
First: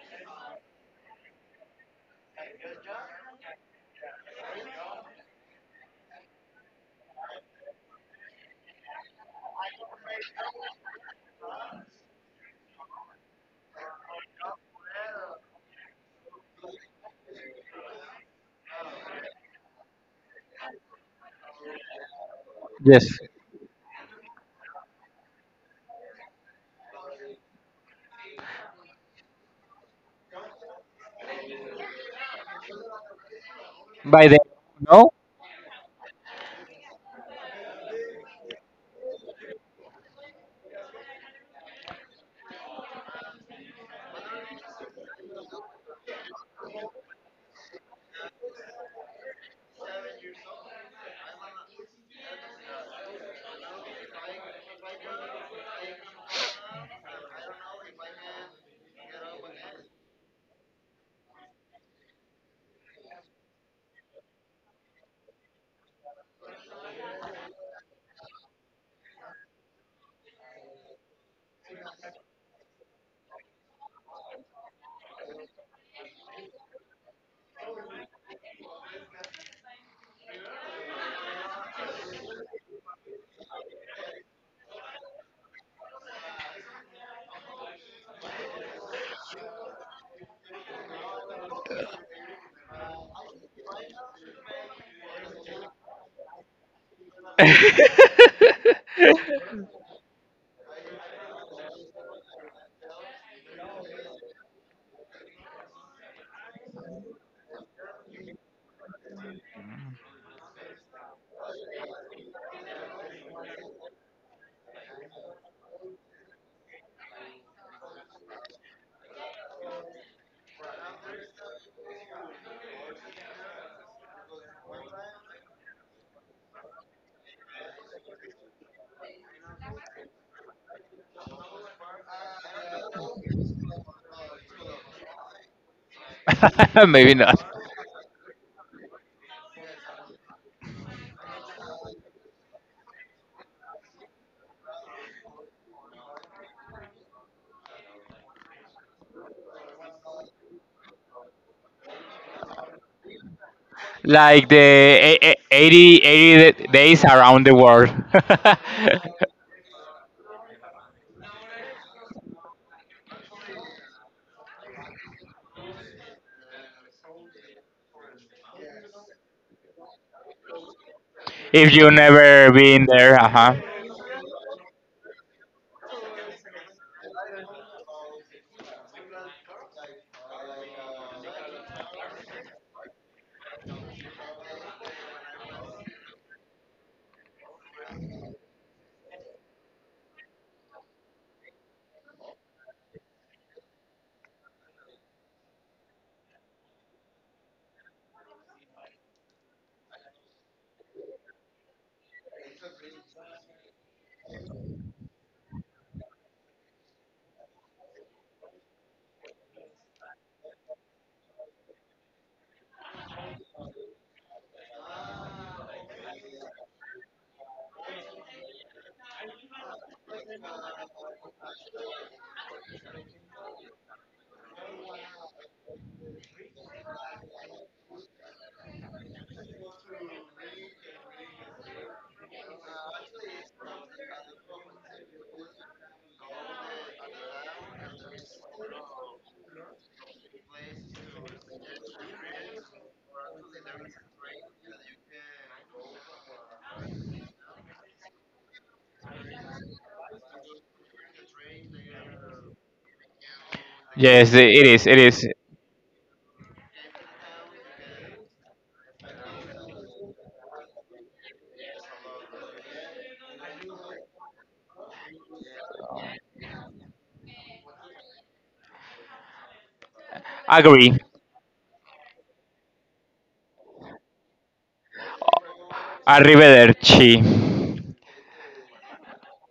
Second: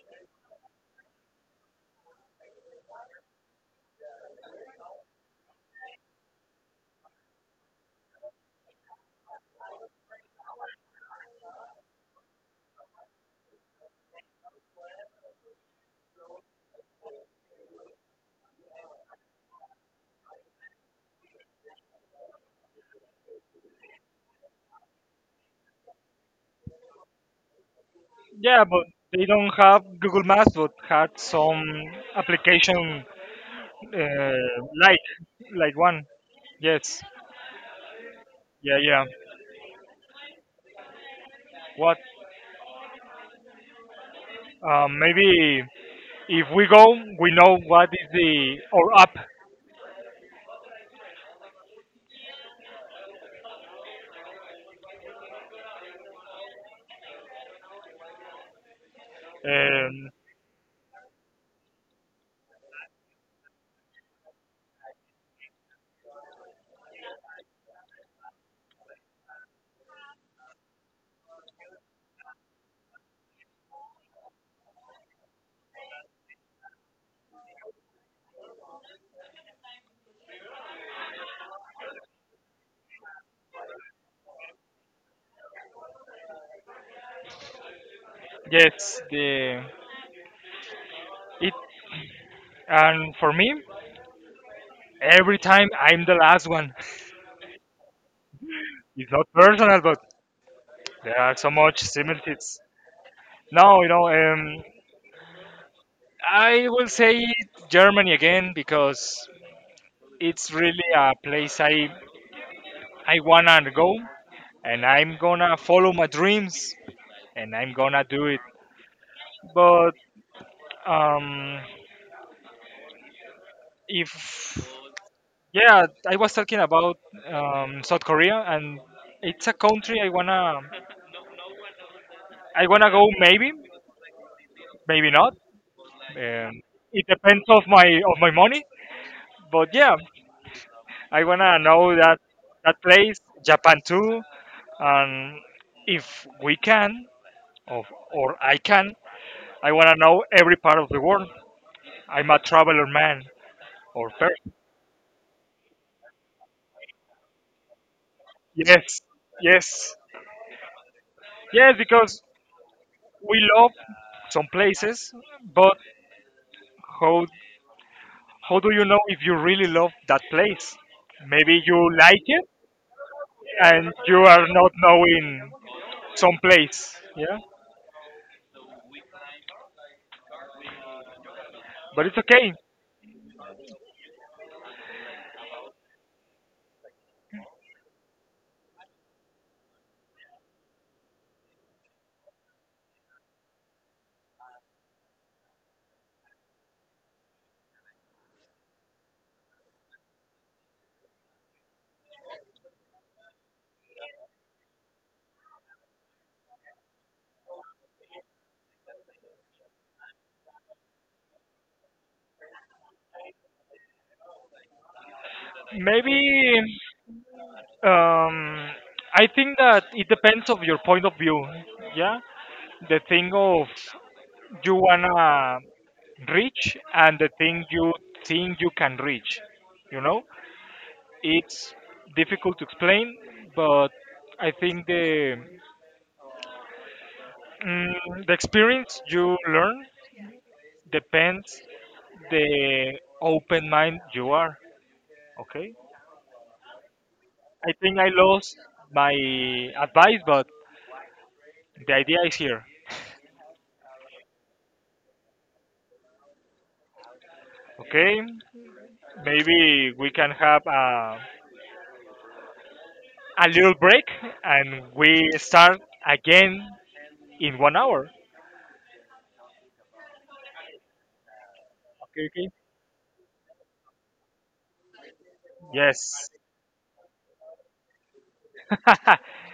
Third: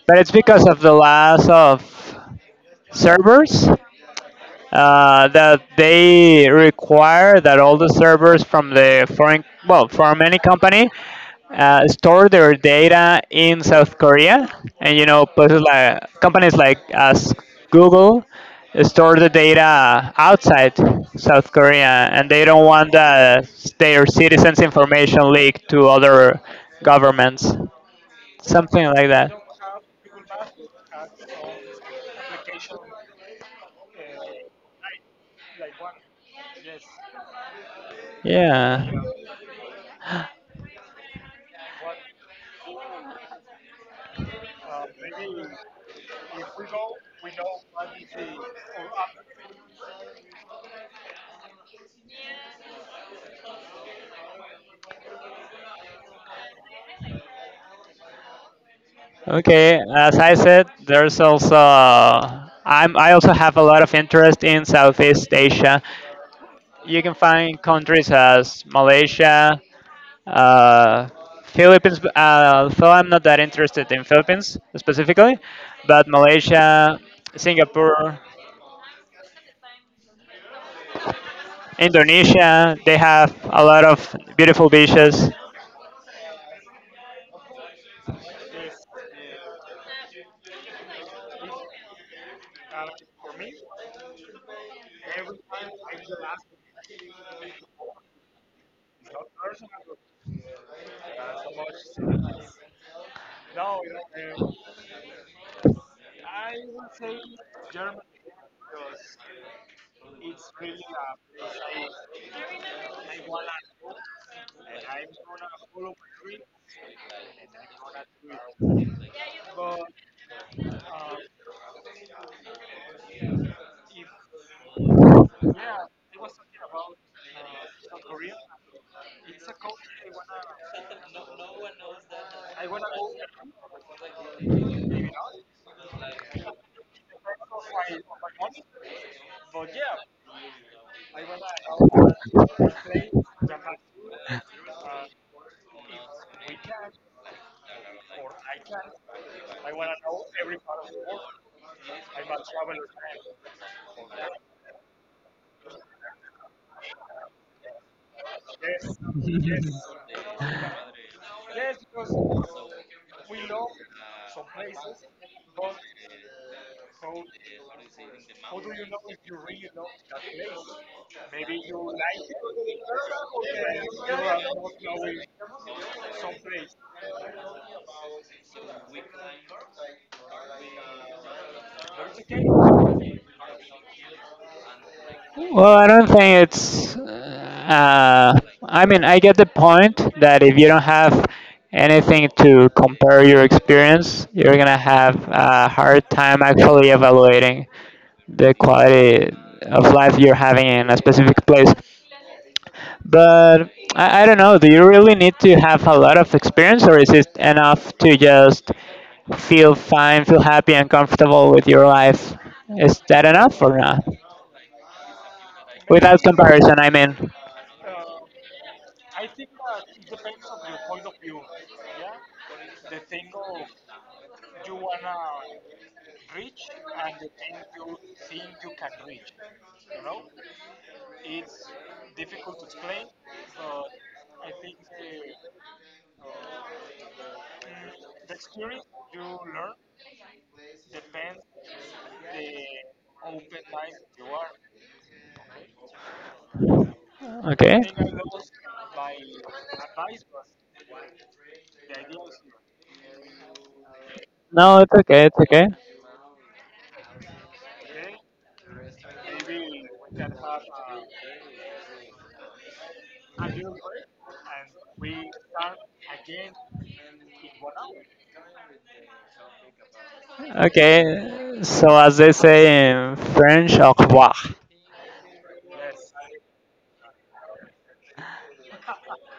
but it's because of the loss of servers. Uh, that they require that all the servers from the foreign, well, from any company, uh, store their data in South Korea. And you know, places like companies like us, Google, store the data outside South Korea, and they don't want
Yes.
uh, their citizens' information leaked to other governments.
Yeah, but
Something like
they
that.
don't have Google Maps, but had some application
By the,
uh, like
no?
like one. Yes. Yeah,
Yeah.
yeah. What? Um, maybe if we go, we know what is the or app.
Okay,
Um,
as I said, there's also I'm I also have a lot of interest in Southeast Asia. You can find countries as Malaysia, uh, Philippines. Uh, though I'm not that interested in Philippines specifically, but Malaysia, Singapore, Indonesia. They have a lot of beautiful beaches.
yes, the it. And for me, every time I'm the last one. It's not personal, but there are so much similarities. No, you know, um, I will say Germany again because it's really a place I I wanna go, and I'm gonna follow my dreams, and I'm gonna do it. But um, if yeah, I was talking about um, South Korea, and it's a country I wanna I wanna go maybe, maybe not. Um, it
Maybe not.
depends of my of my money. But yeah, I wanna know that that place, Japan too, and if we can, or, or I can, I wanna know every part of the world. I'm a traveler man or
Like
person.
the e- e- 80, eighty days around the world.
Yes, yes, yes, because we love some places, but how how do you know if you really love that place? Maybe
If you
you like it
never been there, uh huh.
and you are not knowing some place, yeah. But it's okay.
Well, I don't think it's. Uh, I mean, I get the point that if you don't have anything to compare your experience, you're gonna have a hard time actually evaluating the quality of life you're having in a specific place. But I, I don't know. Do you really need to have a lot of experience, or is it enough to just feel fine, feel happy, and comfortable with your life? Is that enough or not? Without
Maybe
comparison, I mean.
Um, I think that it depends of your point of view. Yeah, the thing of you wanna reach and the thing you think you can reach. You know, it's difficult to explain, but I think the mm, the experience you learn depends the open mind you are. Okay, I
Okay.
think I lost my advice, but the idea is here.
Yes, it
No,
is,
it's
it
okay.
is.
It's okay.
Okay. Maybe we can have a a little break and we start again in one hour.
Agree.
Okay. So as
Okay,
they
okay.
say in French, au revoir.
Yes.
Arrivederci.